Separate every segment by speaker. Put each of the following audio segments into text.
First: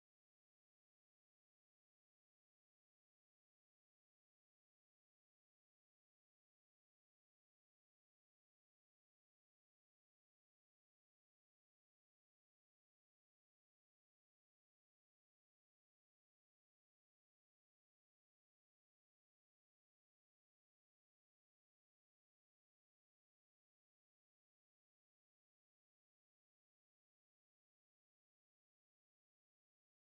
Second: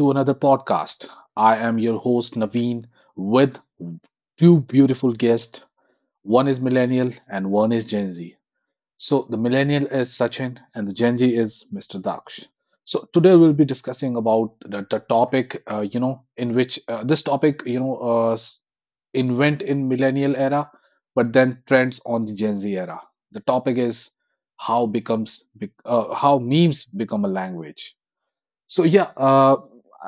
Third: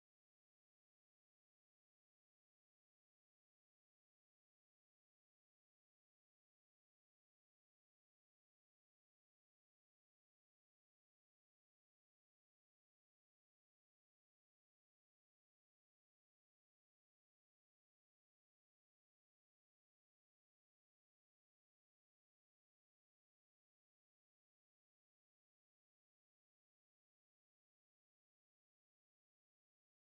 Speaker 1: to another podcast. I am your host, Naveen, with two beautiful guests. One is Millennial and one is Gen Z. So, the Millennial is Sachin and the Gen Z is Mr. Daksh. So, today we'll be discussing about the topic, in which this topic, invent in Millennial era, but then trends on the Gen Z era. The topic is how memes become a language. So yeah,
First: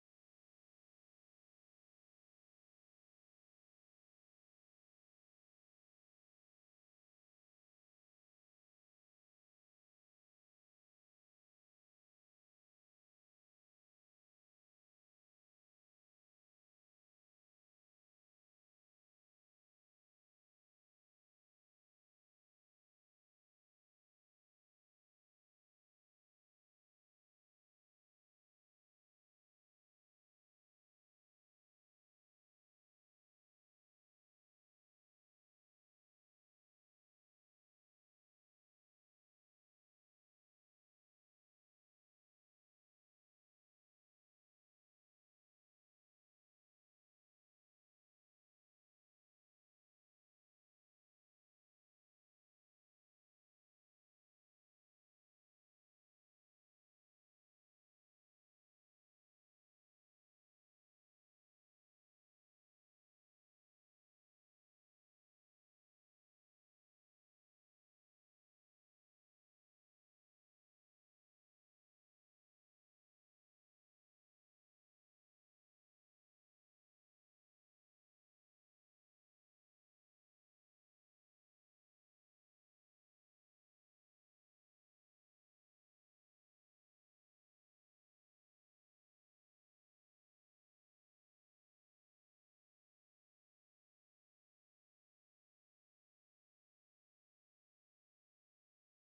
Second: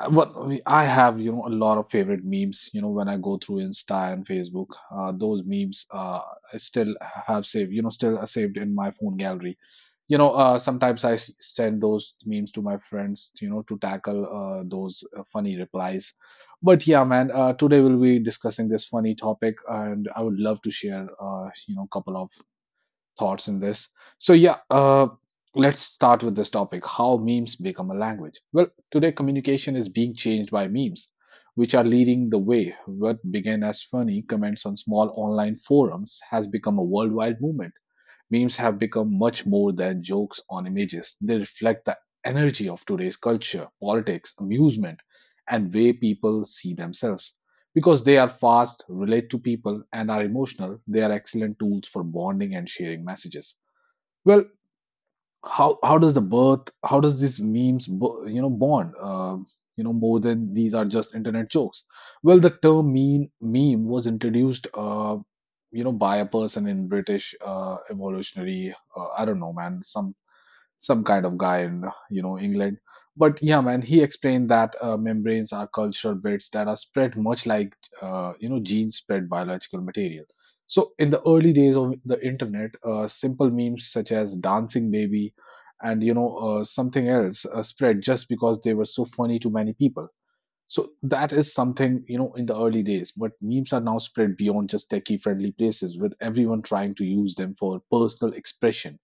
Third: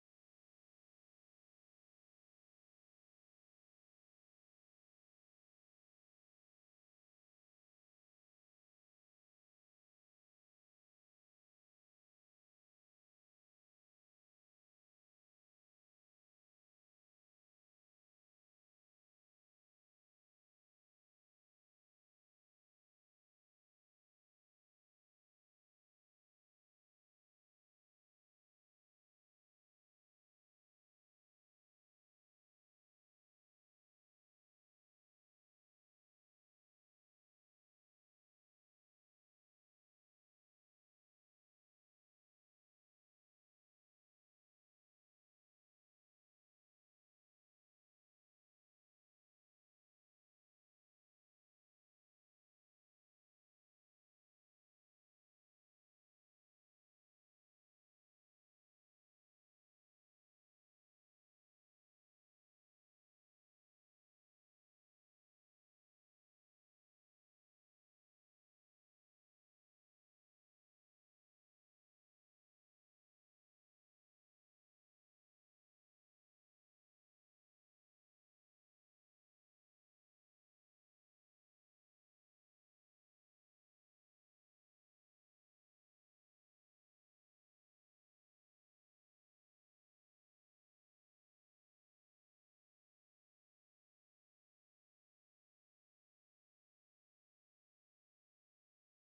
Speaker 1: what I have, a lot of favorite memes. You know, when I go through Insta and Facebook, those memes, I still have saved. You know, still are saved in my phone gallery. You know, sometimes I send those memes to my friends. You know, to tackle those funny replies. But yeah, man, today we'll be discussing this funny topic, and I would love to share, couple of thoughts in this. So, yeah, let's start with this topic how memes become a language. Well, today communication is being changed by memes, which are leading the way. What began as funny comments on small online forums has become a worldwide movement. Memes have become much more than jokes on images. They reflect the energy of today's culture, politics, amusement, and way people see themselves. Because they are fast, relate to people, and are emotional, they are excellent tools for bonding and sharing messages. Well, how does the birth how does these memes born, more than these are just internet jokes. Well, the term mean meme was introduced, by a person in British, evolutionary, I don't know man, some kind of guy in England. But yeah, man, he explained that membranes are cultural bits that are spread much like, genes spread biological material. So in the early days of the internet, simple memes such as dancing baby and something else spread just because they were so funny to many people. So that is something, in the early days, but memes are now spread beyond just techie friendly places with everyone trying to use them for personal expression.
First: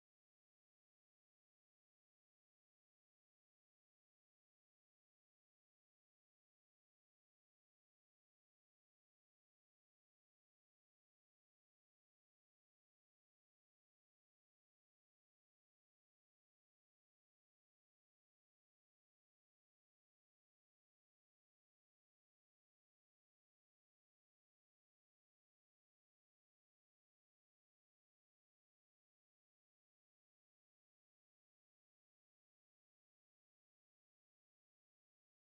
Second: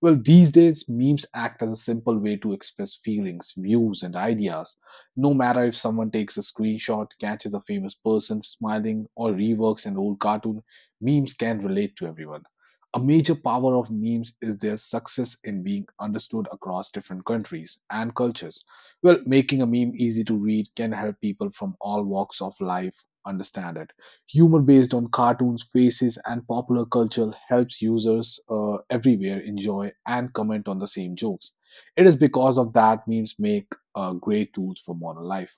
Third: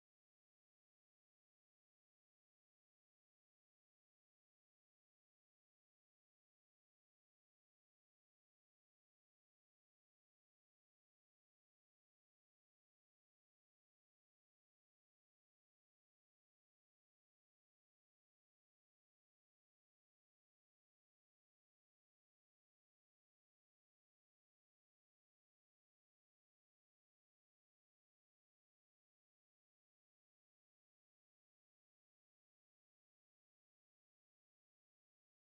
Speaker 1: Well, these days, memes act as a simple way to express feelings, views, and ideas. No matter if someone takes a screenshot, catches a famous person smiling, or reworks an old cartoon, memes can relate to everyone. A major power of memes is their success in being understood across different countries and cultures. Well, making a meme easy to read can help people from all walks of life understand it. Humor based on cartoons, faces, and popular culture helps users everywhere enjoy and comment on the same jokes. It is because of that memes make great tools for modern life.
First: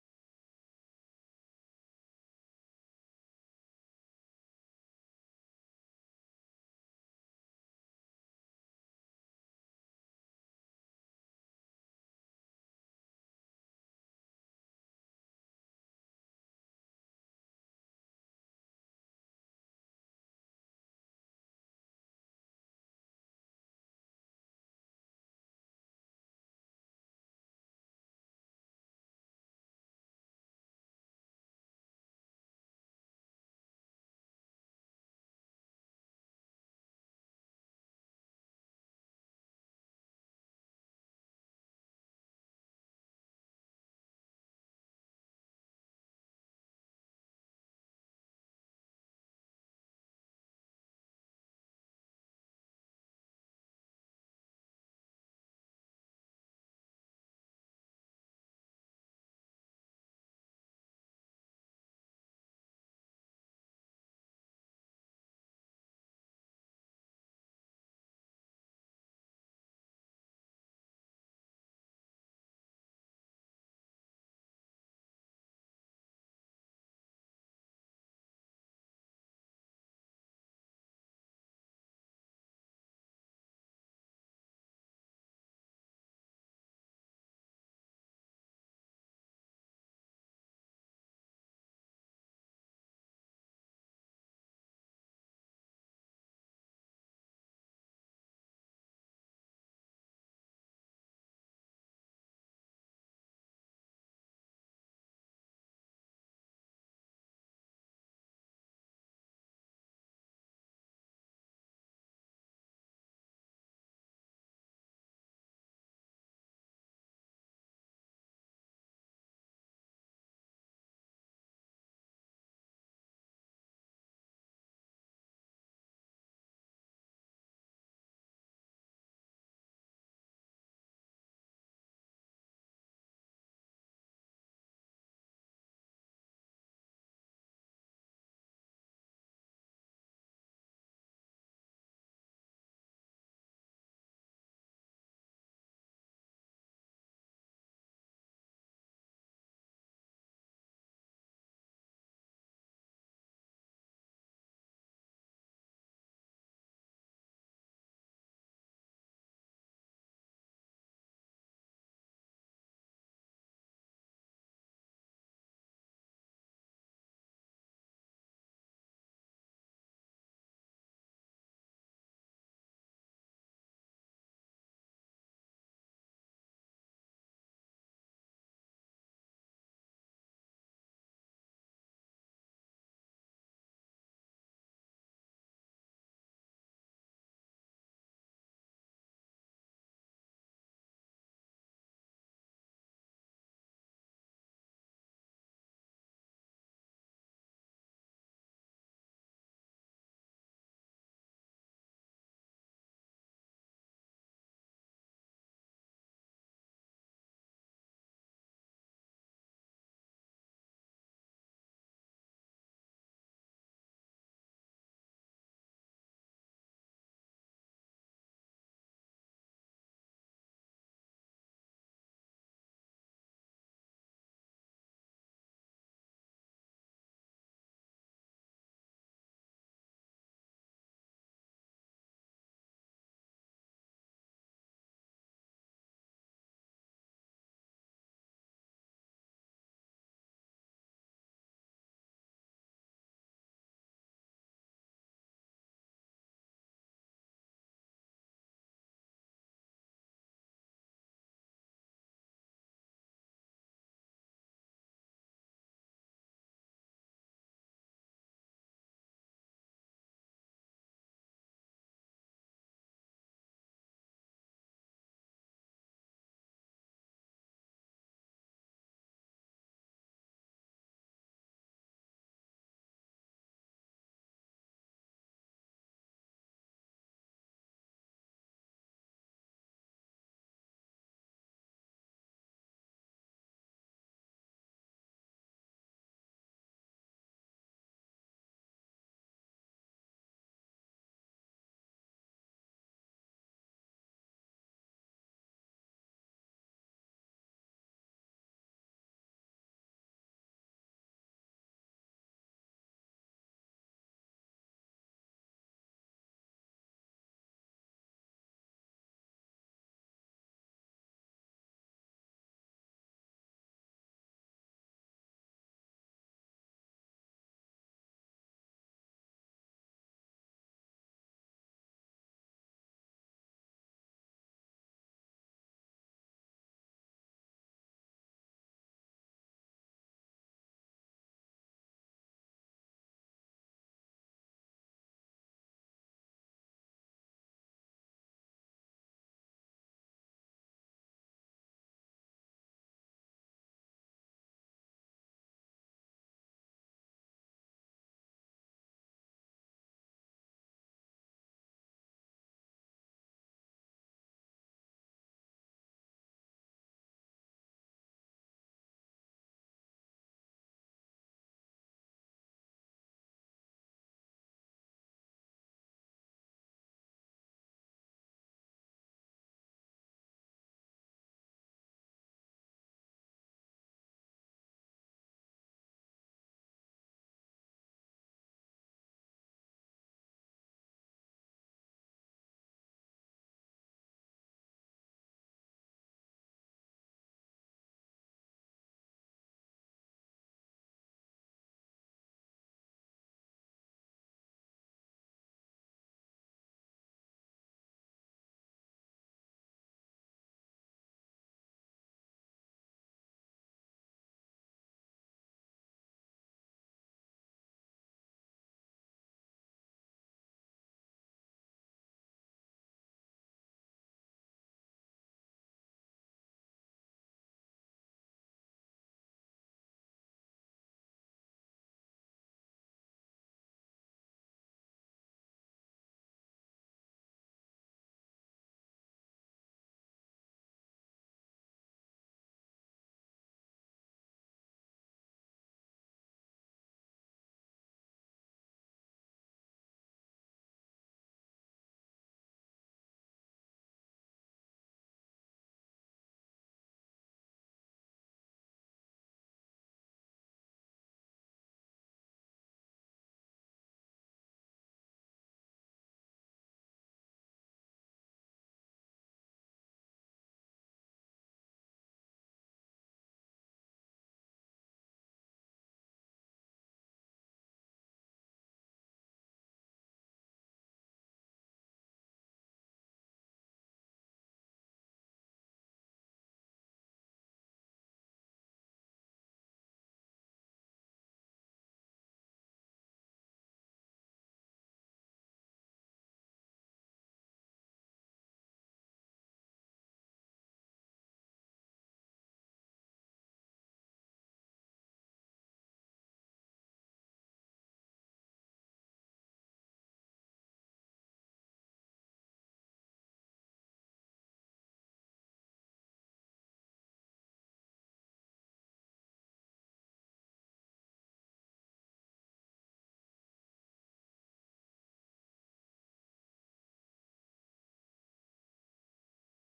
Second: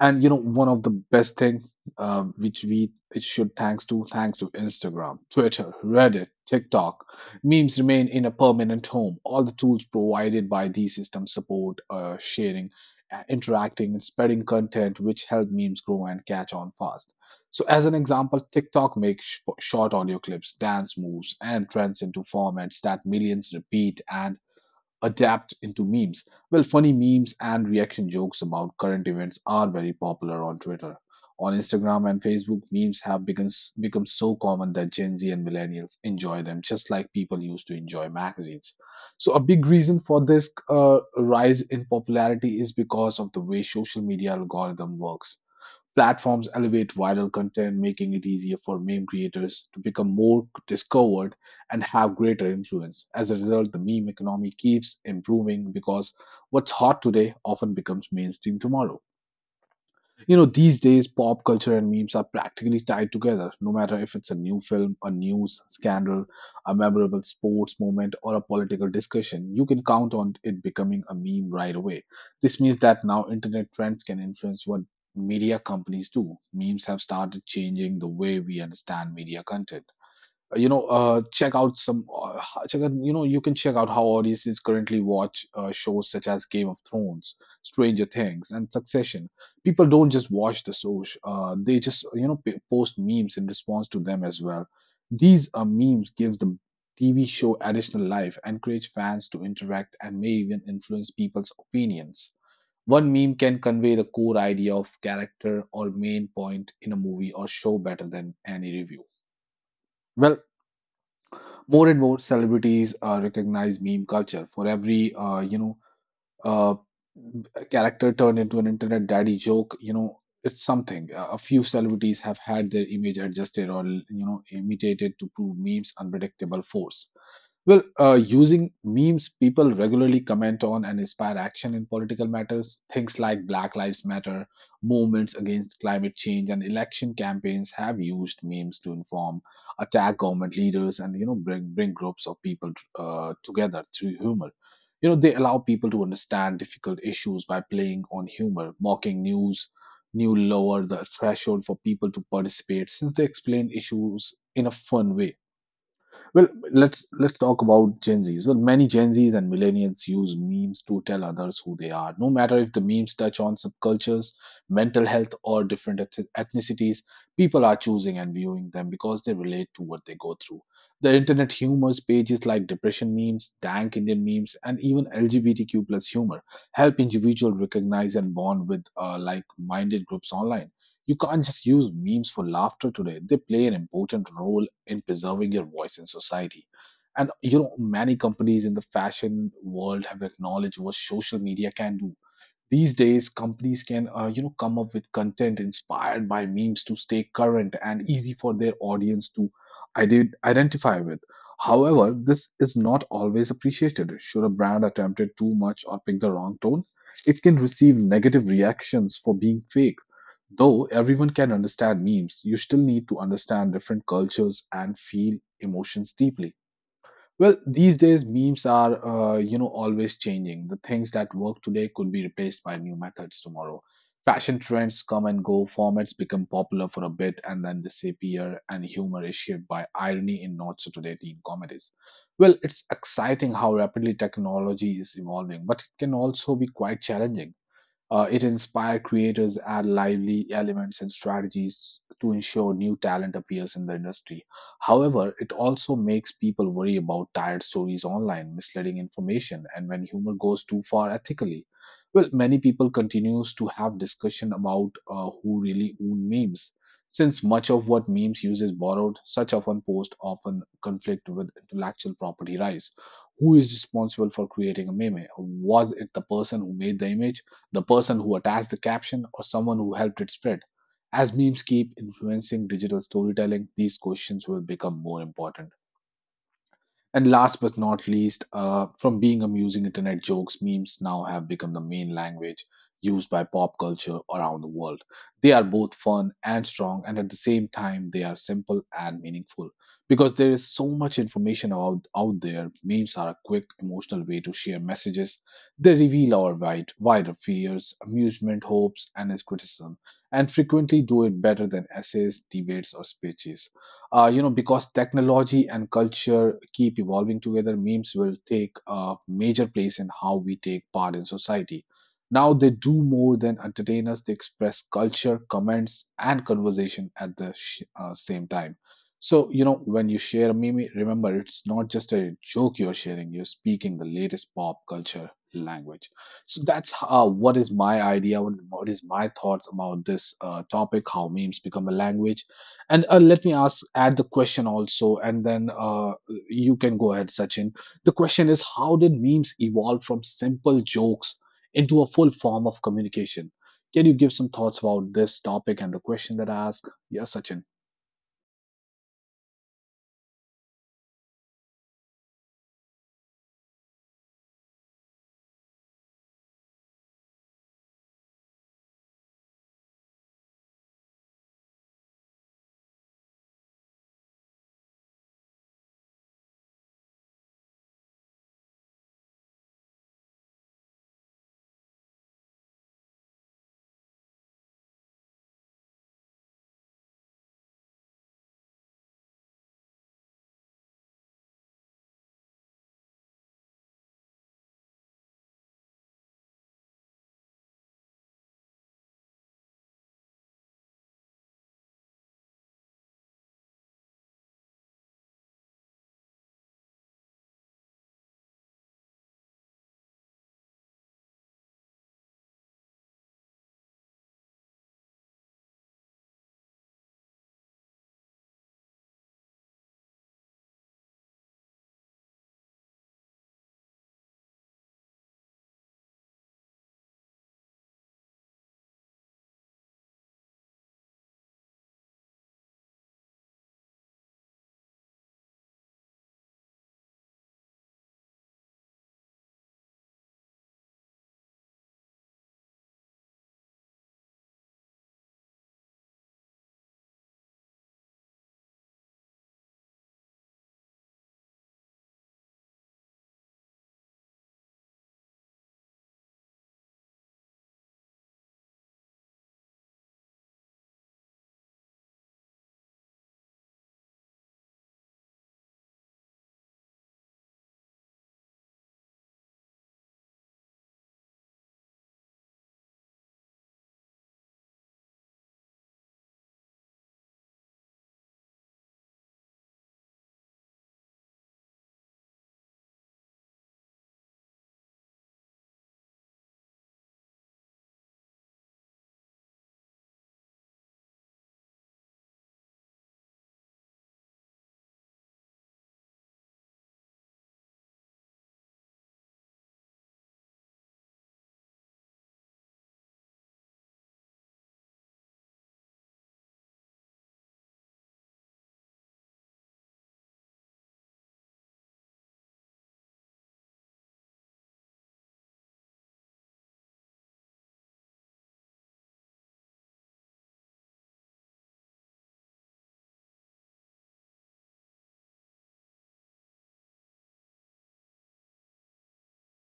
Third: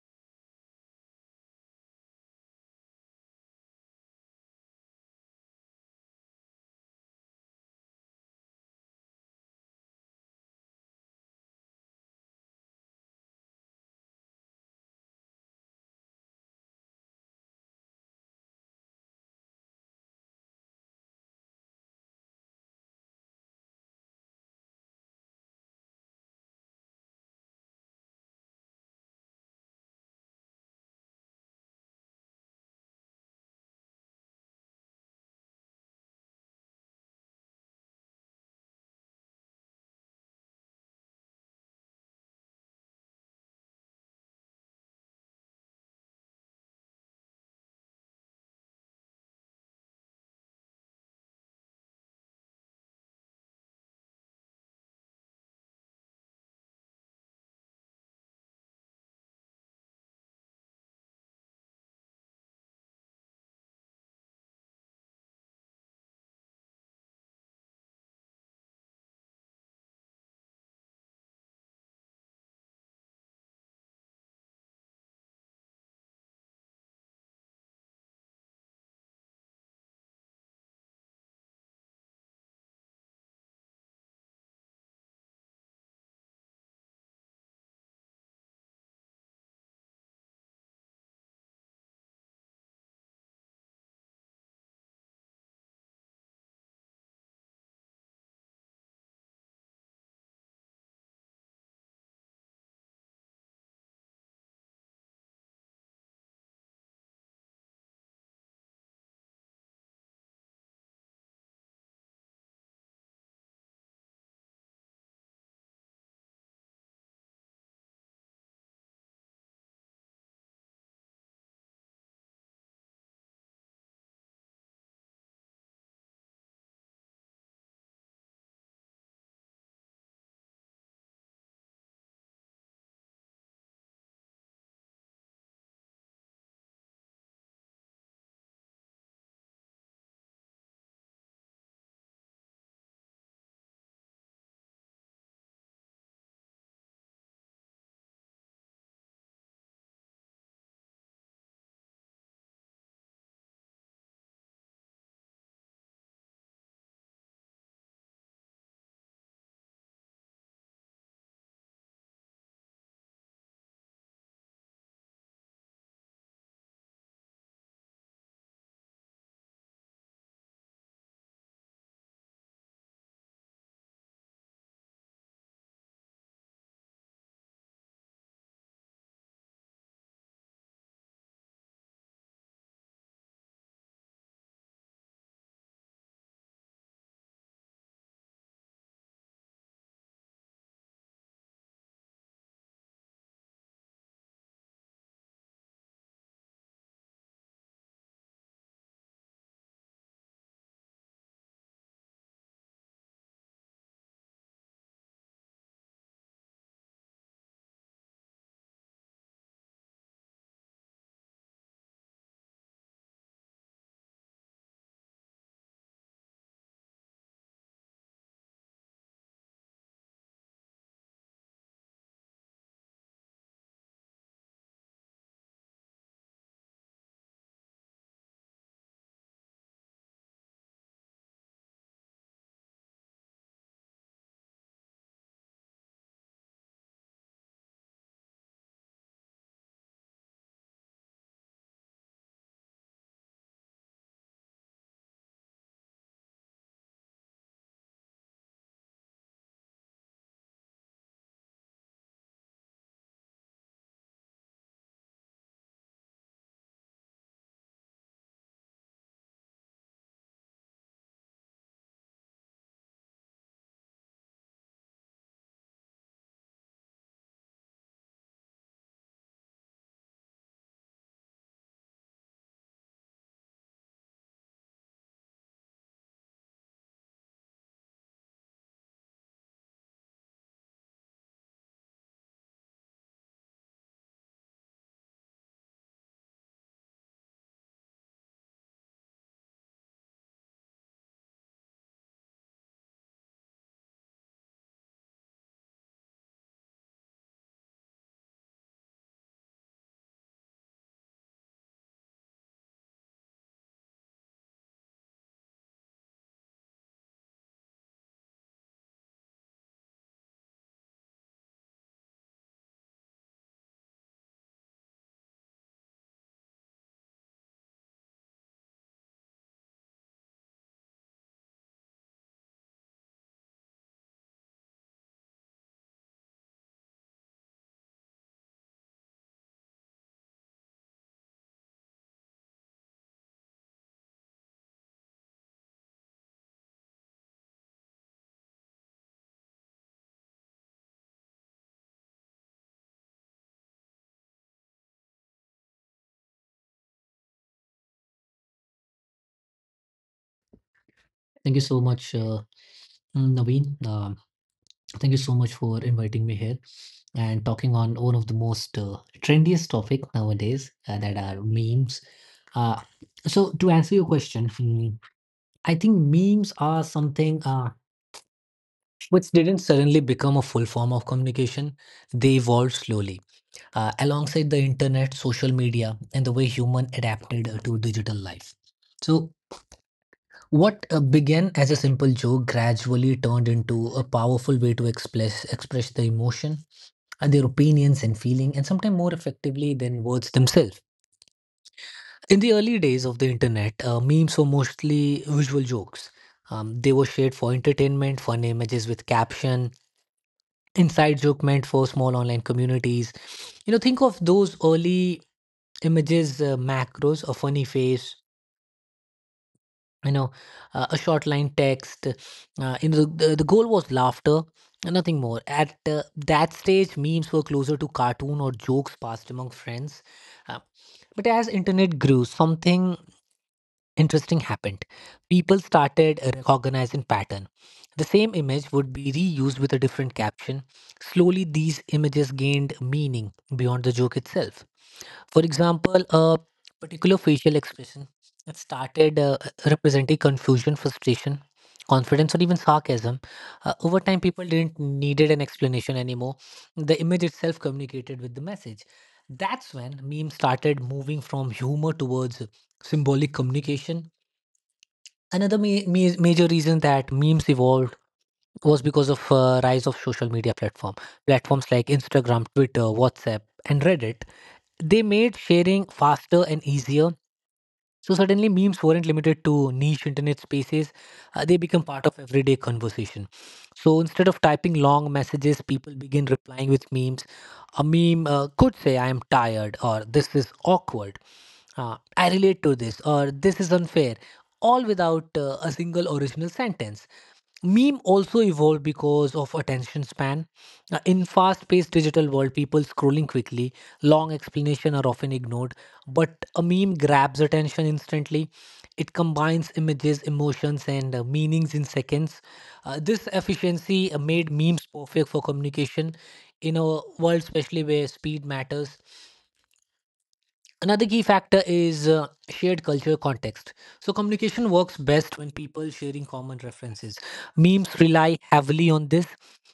Speaker 1: And you know, one of the best things, which we it should thanks to thanks to Instagram, Twitter, Reddit, TikTok, memes remain in a permanent home. All the tools provided by these systems support sharing, interacting, and spreading content, which help memes grow and catch on fast. So, as an example, TikTok makes short audio clips, dance moves, and trends into formats that millions repeat and adapt into memes. Well, funny memes and reaction jokes about current events are very popular on Twitter. On Instagram and Facebook, memes have become so common that Gen Z and millennials enjoy them just like people used to enjoy magazines. So, a big reason for this rise in popularity is because of the way social media algorithm works. Platforms elevate viral content, making it easier for meme creators to become more discovered and have greater influence. As a result, the meme economy keeps improving because what's hot today often becomes mainstream tomorrow. You know, these days, pop culture and memes are practically tied together. No matter if it's a new film, a news scandal, a memorable sports moment, or a political discussion, you can count on it becoming a meme right away. This means that now internet trends can influence what media companies do. Memes have started changing the way we understand media content. You know, check out, you know, you can check out how audiences currently watch shows such as Game of Thrones, Stranger Things, and Succession. People don't just watch the shows, they just, you know, post memes in response to them as well. These memes give the TV show additional life, encourage fans to interact, and may even influence people's opinions. One meme can convey the core idea of character or main point in a movie or show better than any review. Well, more and more celebrities recognize meme culture. For every uh, character turned into an internet daddy joke, you know, it's something. A few celebrities have had their image adjusted or, you know, imitated to prove memes unpredictable force. Well, using memes, people regularly comment on and inspire action in political matters. Things like Black Lives Matter, movements against climate change, and election campaigns have used memes to inform, attack government leaders, and, you know, bring groups of people together through humor. You know, they allow people to understand difficult issues by playing on humor, mocking news. New lower the threshold for people to participate since they explain issues in a fun way. Well, let's talk about Gen Zs. Well, many Gen Zs and millennials use memes to tell others who they are. No matter if the memes touch on subcultures, mental health, or different ethnicities, people are choosing and viewing them because they relate to what they go through. The internet humors pages like depression memes, dank Indian memes, and even LGBTQ plus humor help individuals recognize and bond with like-minded groups online. You can't just use memes for laughter today. They play an important role in preserving your voice in society. And you know, many companies in the fashion world have acknowledged what social media can do. These days, companies can, you know, come up with content inspired by memes to stay current and easy for their audience to identify with. However, this is not always appreciated. Should a brand attempt it too much or pick the wrong tone, it can receive negative reactions for being fake. Though everyone can understand memes, you still need to understand different cultures and feel emotions deeply. Well, these days memes are, you know, always changing. The things that work today could be replaced by new methods tomorrow. Fashion trends come and go, formats become popular for a bit and then disappear, and humor is shaped by irony in not so today teen comedies. Well, it's exciting how rapidly technology is evolving, but it can also be quite challenging. It inspired creators to add lively elements and strategies to ensure new talent appears in the industry. However, it also makes people worry about tired stories online, misleading information, and when humor goes too far ethically. Well, many people continues to have discussion about who really own memes. Since much of what memes use is borrowed, such often post often conflict with intellectual property rights. Who is responsible for creating a meme? Was it the person who made the image, the person who attached the caption, or someone who helped it spread? As memes keep influencing digital storytelling, these questions will become more important. And last but not least, from being amusing internet jokes, memes now have become the main language used by pop culture around the world. They are both fun and strong, and at the same time, they are simple and meaningful. Because there is so much information out there, memes are a quick, emotional way to share messages. They reveal our wider fears, amusement, hopes, and criticism, and frequently do it better than essays, debates, or speeches. Because technology and culture keep evolving together, memes will take a major place in how we take part in society. Now they do more than entertain us, they express culture comments and conversation at the same time. So you know, when you share a meme, remember it's not just a joke you're sharing, you're speaking the latest pop culture language. So that's what is my idea, what is my thoughts about this topic how memes become a language. And let me ask, add the question also, and then you can go ahead, Sachin. The question is, how did memes evolve from simple jokes into a full form of communication? Can you give some thoughts about this topic and the question that I asked? Yeah, Sachin.
Speaker 2: Thank you so much, Naveen. Thank you so much for inviting me here and talking on one of the most trendiest topic nowadays that are memes. Uh, so to answer your question, I think memes are something which didn't suddenly become a full form of communication. They evolved slowly alongside the internet, social media, and the way human adapted to digital life. So what began as a simple joke gradually turned into a powerful way to express the emotion, their opinions and feeling, and sometimes more effectively than words themselves. In the early days of the internet, memes were mostly visual jokes. They were shared for entertainment, fun images with caption, inside joke meant for small online communities. You know, think of those early images, macros, a funny face, you know a short line text, the goal was laughter and nothing more. At that stage memes were closer to cartoon or jokes passed among friends, uh, but as internet grew something interesting happened. People started recognizing pattern. The same image would be reused with a different caption. Slowly these images gained meaning beyond the joke itself. For example, a particular facial expression that started representing confusion, frustration, confidence, or even sarcasm. Over time, people didn't needed an explanation anymore. The image itself communicated with the message. That's when memes started moving from humor towards symbolic communication. Another major reason that memes evolved was because of rise of social media platforms like Instagram, Twitter, WhatsApp, and Reddit. They made sharing faster and easier. So suddenly, memes weren't limited to niche internet spaces, they become part of everyday conversation. So instead of typing long messages, people begin replying with memes. A meme could say, I am tired, or this is awkward. Ah, I relate to this, or this is unfair, all without a single original sentence. Meme also evolved because of attention span. In fast-paced digital world, people scrolling quickly, long explanation are often ignored, but a meme grabs attention instantly. It combines images, emotions, and meanings in seconds. This efficiency made memes perfect for communication in a world, especially where speed matters. Another key factor is shared cultural context. So, communication works best when people sharing common references. Memes rely heavily on this,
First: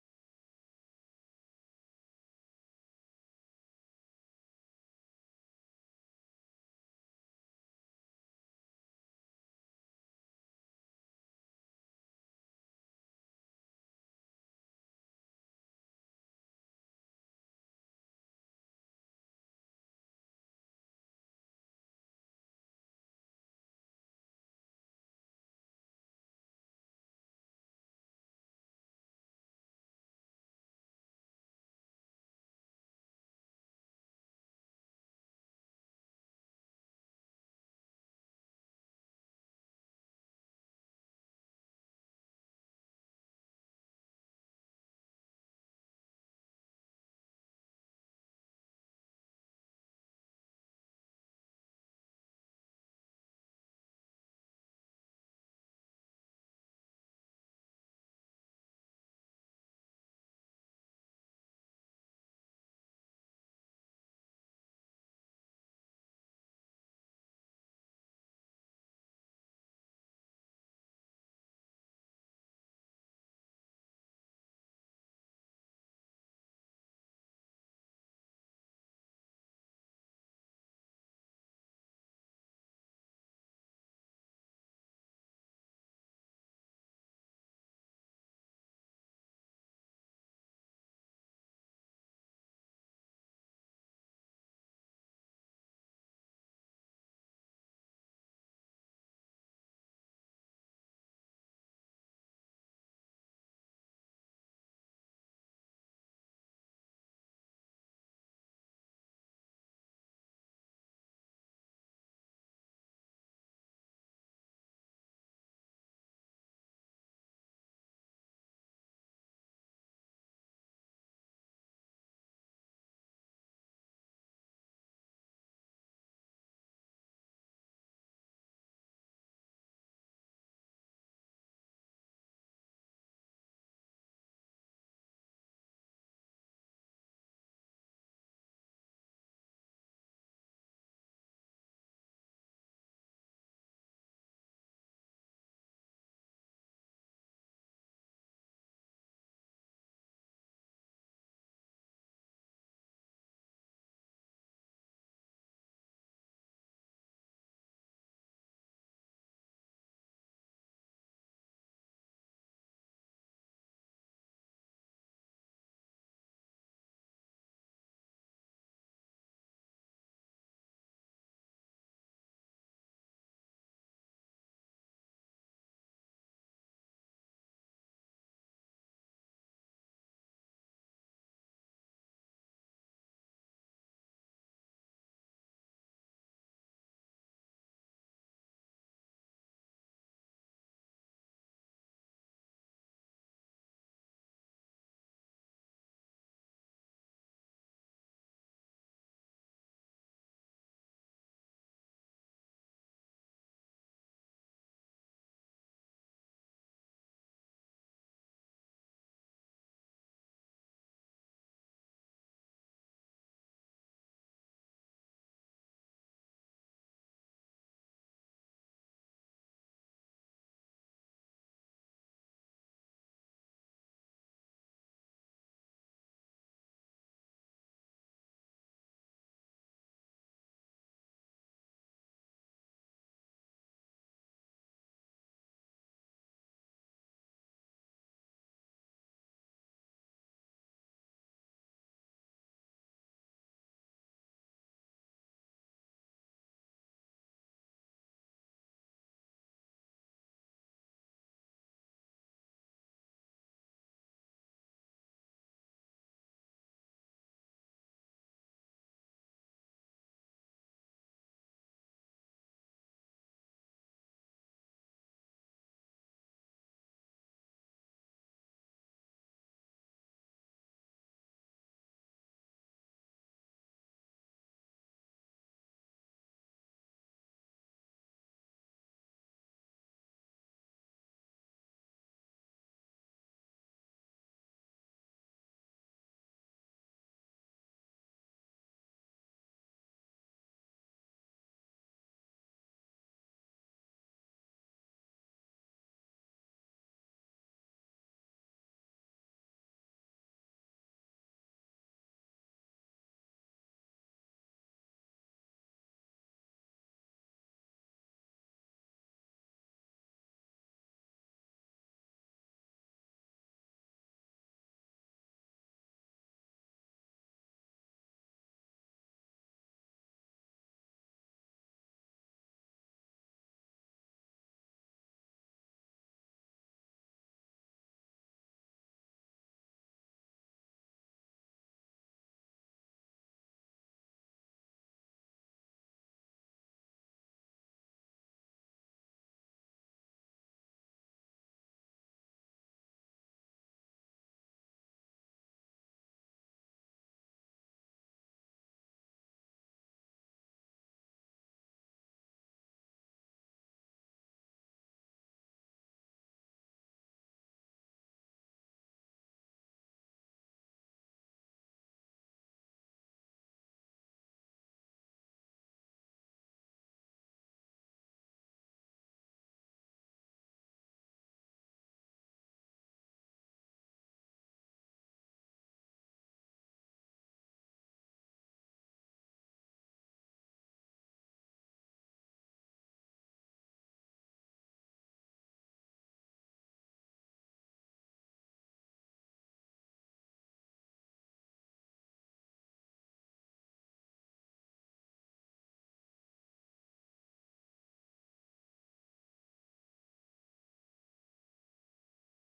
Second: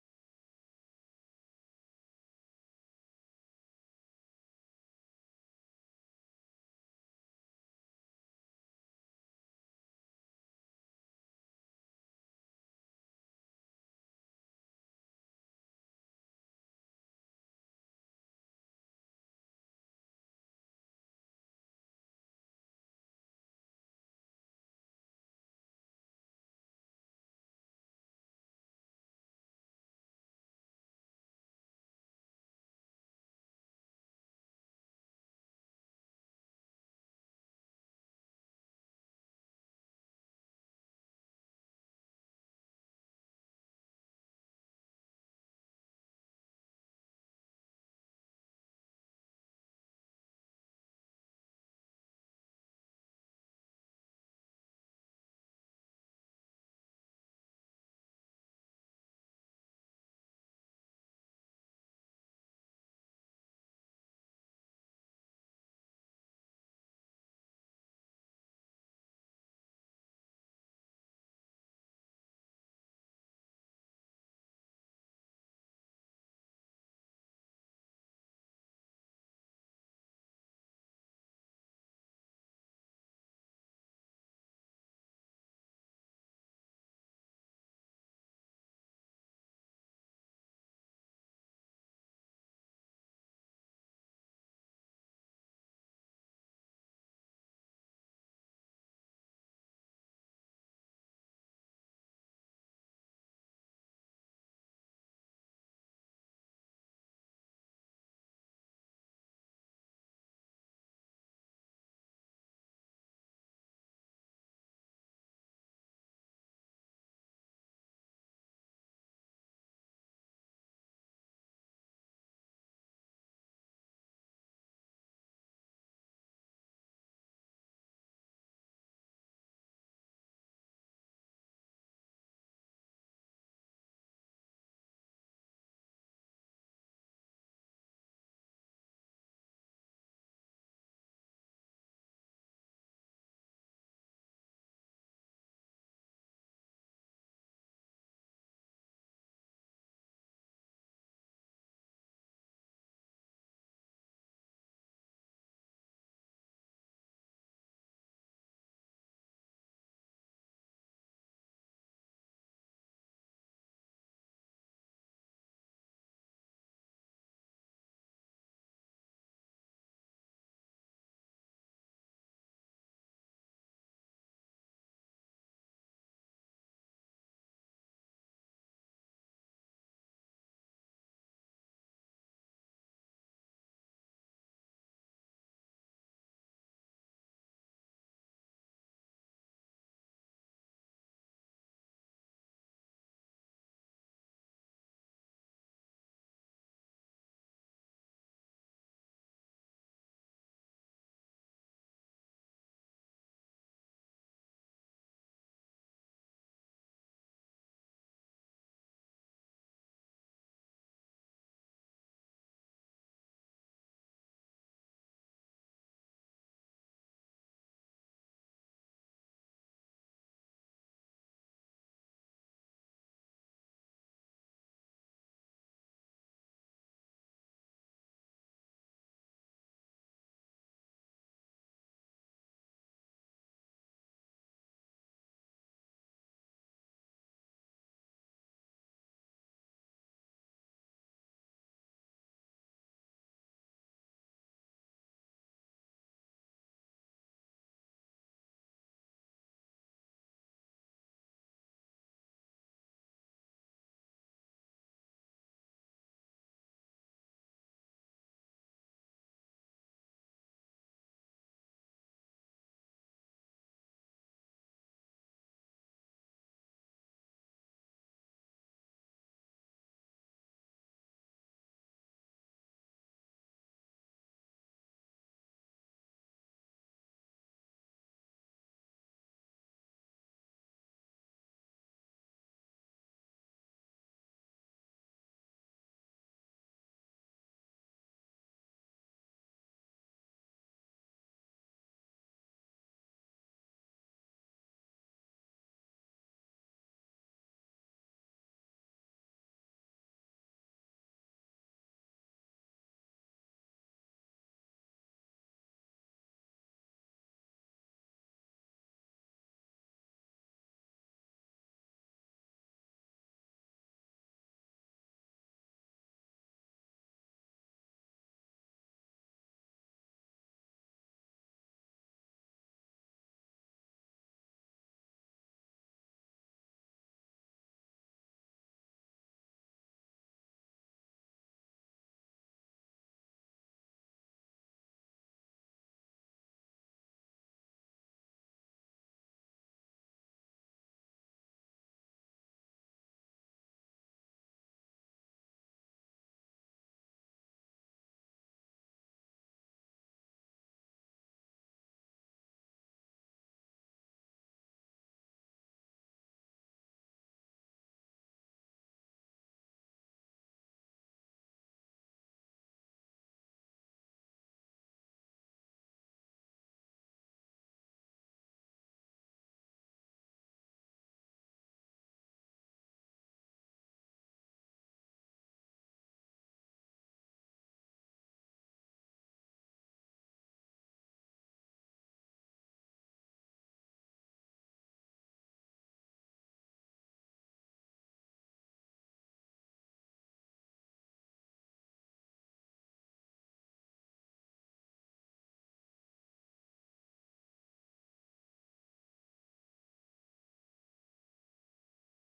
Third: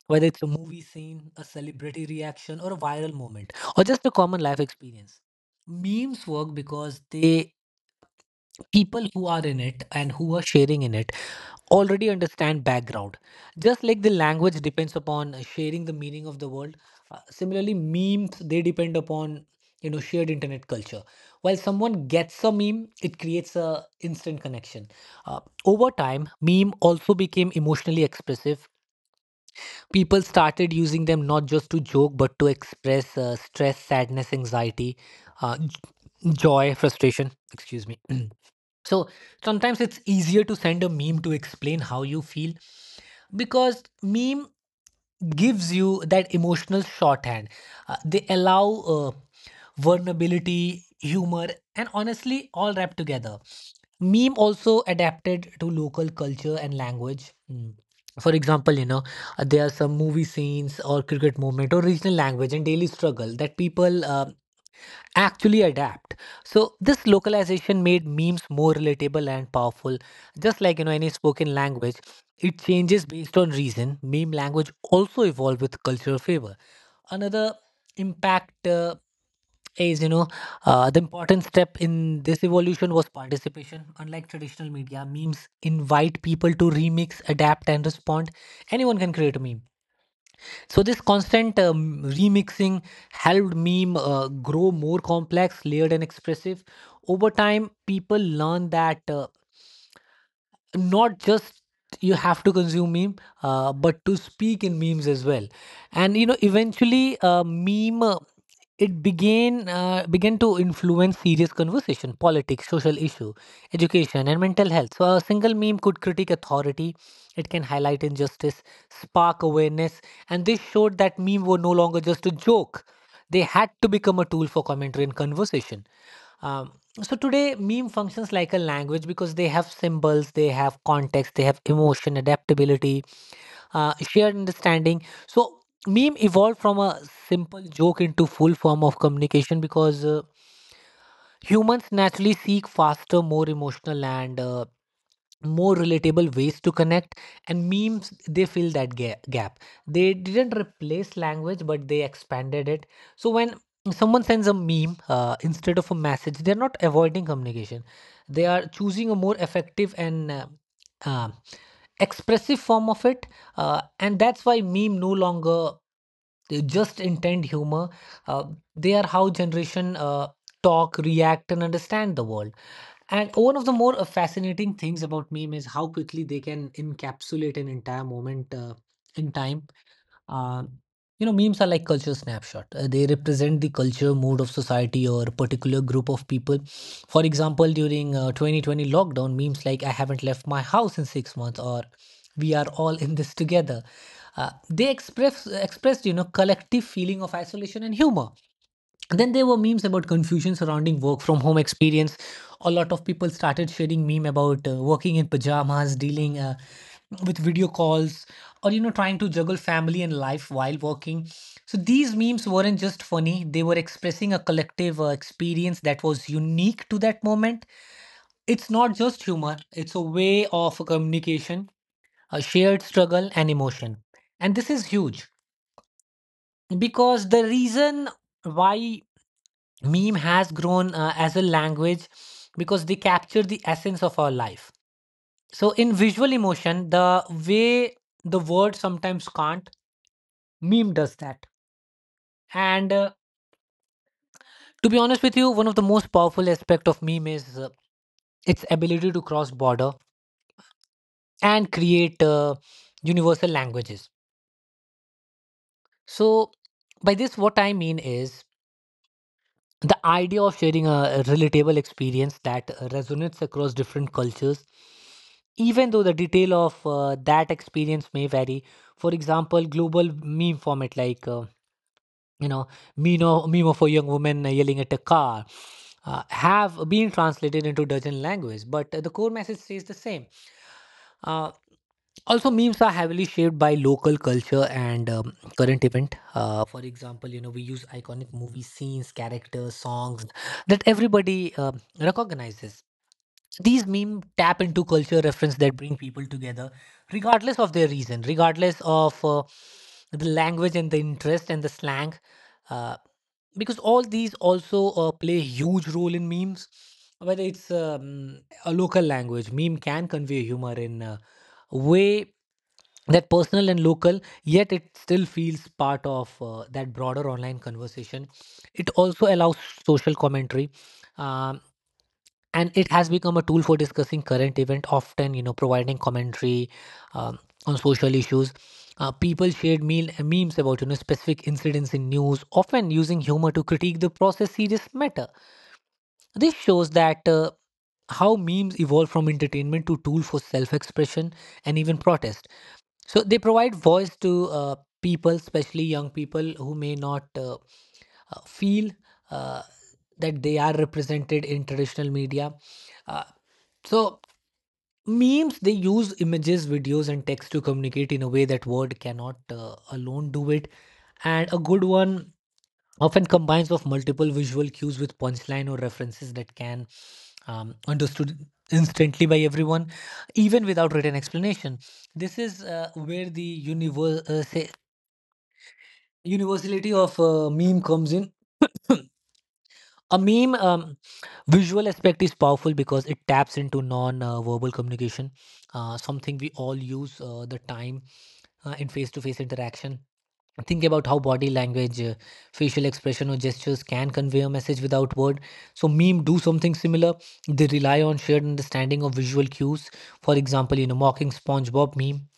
Speaker 2: whether it's a movie scene, a celebrity reaction, or a viral moment, or just a common life experience. Memes work because they, people who are in it and who are sharing in it, already understand background, just like the language depends upon sharing the meaning of the world. Uh, similarly memes they depend upon, you know, shared internet culture. While someone gets a meme it creates a instant connection. Uh, over time meme also became emotionally expressive. People started using them not just to joke but to express stress, sadness, anxiety, joy, frustration, excuse me. So sometimes it's easier to send a meme to explain how you feel because meme gives you that emotional shorthand. They allow uh, vulnerability, humor, and honestly, all wrapped together. Meme also adapted to local culture and language. Mm. For example, you know, there are some movie scenes or cricket moment or regional language and daily struggle that people actually adapt. So this localization made memes more relatable and powerful. Just like, you know, any spoken language, it changes based on reason. Meme language also evolved with cultural favor. Another impact, is, you know, the important step in this evolution was participation. Unlike traditional media, memes invite people to remix, adapt, and respond. Anyone can create a meme. So this constant remixing helped meme grow more complex, layered, and expressive. Over time, people learn that. Not just you have to consume meme but to speak in memes as well. And you know eventually meme it began began to influence serious conversation, politics, social issue, education, and mental health. So a single meme could critique authority, it can highlight injustice, spark awareness. And this showed that meme were no longer just a joke, they had to become a tool for commentary and conversation. Um, so today, meme functions like a language because they have symbols, they have context, they have emotion, adaptability, shared understanding. So meme evolved from a simple joke into full form of communication because humans naturally seek faster, more emotional and more relatable ways to connect, and memes they fill that gap. They didn't replace language but they expanded it. So when someone sends a meme instead of a message, they're not avoiding communication, they are choosing a more effective and uh, expressive form of it. Uh, and that's why meme no longer they just intend humor. Uh, they are how generation talk, react, and understand the world. And one of the more fascinating things about meme is how quickly they can encapsulate an entire moment in time. Uh, you know, memes are like culture snapshot. They represent the culture, mood of society, or a particular group of people. For example, during 2020 lockdown, memes like "I haven't left my house in 6 months" or "We are all in this together." They expressed, you know, collective feeling of isolation and humor. Then there were memes about confusion surrounding work from home experience. A lot of people started sharing meme about working in pajamas, dealing with video calls, or you know trying to juggle family and life while working. So these memes weren't just funny, they were expressing a collective experience that was unique to that moment. It's not just humor, it's a way of communication, a shared struggle and emotion. And this is huge, because the reason why meme has grown as a language, because they capture the essence of our life. So in visual emotion, the way the word sometimes can't, meme does that. And to be honest with you, one of the most powerful aspect of meme is its ability to cross border and create universal languages. So by this what I mean is the idea of sharing a relatable experience that resonates across different cultures, even though the detail of that experience may vary. For example, global meme format like you know meme of a young woman yelling at a car have been translated into dozen languages, but the core message stays the same. Uh, also memes are heavily shaped by local culture and current event. Uh, for example, you know, we use iconic movie scenes, characters, songs that everybody recognizes. These meme tap into culture reference that bring people together regardless of their reason, regardless of the language and the interest and the slang. Uh, because all these also play a huge role in memes. Whether it's, a local language meme can convey humor in way that personal and local, yet it still feels part of that broader online conversation. It also allows social commentary, um, and it has become a tool for discussing current event, often, you know, providing commentary um, on social issues. Uh, people memes about, you know, specific incidents in news, often using humor to critique the process serious matter. This shows that how memes evolve from entertainment to tool for self-expression and even protest. So they provide voice to people, especially young people who may not feel uh, that they are represented in traditional media. Uh, so memes they use images, videos, and text to communicate in a way that word cannot alone do it. And a good one often combines of multiple visual cues with punchline or references that can, understood instantly by everyone, even without written explanation. This is where the universality of meme comes in. A meme, visual aspect is powerful because it taps into non-verbal communication, something we all use the time in face-to-face interaction. Think about how body language, facial expression or gestures can convey a message without word. So meme do something similar, they rely on shared understanding of visual cues. For example, you know, mocking SpongeBob meme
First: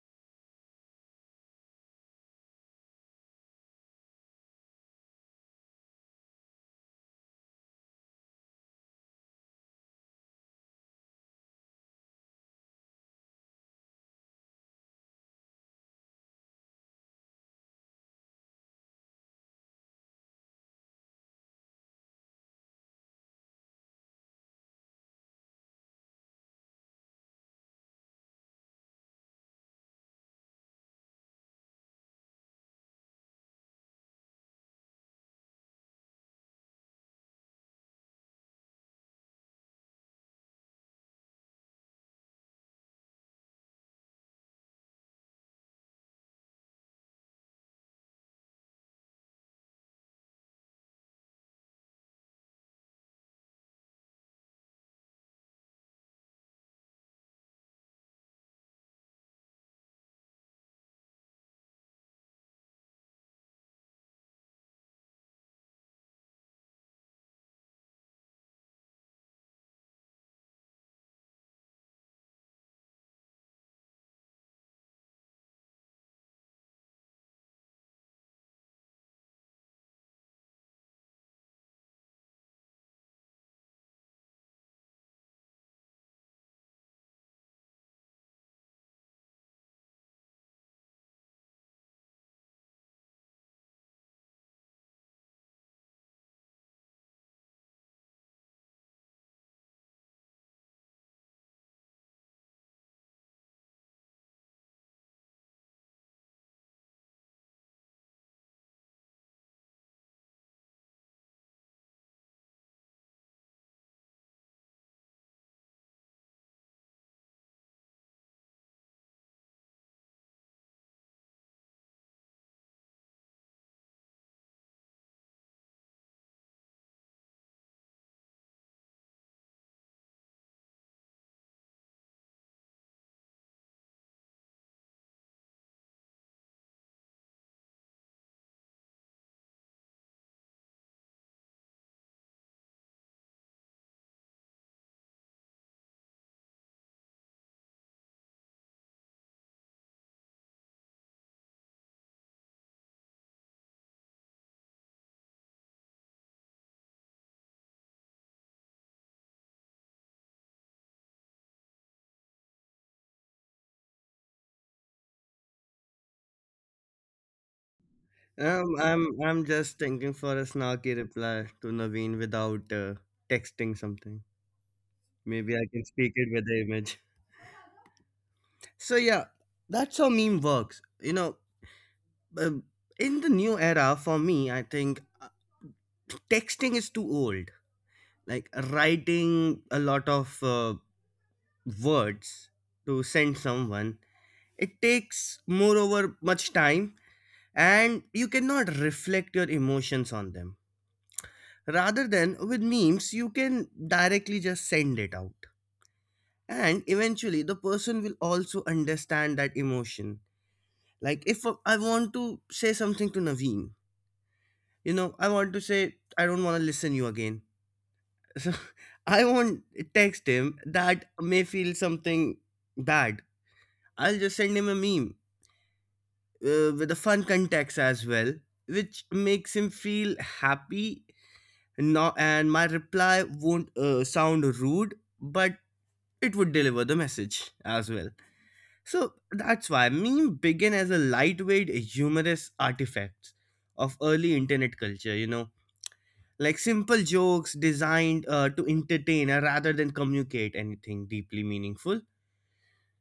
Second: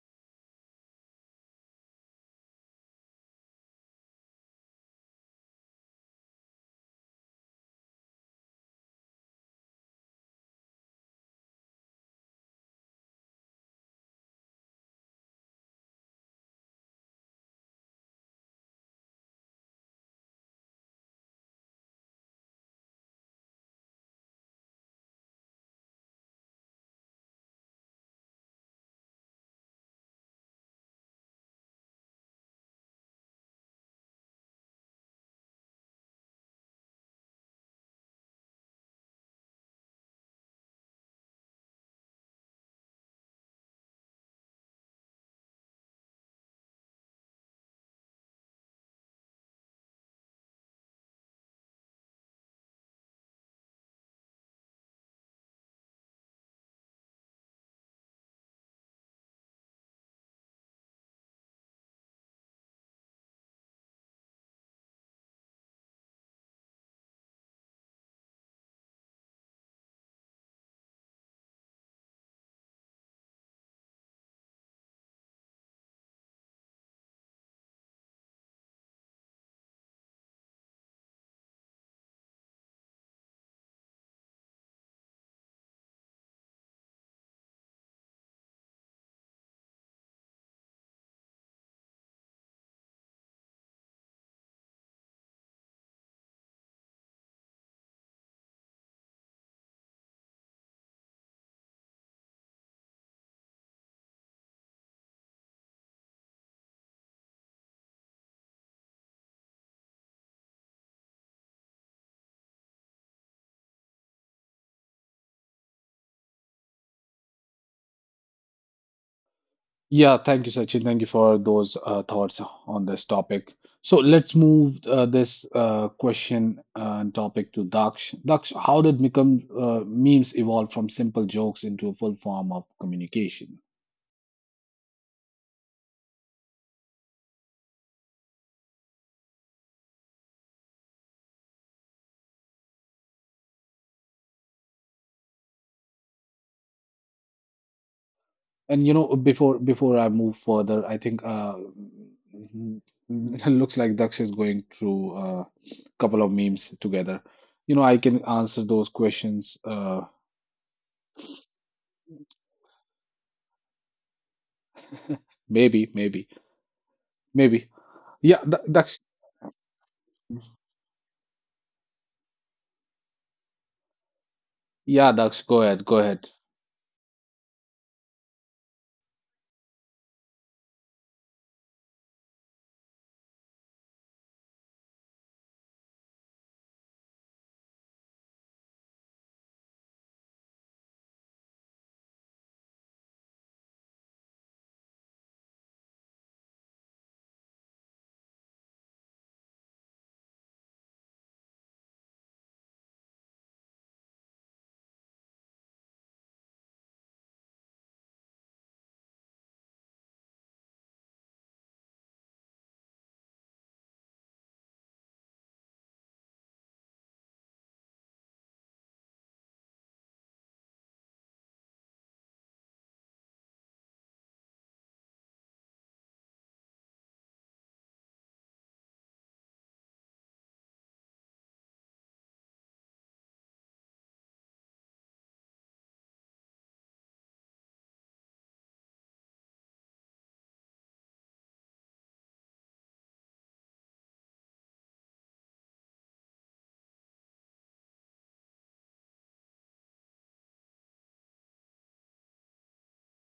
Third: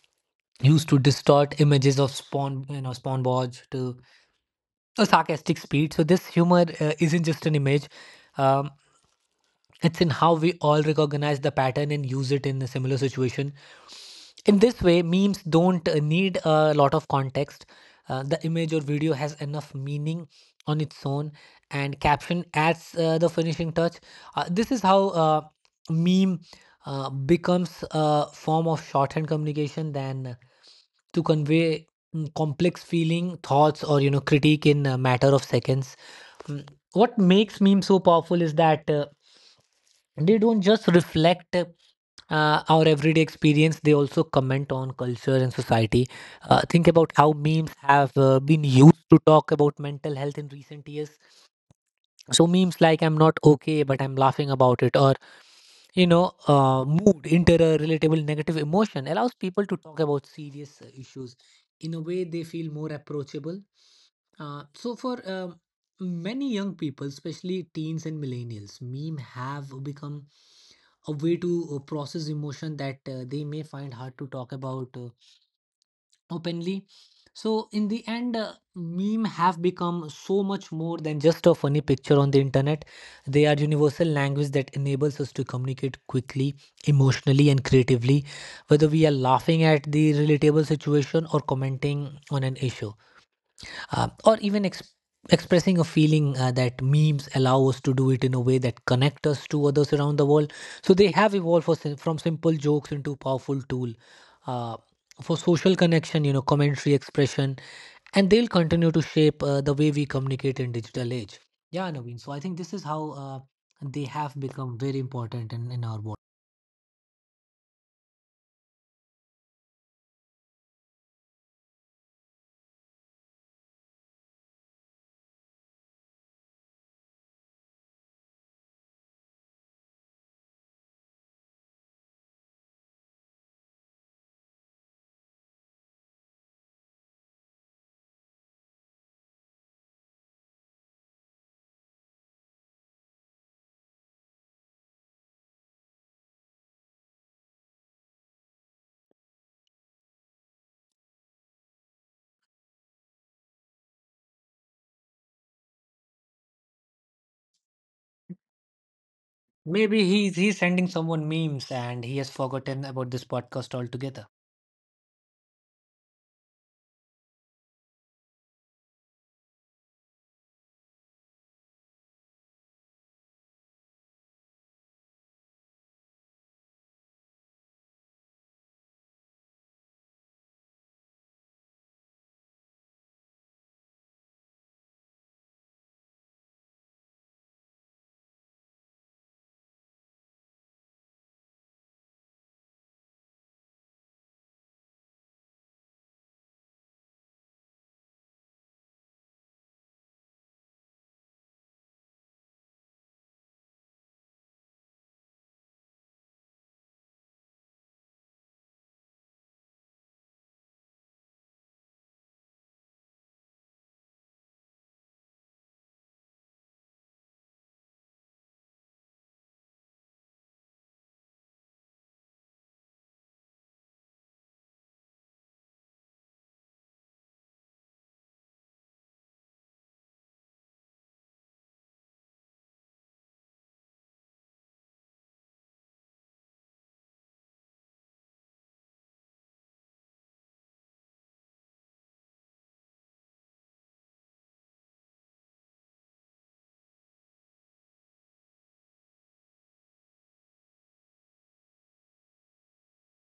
Speaker 2: used to distort images of spawn you know SpongeBob to a sarcastic speed. So this humor isn't just an image, um, it's in how we all recognize the pattern and use it in a similar situation. In this way, memes don't need a lot of context. The image or video has enough meaning on its own, and caption adds the finishing touch. This is how meme becomes a form of shorthand communication than to convey complex feeling, thoughts, or critique in a matter of seconds. Mm, What makes meme so powerful is that. They don't just reflect our everyday experience, they also comment on culture and society. Think about how memes have been used to talk about mental health in recent years. So, memes like I'm not okay, but I'm laughing about it, or moved into a relatable negative emotion allows people to talk about serious issues in a way they feel more approachable. So for many young people, especially teens and millennials, meme have become a way to process emotion that they may find hard to talk about openly. So in the end, meme have become so much more than just a funny picture on the internet. They are universal language that enables us to communicate quickly, emotionally, and creatively, whether we are laughing at the relatable situation or commenting on an issue or even expressing a feeling that memes allow us to do it in a way that connect us to others around the world. So they have evolved from simple jokes into powerful tool uh, for social connection, commentary expression, and they'll continue to shape the way we communicate in digital age. Yeah, Naveen, so I think this is how they have become very important in our world.
Speaker 1: Yeah, thank you, Sachin. Thank you for those thoughts on this topic. So let's move this question and topic to Daksh. Daksh, how did become memes evolve from simple jokes into a full form of communication? And you know, before I move further, I think it looks like Daksh is going through a couple of memes together. You know, I can answer those questions.
Speaker 2: Maybe he's sending someone memes and he has forgotten about this podcast altogether.
Speaker 1: Maybe, maybe, maybe. Yeah, D Daksh.
Speaker 3: I'm just thinking for a snarky reply to Naveen without texting something.
Speaker 1: Yeah, Daksh,
Speaker 3: Maybe
Speaker 1: go
Speaker 3: I can
Speaker 1: ahead, go
Speaker 3: speak
Speaker 1: ahead.
Speaker 3: it with the image. So yeah, that's how meme works. Um, in the new era for me, I think texting is too old. Like writing a lot of words to send someone, it takes moreover much time, and you cannot reflect your emotions on them rather than with memes you can directly just send it out and eventually the person will also understand that emotion. Like if I want to say something to Naveen, you know, I want to say I don't want to listen you again, so I won't text him that may feel something bad. I'll just send him a meme, with a fun context as well, which makes him feel happy. No, and my reply won't sound rude, but it would deliver the message as well. So that's why meme began as a lightweight, humorous artifact of early internet culture, you know, like simple jokes designed to entertain rather than communicate anything deeply meaningful.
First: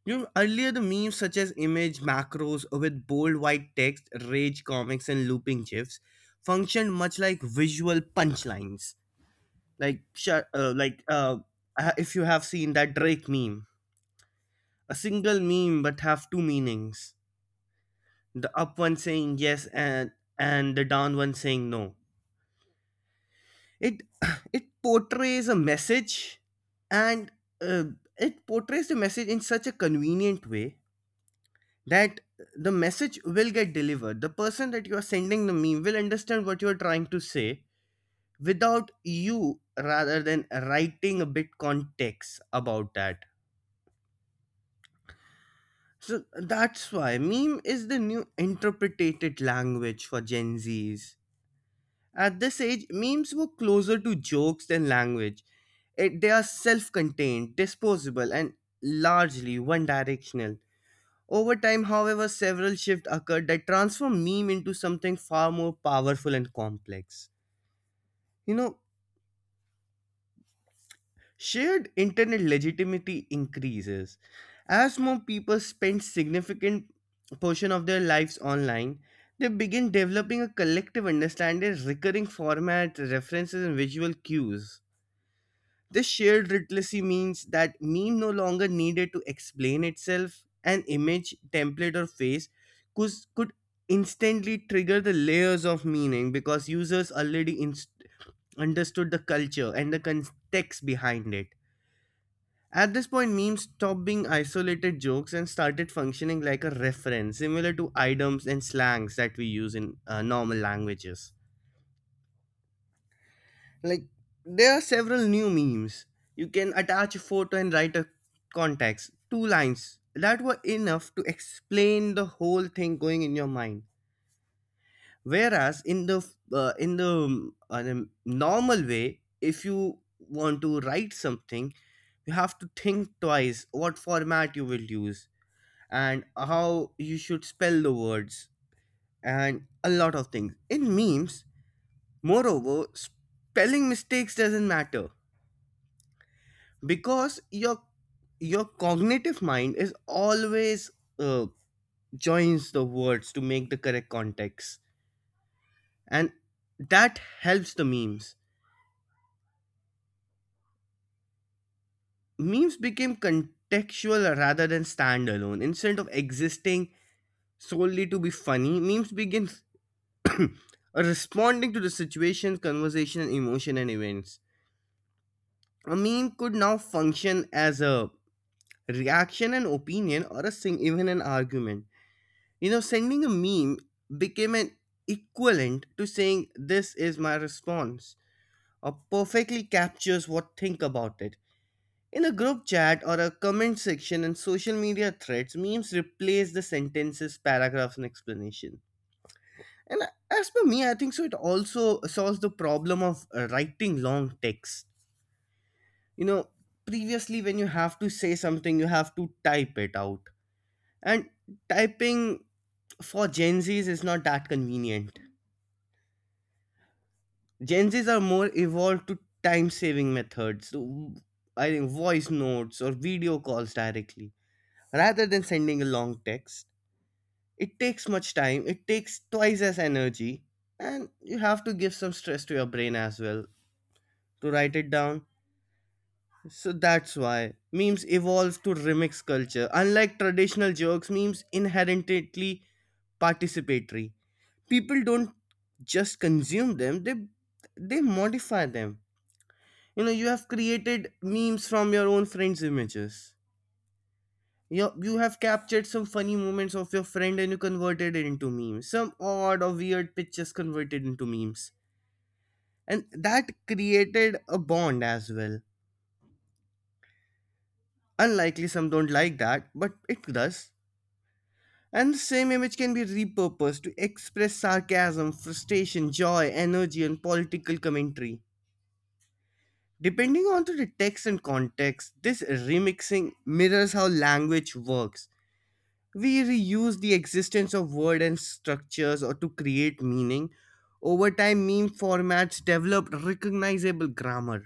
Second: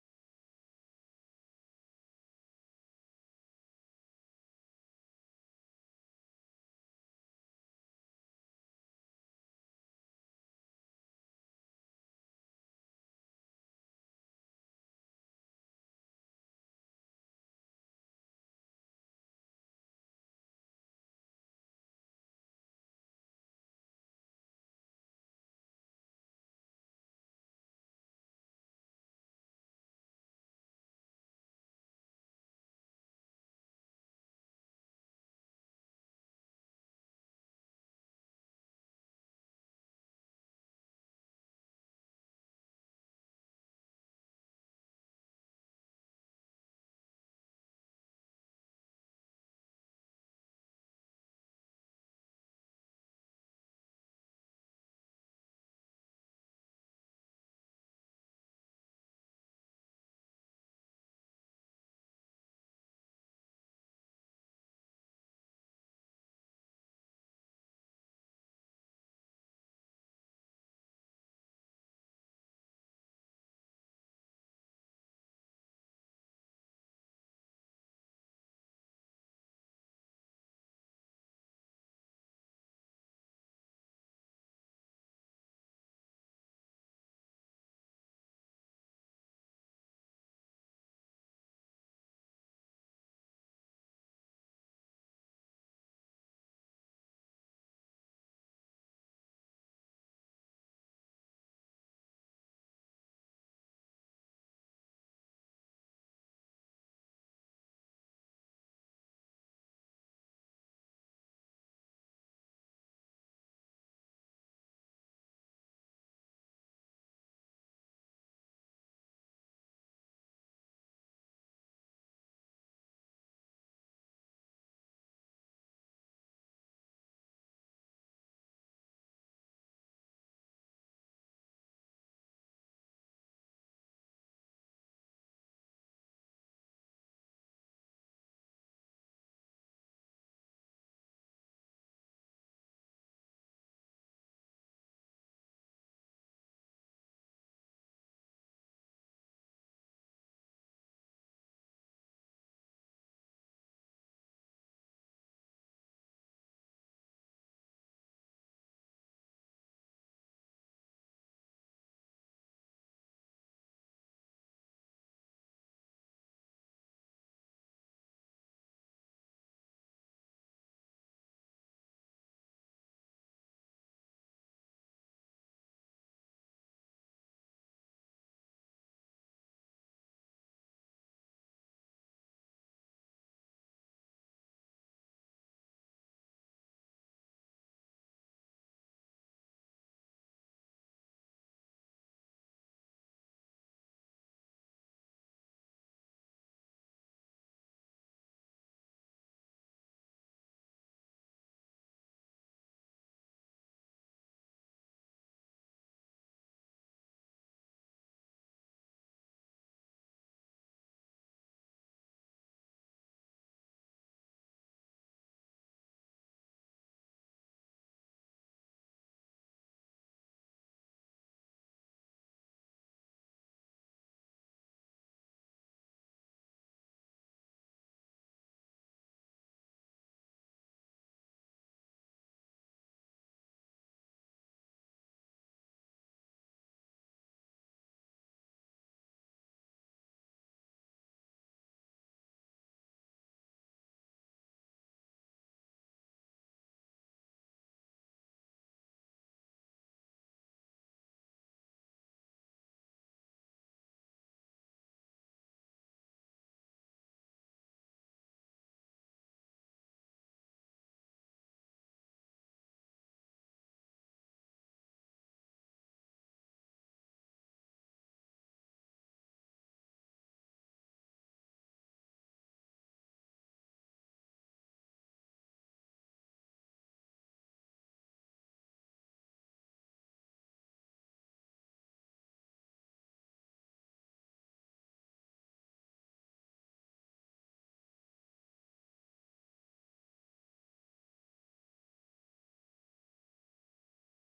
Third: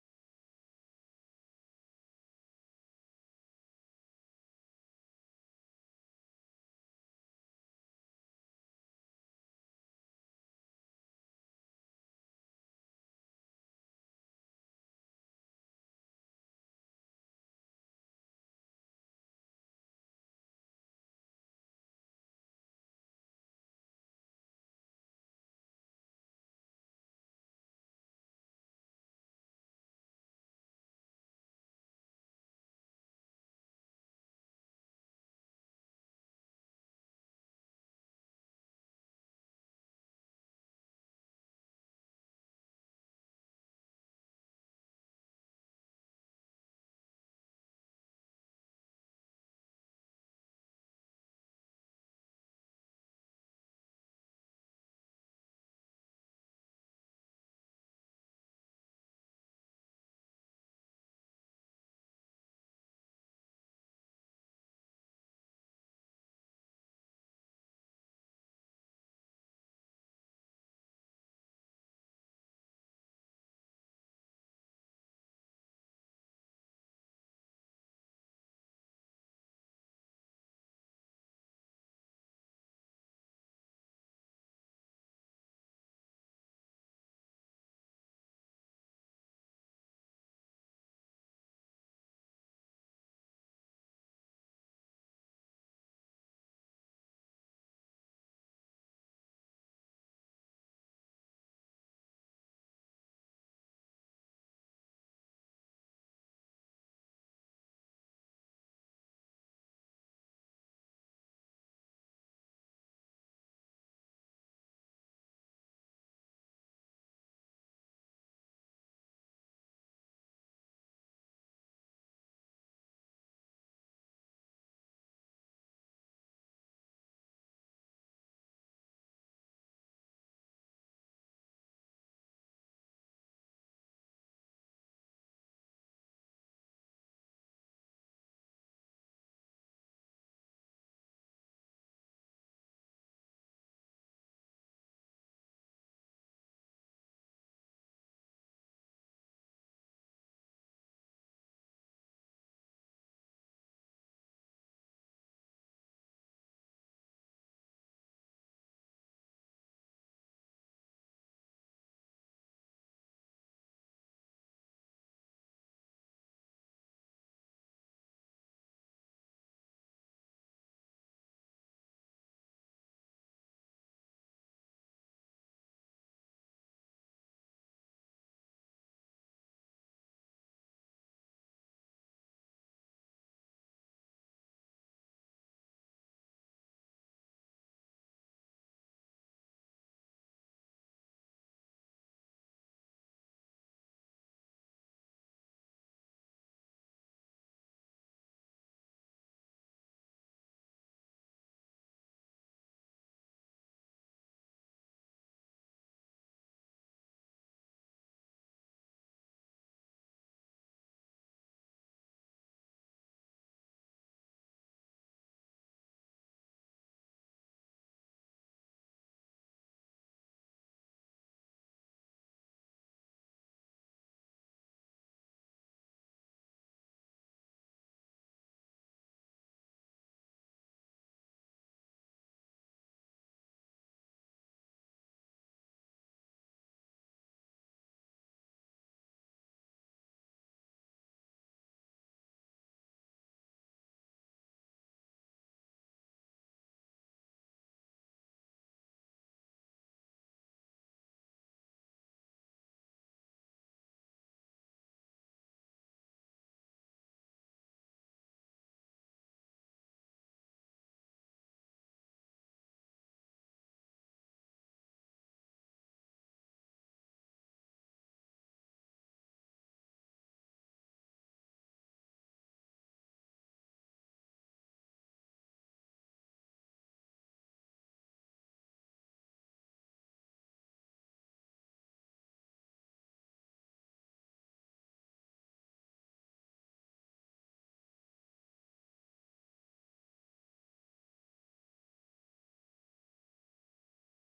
Speaker 3: You know, earlier the memes such as image macros with bold white text, rage comics, and looping gifs functioned much like visual punchlines. Like, sh- uh, like uh, if you have seen that Drake meme, a single meme but have two meanings. The up one saying yes, and the down one saying no. It it portrays a message and uh, it portrays the message in such a convenient way that the message will get delivered. The person that you are sending the meme will understand what you are trying to say without you rather than writing a bit context about that. So that's why meme is the new interpreted language for Gen Zs. At this age, memes were closer to jokes than language. It, they are self contained, disposable, and largely one directional. Over time, however, several shifts occurred that transformed meme into something far more powerful and complex. You know, shared internet legitimacy increases. As more people spend significant portion of their lives online, they begin developing a collective understanding of recurring formats, references, and visual cues. This shared literacy means that meme no longer needed to explain itself. An image, template, or face could instantly trigger the layers of meaning because users already understood the culture and the context behind it. At this point, memes stopped being isolated jokes and started functioning like a reference, similar to items and slangs that we use in normal languages. Like, there are several new memes. You can attach a photo and write a context, two lines that were enough to explain the whole thing going in your mind. Whereas in the the normal way, if you want to write something, you have to think twice what format you will use and how you should spell the words and a lot of things in memes. Moreover spelling mistakes doesn't matter because your cognitive mind is always uh, joins the words to make the correct context and that helps the memes. Memes became contextual rather than standalone. Instead of existing solely to be funny, memes begin responding to the situation, conversation, and emotion and events. A meme could now function as a reaction, an opinion, or a sing even an argument. You know, sending a meme became an equivalent to saying this is my response or perfectly captures what think about it. In a group chat or a comment section and social media threads, memes replace the sentences, paragraphs, and explanation. And as per me, I think so, it also solves the problem of writing long text. You know, previously, when you have to say something, you have to type it out. And typing for Gen Zs is not that convenient. Gen Zs are more evolved to time saving methods, so I think voice notes or video calls directly, rather than sending a long text. It takes much time, it takes twice as energy, and you have to give some stress to your brain as well to write it down. So that's why memes evolve to remix culture. Unlike traditional jokes, memes inherently participatory. People don't just consume them, they modify them. You know, you have created memes from your own friends' images. You have captured some funny moments of your friend and you converted it into memes. Some odd or weird pictures converted into memes. And that created a bond as well. Unlikely some don't like that, but it does. And the same image can be repurposed to express sarcasm, frustration, joy, energy, and political commentary. Depending on the text and context, this remixing mirrors how language works. We reuse the existence of words and structures or to create meaning. Over time, meme formats developed recognizable grammar,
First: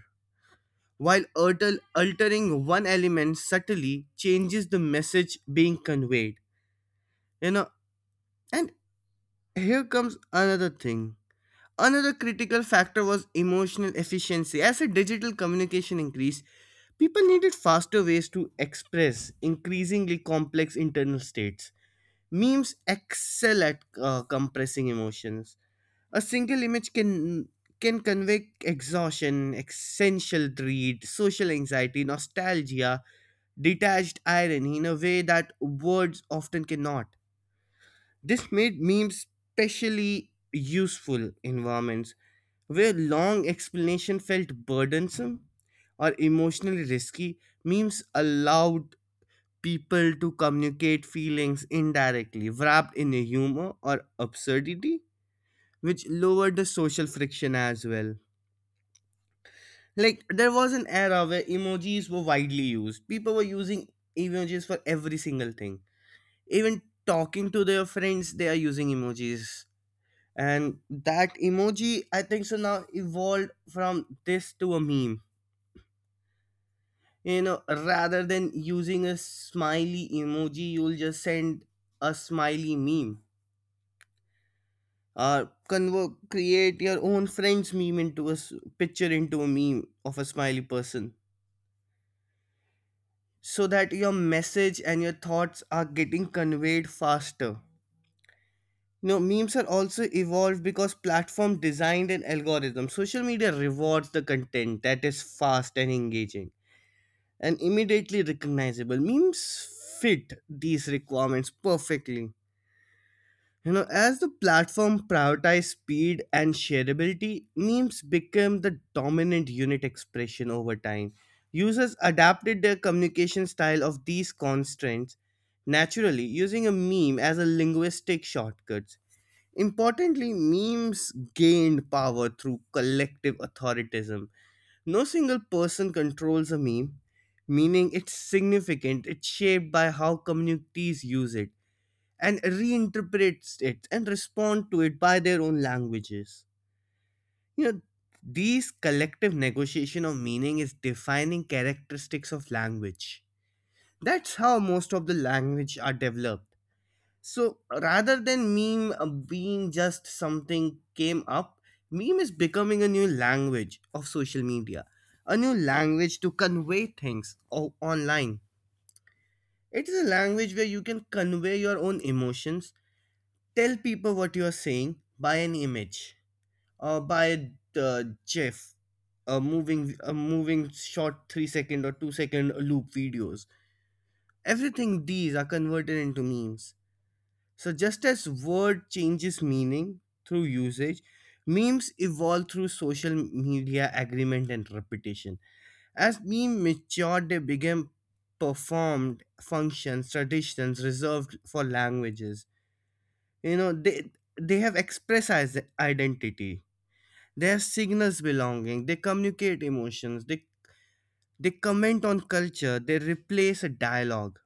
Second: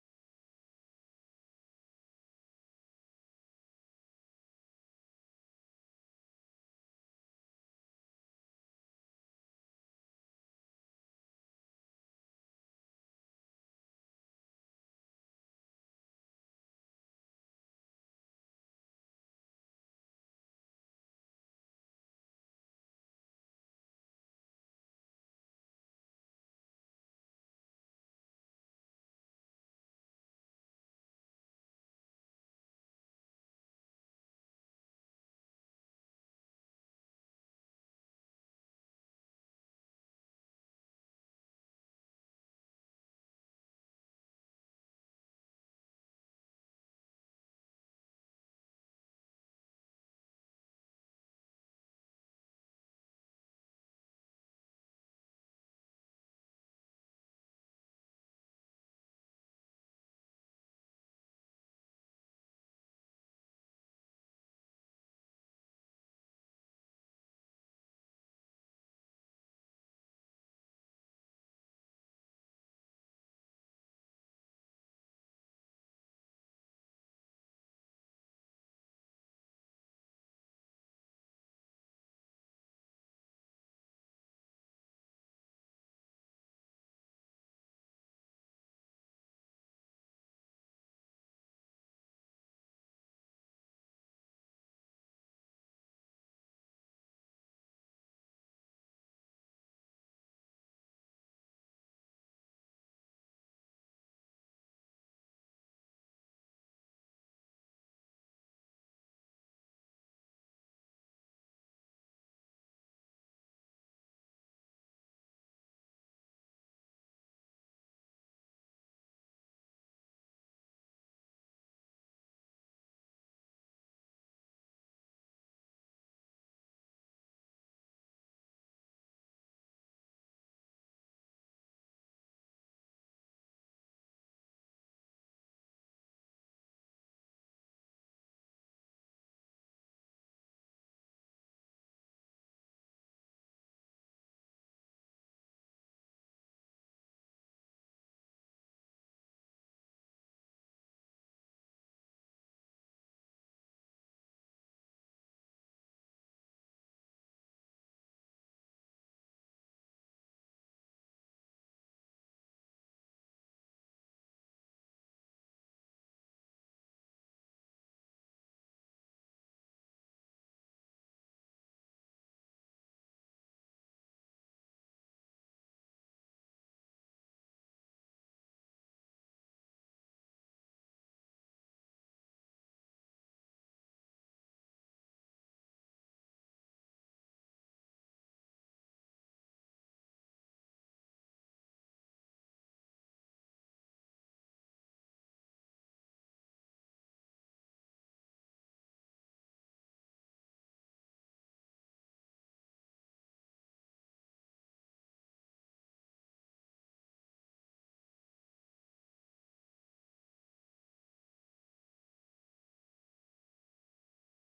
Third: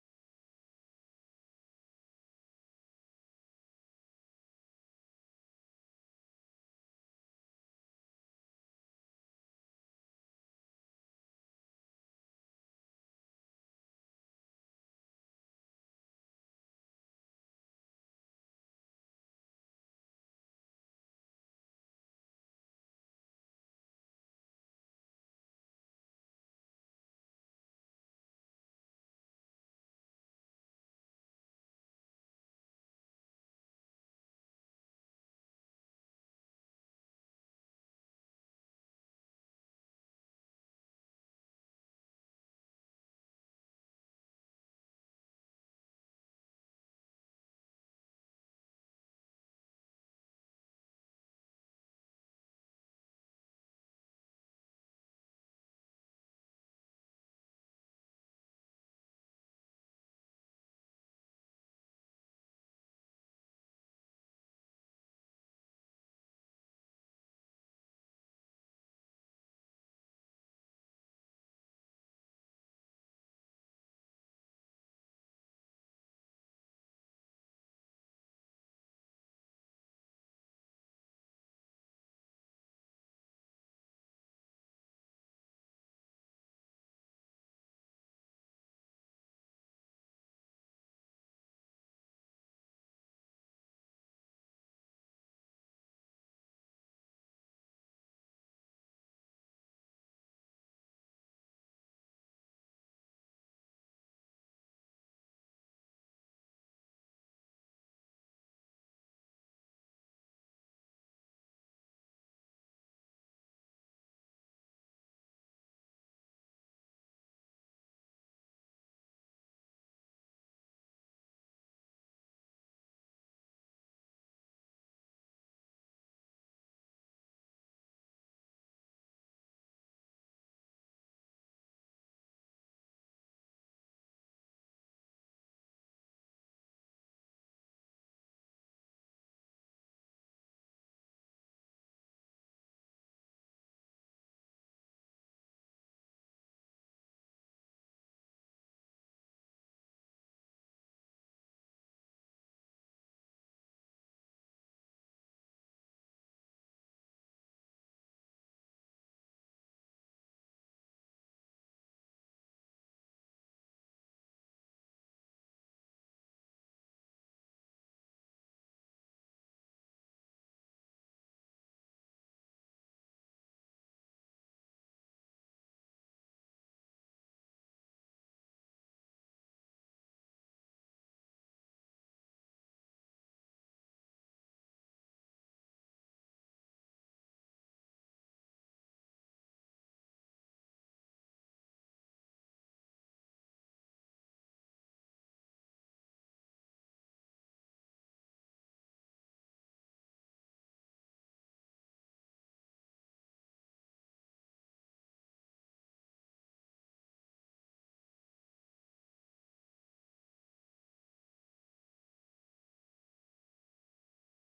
Speaker 3: while altering one element subtly changes the message being conveyed. You know, and here comes another thing. Another critical factor was emotional efficiency. As a digital communication increased, people needed faster ways to express increasingly complex internal states. Memes excel at compressing emotions. A single image can convey exhaustion, essential dread, social anxiety, nostalgia, detached irony in a way that words often cannot. This made memes specially useful environments where long explanation felt burdensome or emotionally risky. Memes allowed people to communicate feelings indirectly, wrapped in a humor or absurdity, which lowered the social friction as well. Like, there was an era where emojis were widely used. People were using emojis for every single thing. Even talking to their friends, they are using emojis. And that emoji, I think so, now evolved from this to a meme. You know, rather than using a smiley emoji you'll just send a smiley meme, or convert create your own friend's meme into a picture into a meme of a smiley person, so that your message and your thoughts are getting conveyed faster. You know, memes are also evolved because platform designed an algorithm. Social media rewards the content that is fast and engaging and immediately recognizable. Memes fit these requirements perfectly. You know, as the platform prioritize speed and shareability, memes became the dominant unit expression over time. Users adapted their communication style of these constraints naturally, using a meme as a linguistic shortcut. Importantly, memes gained power through collective authoritism. No single person controls a meme, meaning it's significant, it's shaped by how communities use it and reinterprets it and respond to it by their own languages. You know, these collective negotiation of meaning is defining characteristics of language. That's how most of the language are developed. So rather than meme being just something came up, meme is becoming a new language of social media, a new language to convey things online. It is a language where you can convey your own emotions, tell people what you are saying by an image or by a uh, gif, a moving a moving short 3 second or 2-second loop videos. Everything these are converted into memes. So just as word changes meaning through usage, memes evolve through social media agreement and repetition. As meme matured they became performed functions traditions reserved for languages. You know, they have express as identity, they have signals belonging, they communicate emotions, they comment on culture, they replace a dialogue.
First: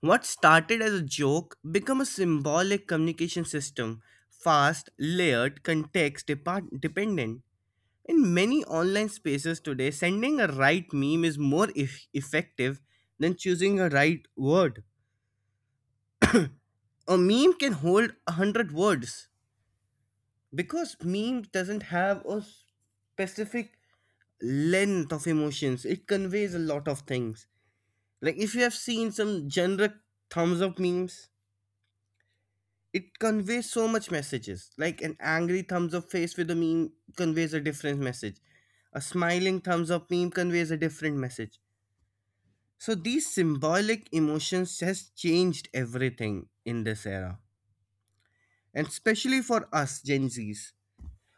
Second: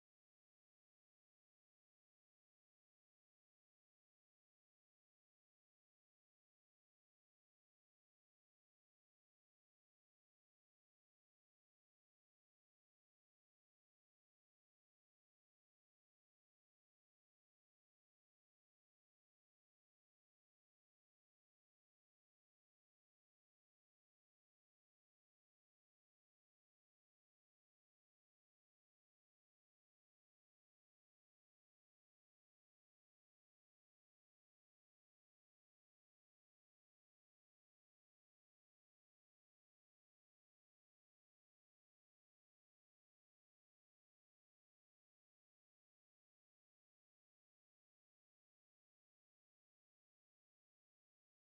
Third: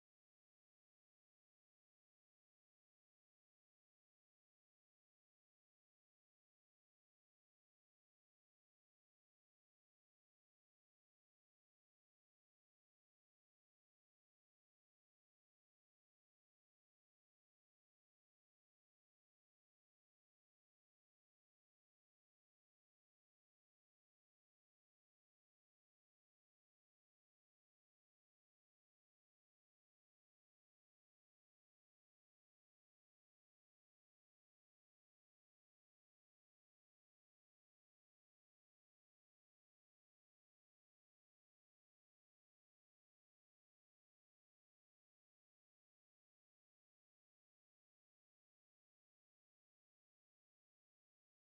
Speaker 3: What started as a joke become a symbolic communication system, fast layered context dependent. In many online spaces today sending a right meme is more effective than choosing a right word. A meme can hold 100 words because meme doesn't have a specific length of emotions. It conveys a lot of things. Like if you have seen some generic thumbs up memes, it conveys so much messages. Like an angry thumbs up face with a meme conveys a different message, a smiling thumbs up meme conveys a different message. So these symbolic emotions has changed everything in this era, and especially for us Gen Z's.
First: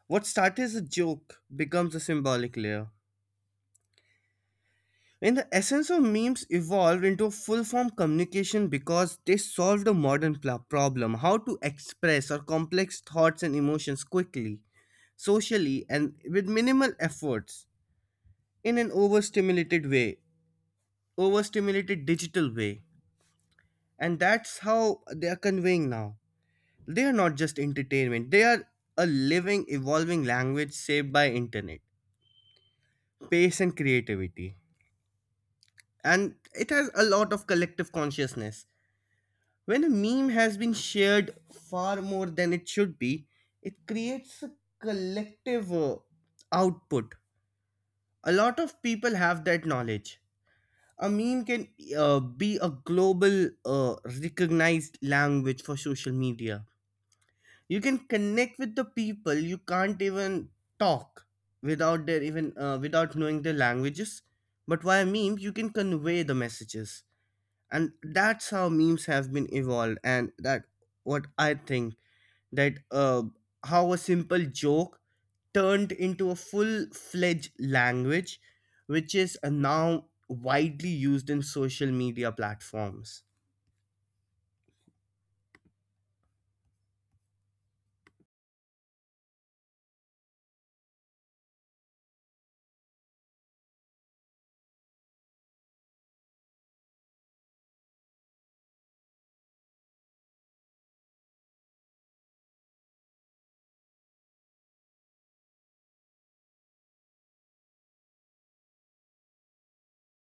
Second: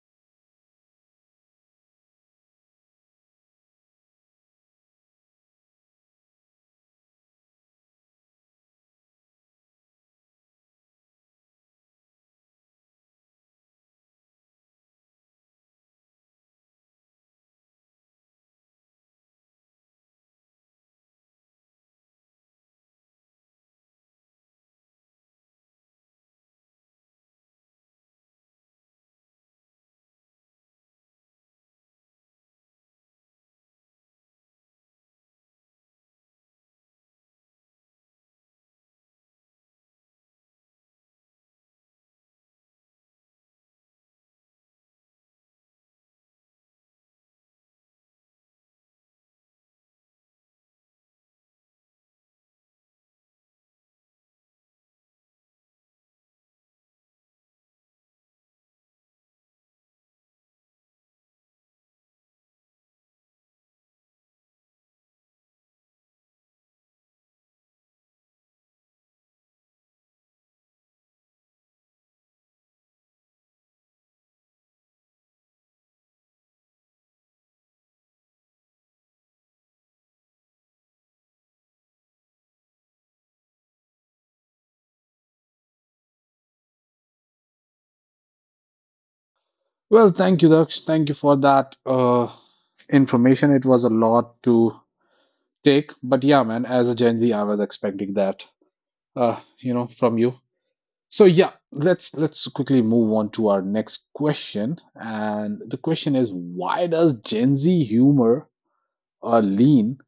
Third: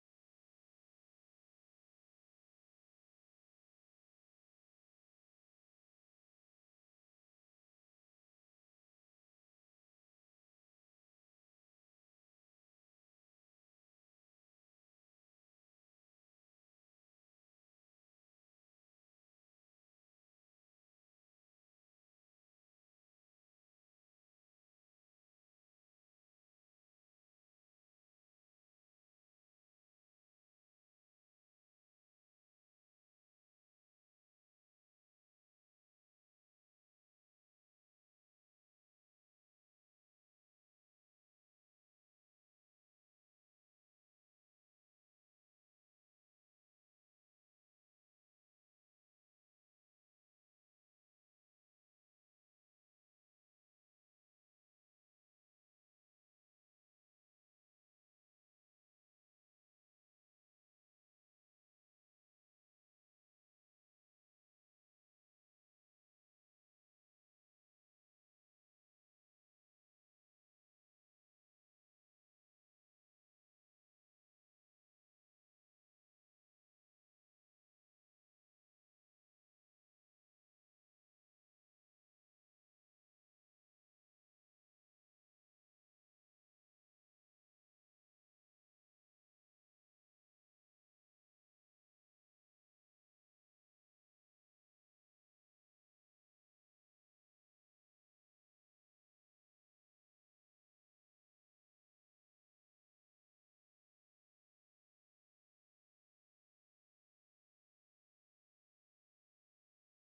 Speaker 3: What started as a joke becomes a symbolic layer. And the essence of memes evolved into full form communication because they solved a modern problem: how to express our complex thoughts and emotions quickly, socially, and with minimal efforts in an overstimulated way, overstimulated digital way. And that's how they are conveying now. They are not just entertainment, they are a living, evolving language shaped by internet, pace, and creativity. And it has a lot of collective consciousness. When a meme has been shared far more than it should be, it creates a collective output. A lot of people have that knowledge. A meme can be a global recognized language for social media. You can connect with the people you can't even talk without their even without knowing their languages. But via meme, you can convey the messages, and that's how memes have been evolved, and that what I think that how a simple joke turned into a full fledged language, which is now widely used in social media platforms.
Speaker 1: Well, thank you, Daksh. Thank you for that information. It was a lot to take, but yeah, man, as a Gen Z, I was expecting that. You know, from you. So yeah, let's quickly move on to our next question. And the question is, why does Gen Z humor lean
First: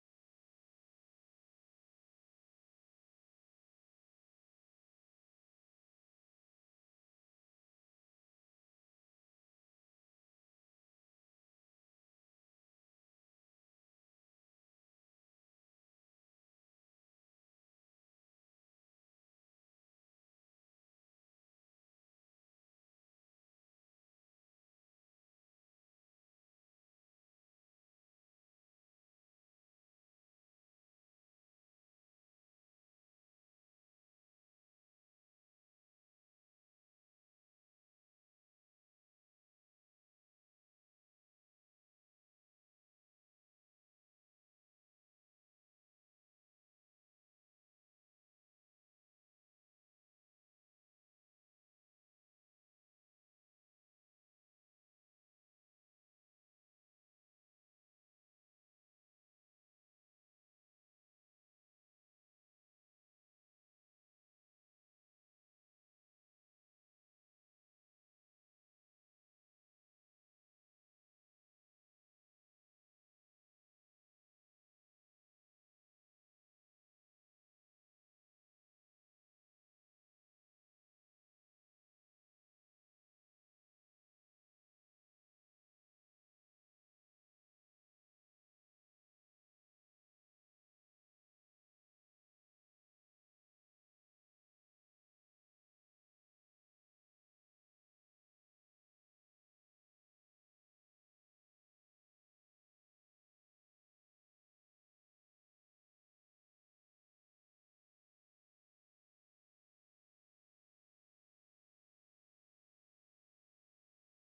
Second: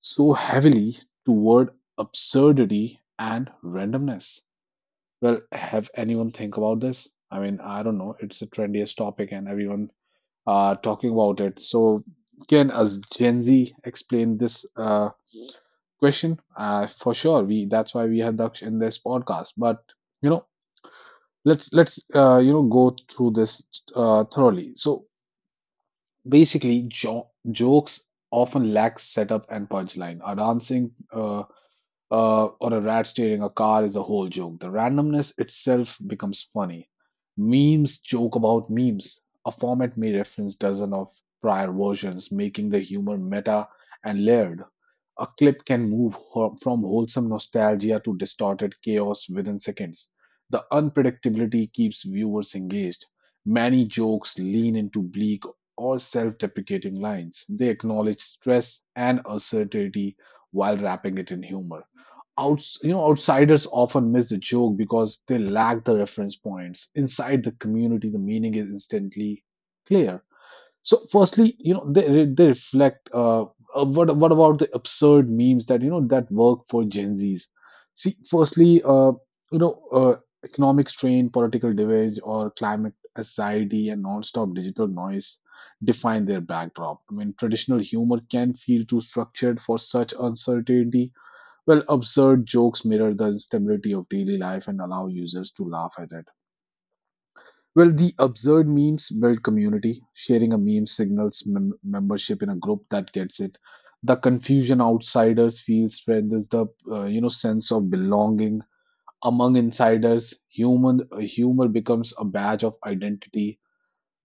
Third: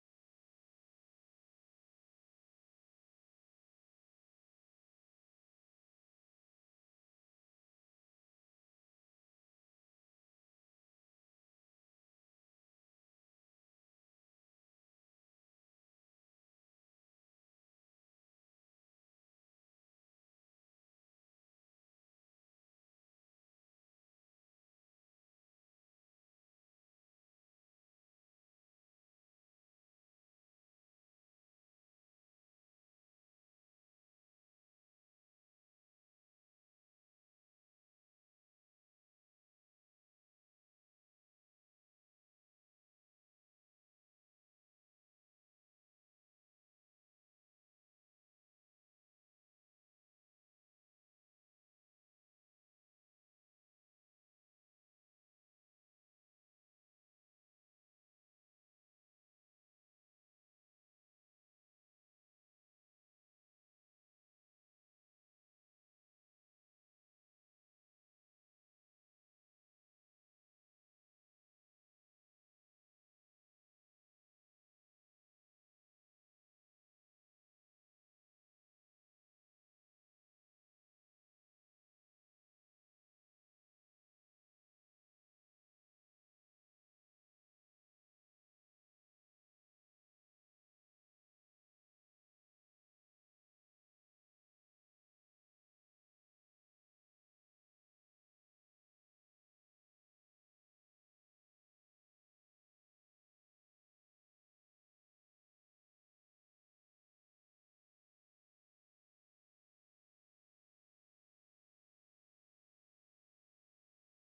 Speaker 1: so heavily toward absurdity and randomness? Well, have anyone think about this? I mean, I don't know. It's the trendiest topic, and everyone talking about it. So can as Gen Z explain this question? For sure, we that's why we have Daksh in this podcast. But you know let's you know go through this thoroughly. So basically, jo jokes often lack setup and punchline. Our dancing or a rat steering a car is a whole joke. The randomness itself becomes funny. Memes joke about memes. A format may reference dozens of prior versions, making the humor meta and layered. A clip can move from wholesome nostalgia to distorted chaos within seconds. The unpredictability keeps viewers engaged. Many jokes lean into bleak or self deprecating lines. They acknowledge stress and uncertainty while wrapping it in humor outs you know outsiders often miss the joke because they lack the reference points inside the community. The meaning is instantly clear. So firstly, you know they reflect, what about the absurd memes that you know that work for Gen Z's? See, firstly, you know, economic strain, political divide, or climate anxiety and non-stop digital noise define their backdrop. I mean traditional humor can feel too structured for such uncertainty. Well, absurd jokes mirror the stability of daily life and allow users to laugh at it. Well, the absurd memes build community. Sharing a meme signals membership in a group that gets it. The confusion outsiders feel strengthens the, you know, sense of belonging among insiders. Human humor becomes a badge of identity.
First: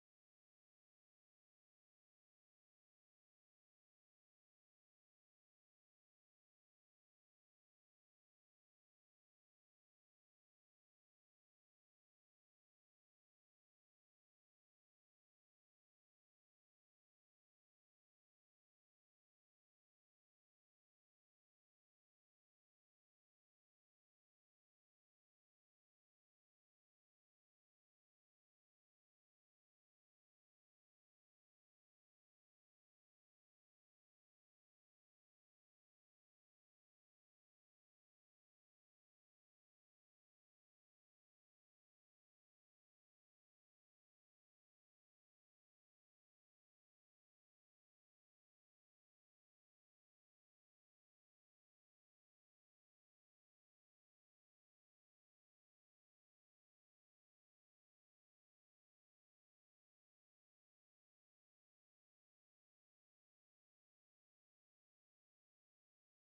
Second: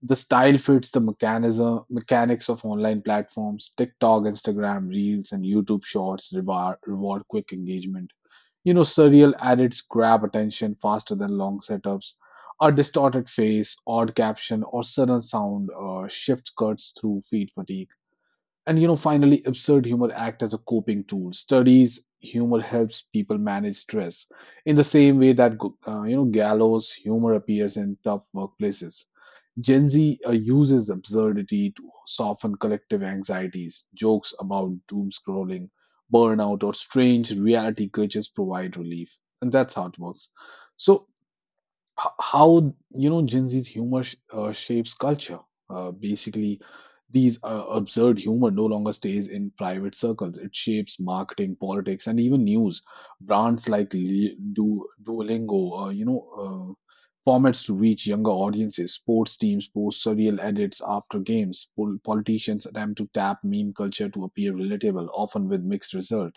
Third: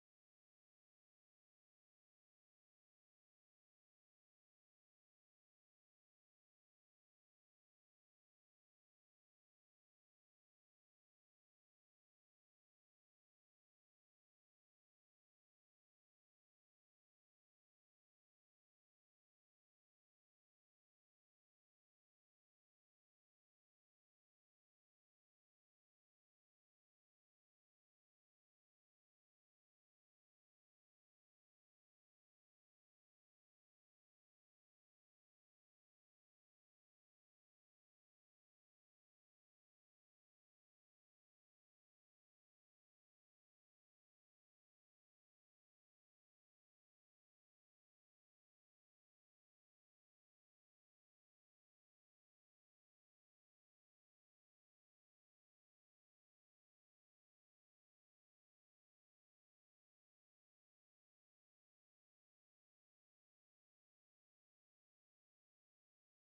Speaker 1: The style fits the mechanism mechanics of online platforms. TikTok, Instagram, Reels, and YouTube Shorts reward quick engagement. You know, surreal edits grab attention faster than long setups. A distorted face, odd caption, or sudden sound shift cuts through feed fatigue. And you know, finally, absurd humor act as a coping tool. Studies humor helps people manage stress in the same way that you know gallows humor appears in tough workplaces. Gen Z uses absurdity to soften collective anxieties. Jokes about doom scrolling, burnout, or strange reality glitches provide relief, and that's how it works. So, how you know Gen Z's humor shapes culture? Basically, these absurd humor no longer stays in private circles. It shapes marketing, politics, and even news. Brands like Duolingo, you know, formats to reach younger audiences. Sports teams post surreal edits after games. Politicians attempt to tap meme culture to appear relatable, often with mixed result.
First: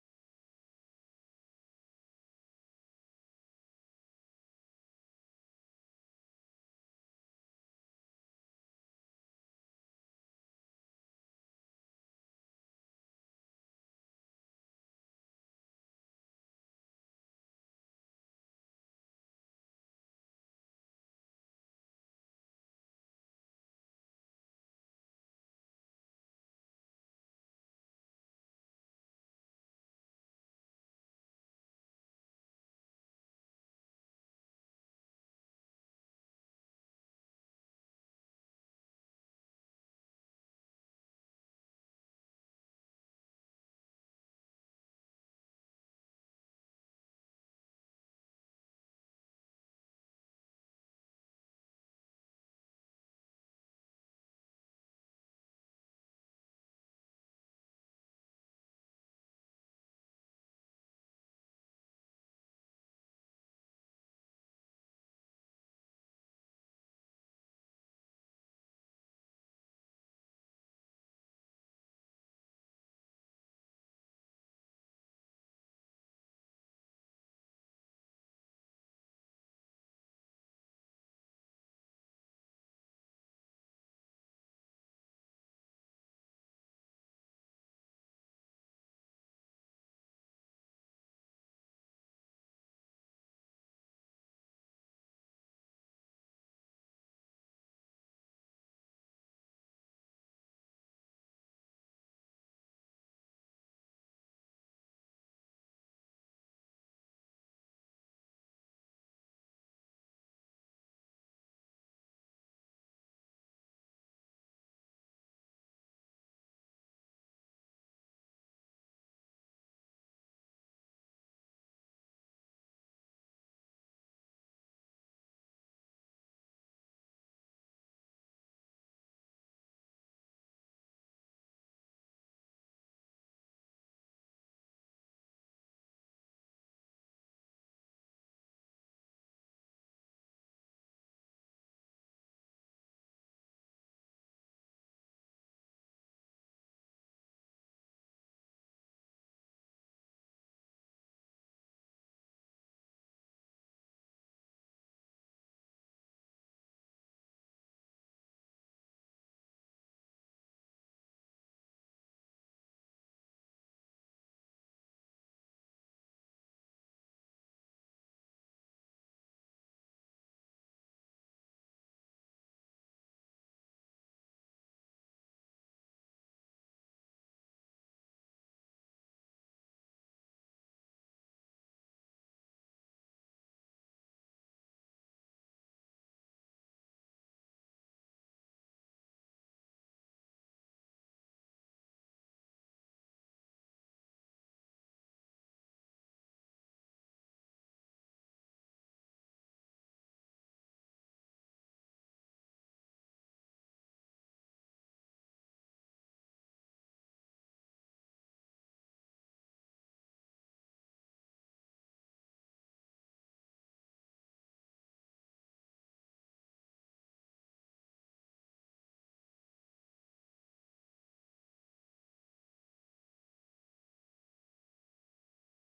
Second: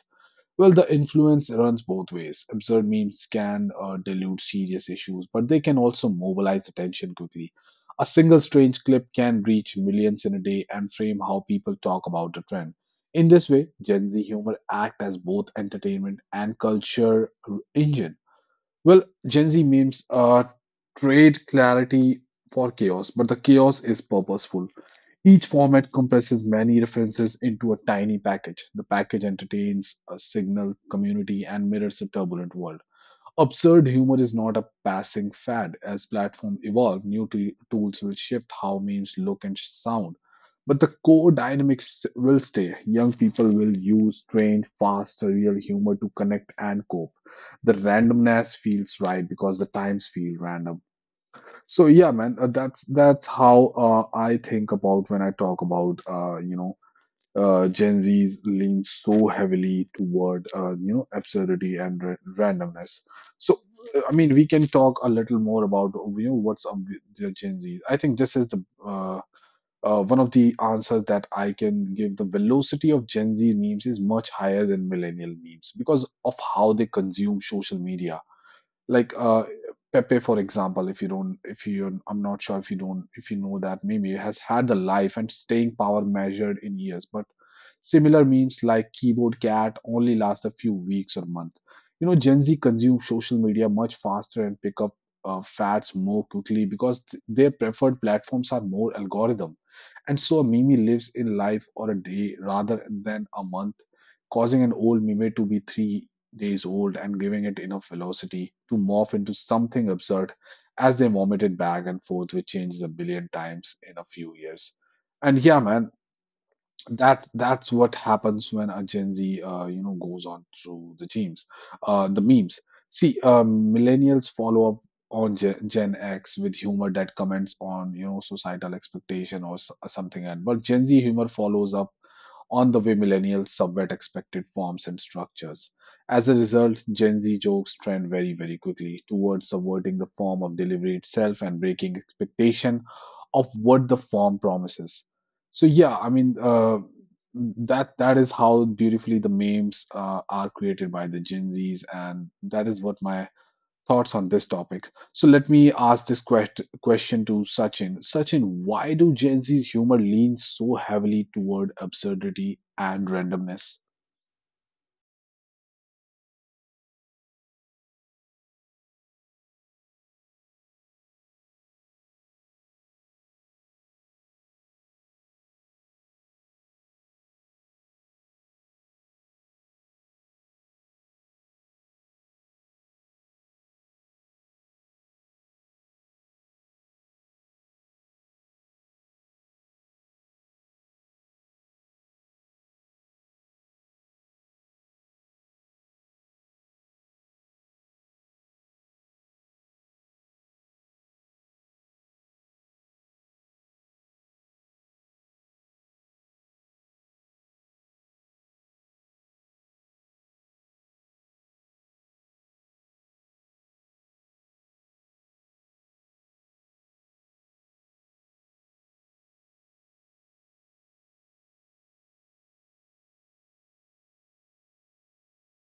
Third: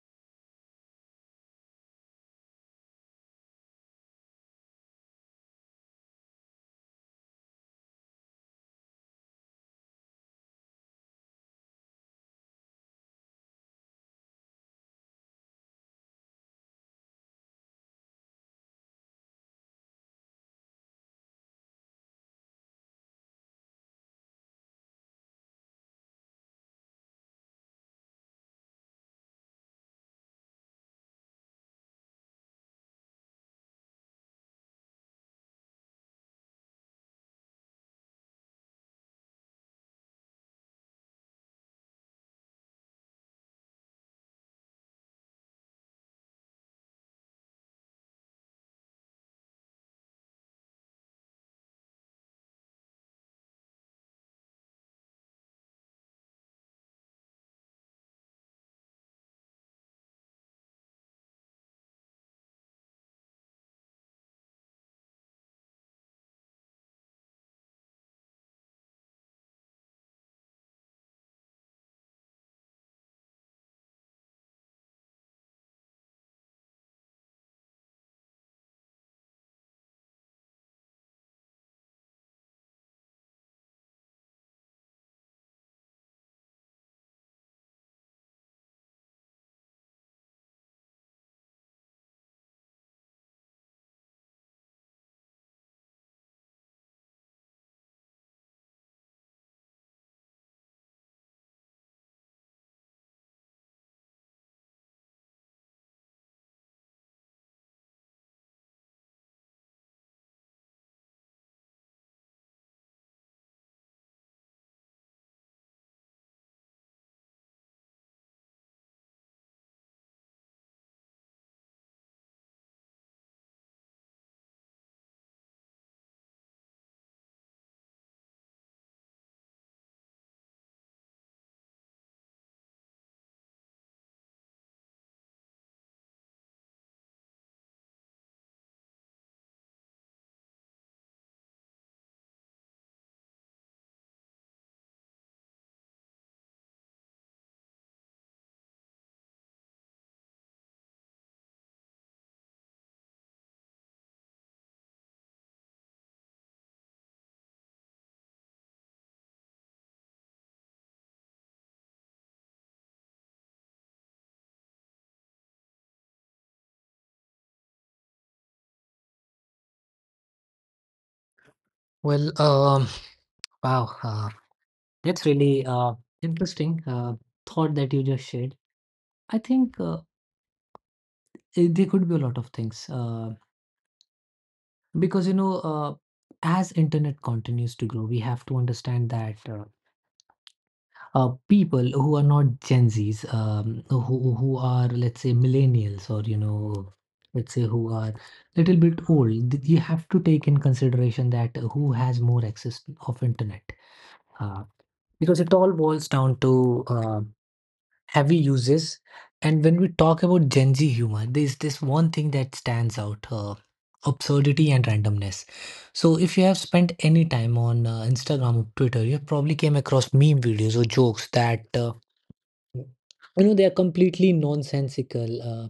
Speaker 1: Well, the influence runs both ways. Absurd memes can dilute serious issues, but they can also mobilize attention quickly. A single strange clip can reach millions in a day and frame how people talk about the trend. In this way, Gen Z humor act as both entertainment and culture engine. Well, Gen Z memes trade clarity for chaos, but the chaos is purposeful. Each format compresses many references into a tiny package. The package entertains a signal community and mirrors a turbulent world. Absurd humor is not a passing fad. As platforms evolve, new tools will shift how memes look and sound. But the core dynamics will stay. Young people will use strange, fast, surreal humor to connect and cope. The randomness feels right because the times feel random. So yeah, man, that's how I think about when I talk about you know Gen Z's lean so heavily toward you know absurdity and randomness. So I mean, we can talk a little more about you know what's up with the Gen Z. I think this is the one of the answers that I can give. The velocity of Gen Z memes is much higher than millennial memes because of how they consume social media like Pepe, for example, if you, I'm not sure if you know that Mimi has had the life and staying power measured in years, but similar memes like Keyboard Cat only last a few weeks or month. You know, Gen Z consume social media much faster and pick up fads more quickly because their preferred platforms are more algorithm, and so a meme lives in life or a day rather than a month, causing an old meme to be 3 days old and giving it enough velocity to morph into something absurd as they vomited back and forth, which changes a billion times in a few years. And yeah, man, that's what happens when a Gen Z, you know, goes on through the memes. The memes. See, millennials follow up on Gen X with humor that comments on, you know, societal expectation or something. And but Gen Z humor follows up on the way millennials subvert expected forms and structures. As a result, Gen Z jokes trend very, very quickly towards subverting the form of delivery itself and breaking expectation of what the form promises. So yeah, I mean that is how beautifully the memes are created by the Gen Zs, and that is what my thoughts on this topic. So let me ask this question to Sachin. Sachin, why do Gen Z's humor lean so heavily toward absurdity and randomness?
Speaker 2: Well, wow. That's really interesting thought that you just shared. I think there could be a lot of things because as internet continues to grow, we have to understand that people who are not Gen Zs, who are, let's say, millennials, or you know, let's say who are little bit old, you have to take in consideration that who has more access of internet uh, because it all boils down to heavy uses. And when we talk about Gen Z humor, there's this one thing that stands out: absurdity and randomness. So, if you have spent any time on Instagram or Twitter, you have probably came across meme videos or jokes that, they are completely nonsensical,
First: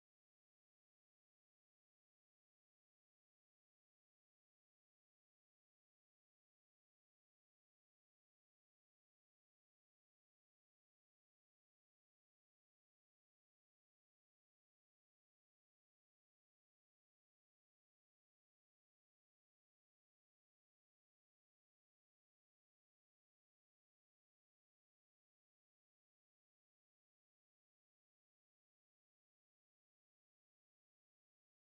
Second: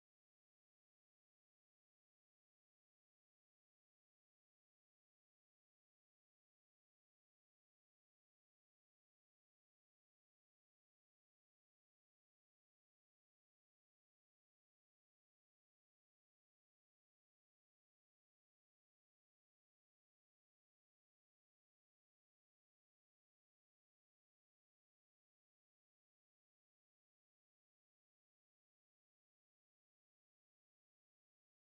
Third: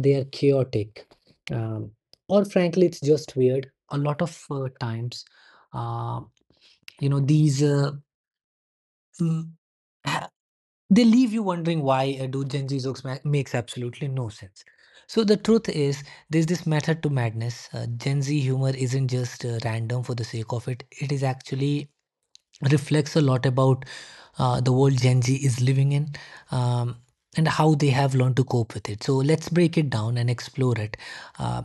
Speaker 2: they are chaotic, um, or frankly, it's just weird. A lot of times, uh, you know, these. Uh, mm, they leave you wondering why do Gen Z jokes makes absolutely no sense. So the truth is, there's this method to madness. Gen Z humor isn't just random for the sake of it. It is actually reflects a lot about the world Gen Z is living in. Um, and how they have learned to cope with it. So let's break it down and explore it. Uh,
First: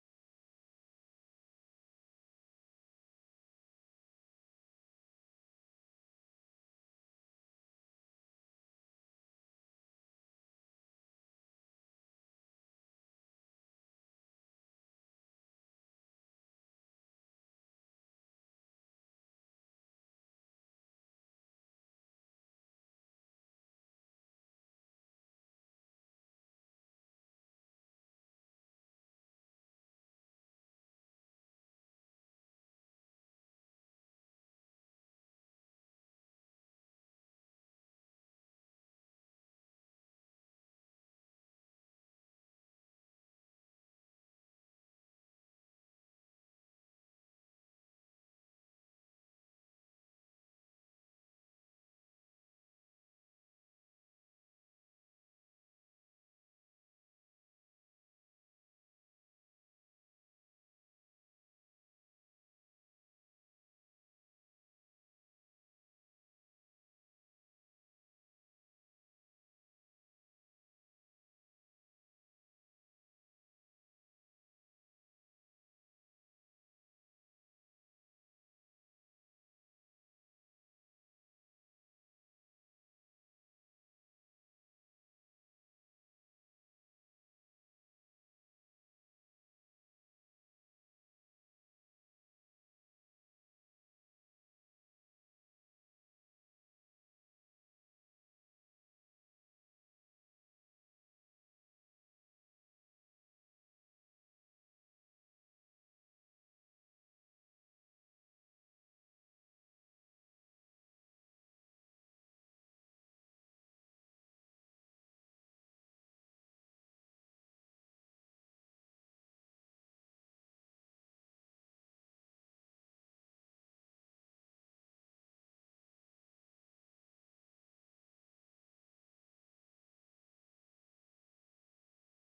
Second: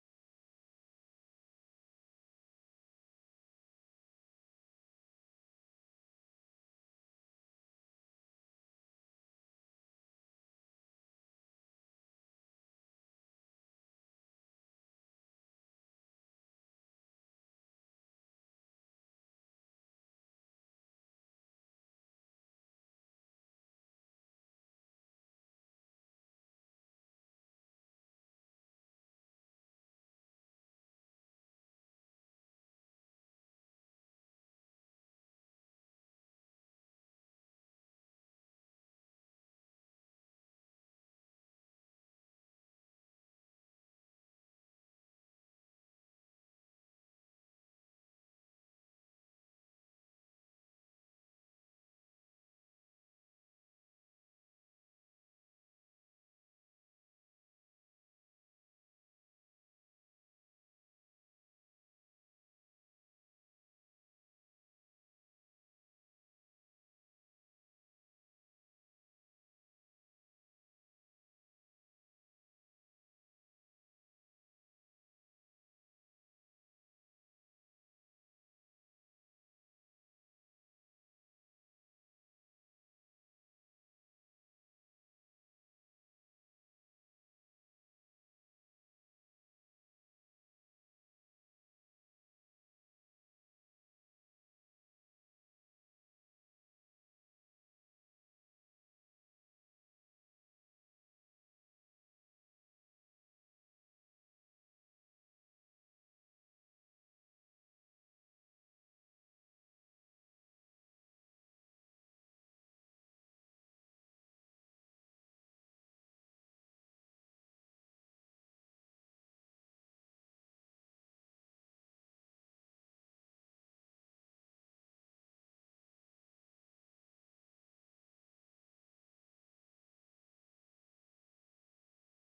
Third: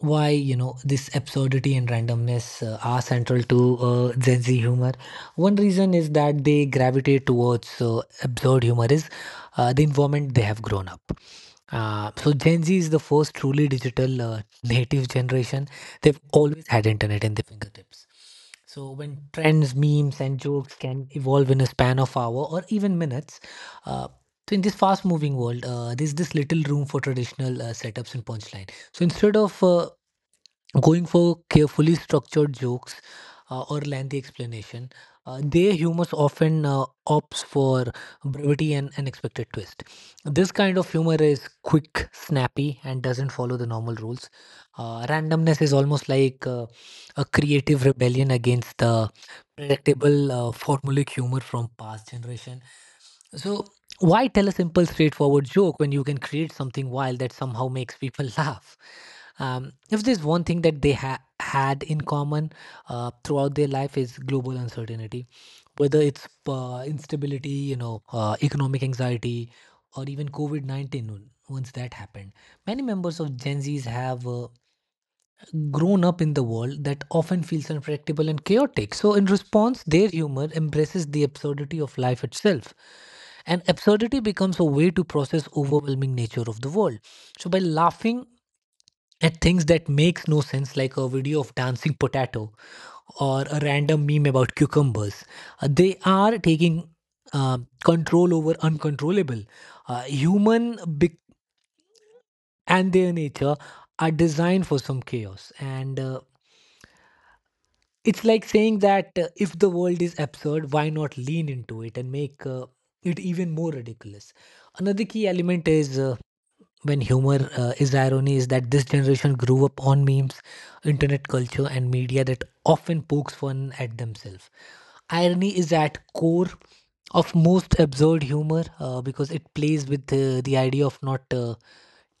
Speaker 2: why, you know, this absurdity and randomness are central to Gen Z humor. One reason is that they gravitate towards absurd humor is the environment they have grown up. So Gen Z is the first truly digital native generation. They've always had internet in their fingertips. So when trends, memes, and jokes can evolve in a span of hour or even minutes, uh, so in this fast-moving world, there's this little room for traditional setups and punchline. So instead of going for carefully structured jokes or lengthy explanation. Their humor often opts for brevity and unexpected twist. This kind of humor is quick, snappy, and doesn't follow the normal rules. Randomness is almost like a creative rebellion against the predictable formulaic humor from past generation. So, why tell a simple, straightforward joke when you can create something wild that somehow makes people laugh? If there's one thing that they had in common throughout their life is global uncertainty, whether it's instability, economic anxiety, or even COVID 19, once that happened. Many members of Gen Zs have grown up in the world that often feels unpredictable and chaotic. So, in response, their humor embraces the absurdity of life itself. And absurdity becomes a way to process overwhelming nature of the world. So, by laughing at things that makes no sense, like a video of dancing potato or a random meme about cucumbers, they are taking uh, control over uncontrollable. Human bec and their nature are designed for some chaos and it's like saying that if the world is absurd, why not lean into it and make it even more ridiculous? Another key element is when humor is irony is that this generation grew up on memes, internet culture, and media that often pokes fun at themselves. Irony is at core of most absurd humor because it plays with the idea of not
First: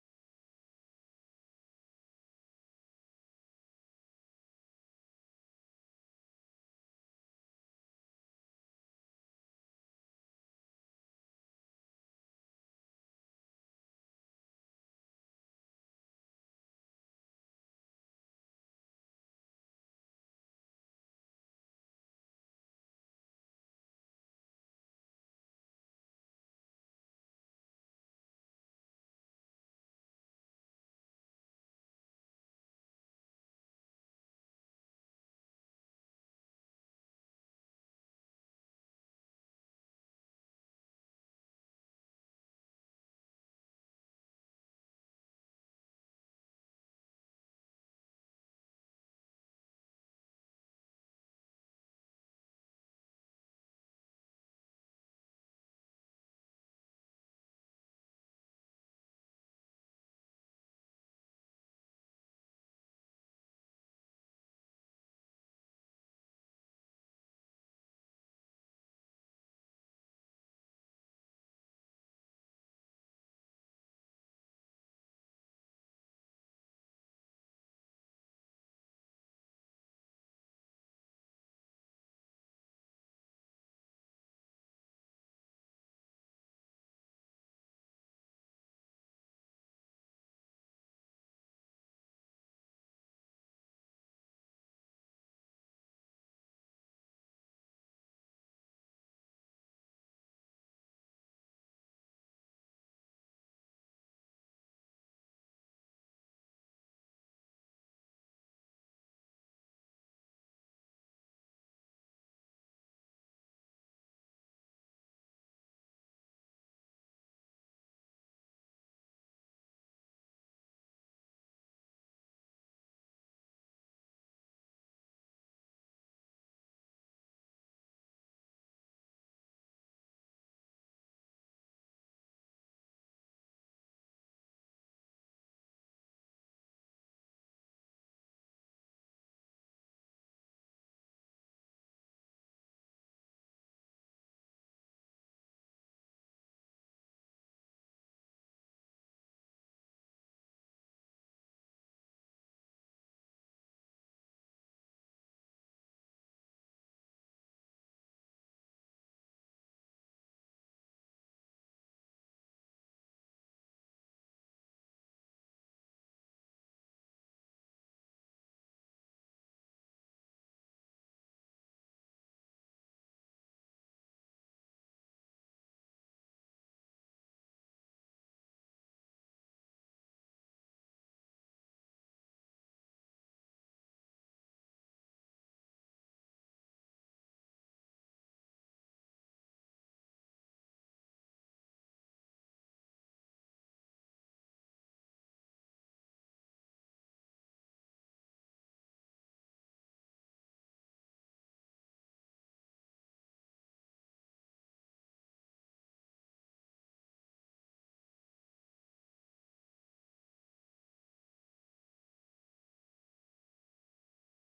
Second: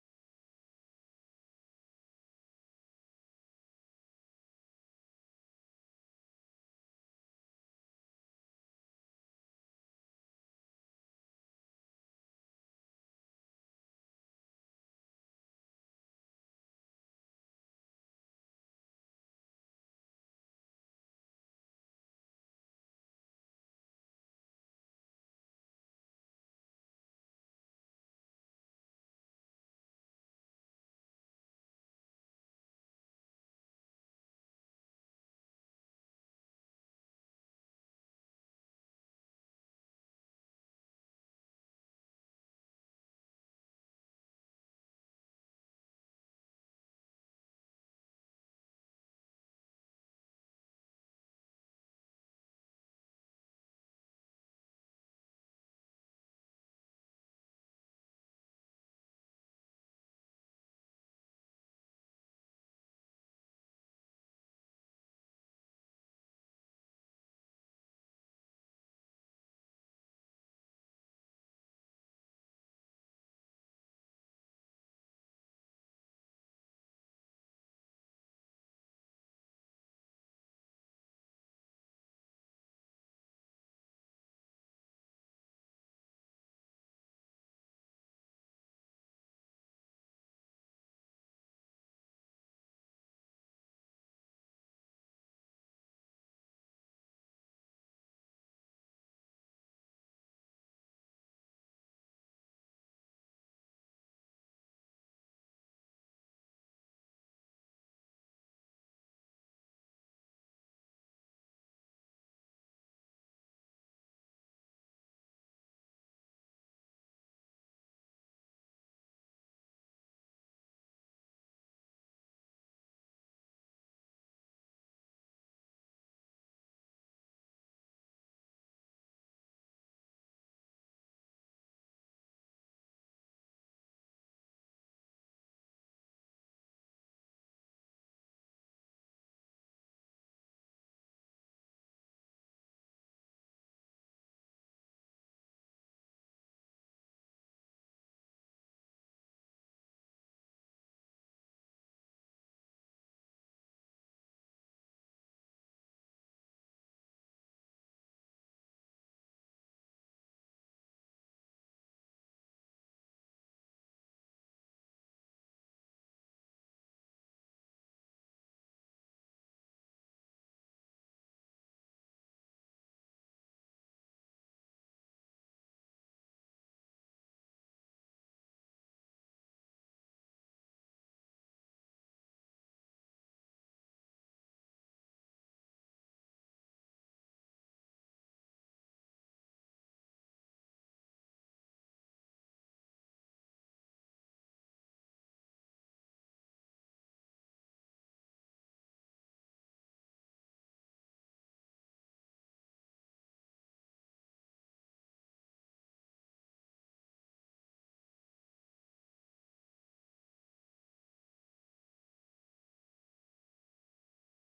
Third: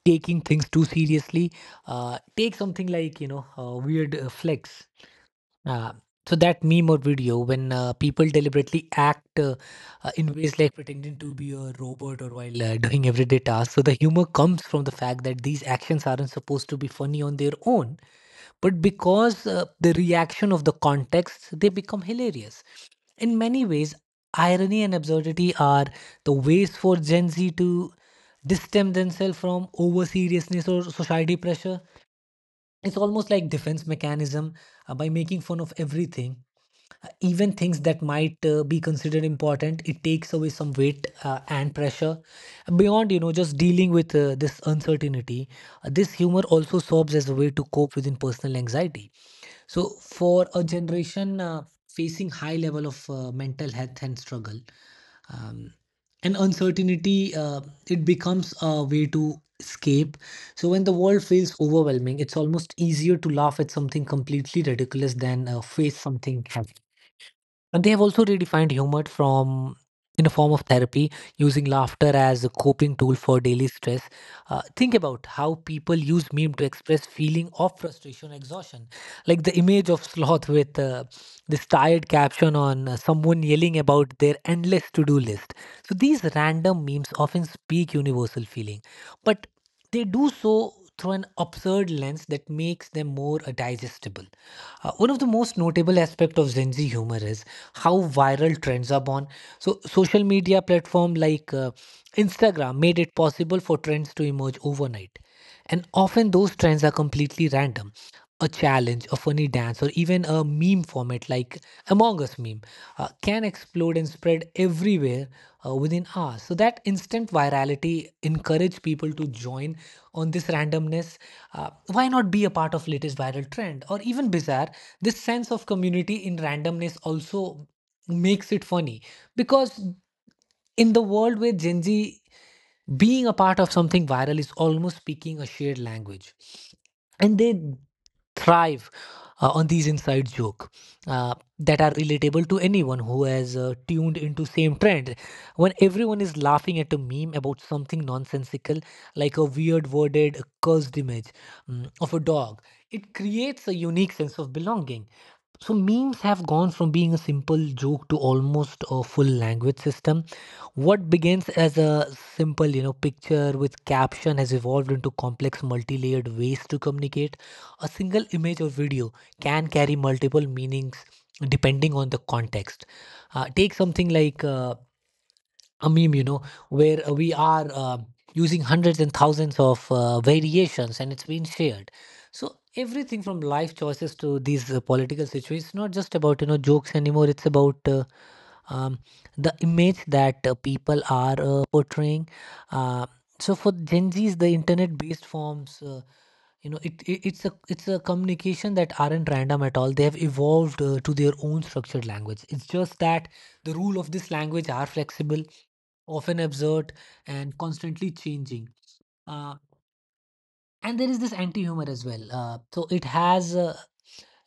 Speaker 2: taking things too seriously. Take something like, you know, weird flex. Uh, so that meme or video when people deliberately act in ways like pretending to be a robot or while doing everyday tasks. So the humor comes from the fact that these actions aren't supposed to be funny on their own, but because the reaction of the context, they become hilarious. In many ways, irony and absurdity are the ways for Gen Z to distance themselves from over seriousness or society pressure. It's almost like defense mechanism, by making fun of everything, even things that might be considered important. It takes away some weight and pressure beyond, you know, just dealing with this uncertainty. This humor also serves as a way to cope within personal anxiety. So for a generation facing high level of mental health and struggle, um, and uncertainty, it becomes a way to escape. So when the world feels overwhelming, it's almost easier to laugh at something completely ridiculous than face something heavy. And they have also redefined humor from in a form of therapy, using laughter as a coping tool for daily stress. Think about how people use meme to express feeling of frustration, exhaustion, like the image of sloth with this tired caption on someone yelling about their endless to-do list. So these random memes often speak universal feeling, but they do so through an absurd lens that makes them more digestible. One of the most notable aspects of Gen Z humor is how viral trends are born. So, social media platform like Instagram made it possible for trends to emerge overnight, and often those trends are completely random. A challenge, a funny dance, or even a meme format like Among Us meme can explode and spread everywhere within hours. So that instant virality encourage people to join on this randomness. Why not be a part of latest viral trend or even bizarre? This sense of community in randomness also makes it funny because in the world where Gen Z being a part of something viral is almost speaking a shared language, and they thrive on these inside joke uh, that are relatable to anyone who has tuned into same trend. When everyone is laughing at a meme about something nonsensical like a weird worded cursed image, of a dog, it creates a unique sense of belonging. So memes have gone from being a simple joke to almost a full language system. What begins as a simple, you know, picture with caption has evolved into complex multi-layered ways to communicate. A single image or video can carry multiple meanings depending on the context. Take something like a meme, you know, where we are using hundreds and thousands of variations and it's been shared. So everything from life choices to these political situations, it's not just about, you know, jokes anymore. It's about, um, the image that people are portraying. Uh, so for Gen Zs, the internet-based forms, you know, it's a communication that aren't random at all. They have evolved to their own structured language. It's just that the rule of this language are flexible, often absurd, and constantly changing. Uh, and there is this anti humor as well. So it has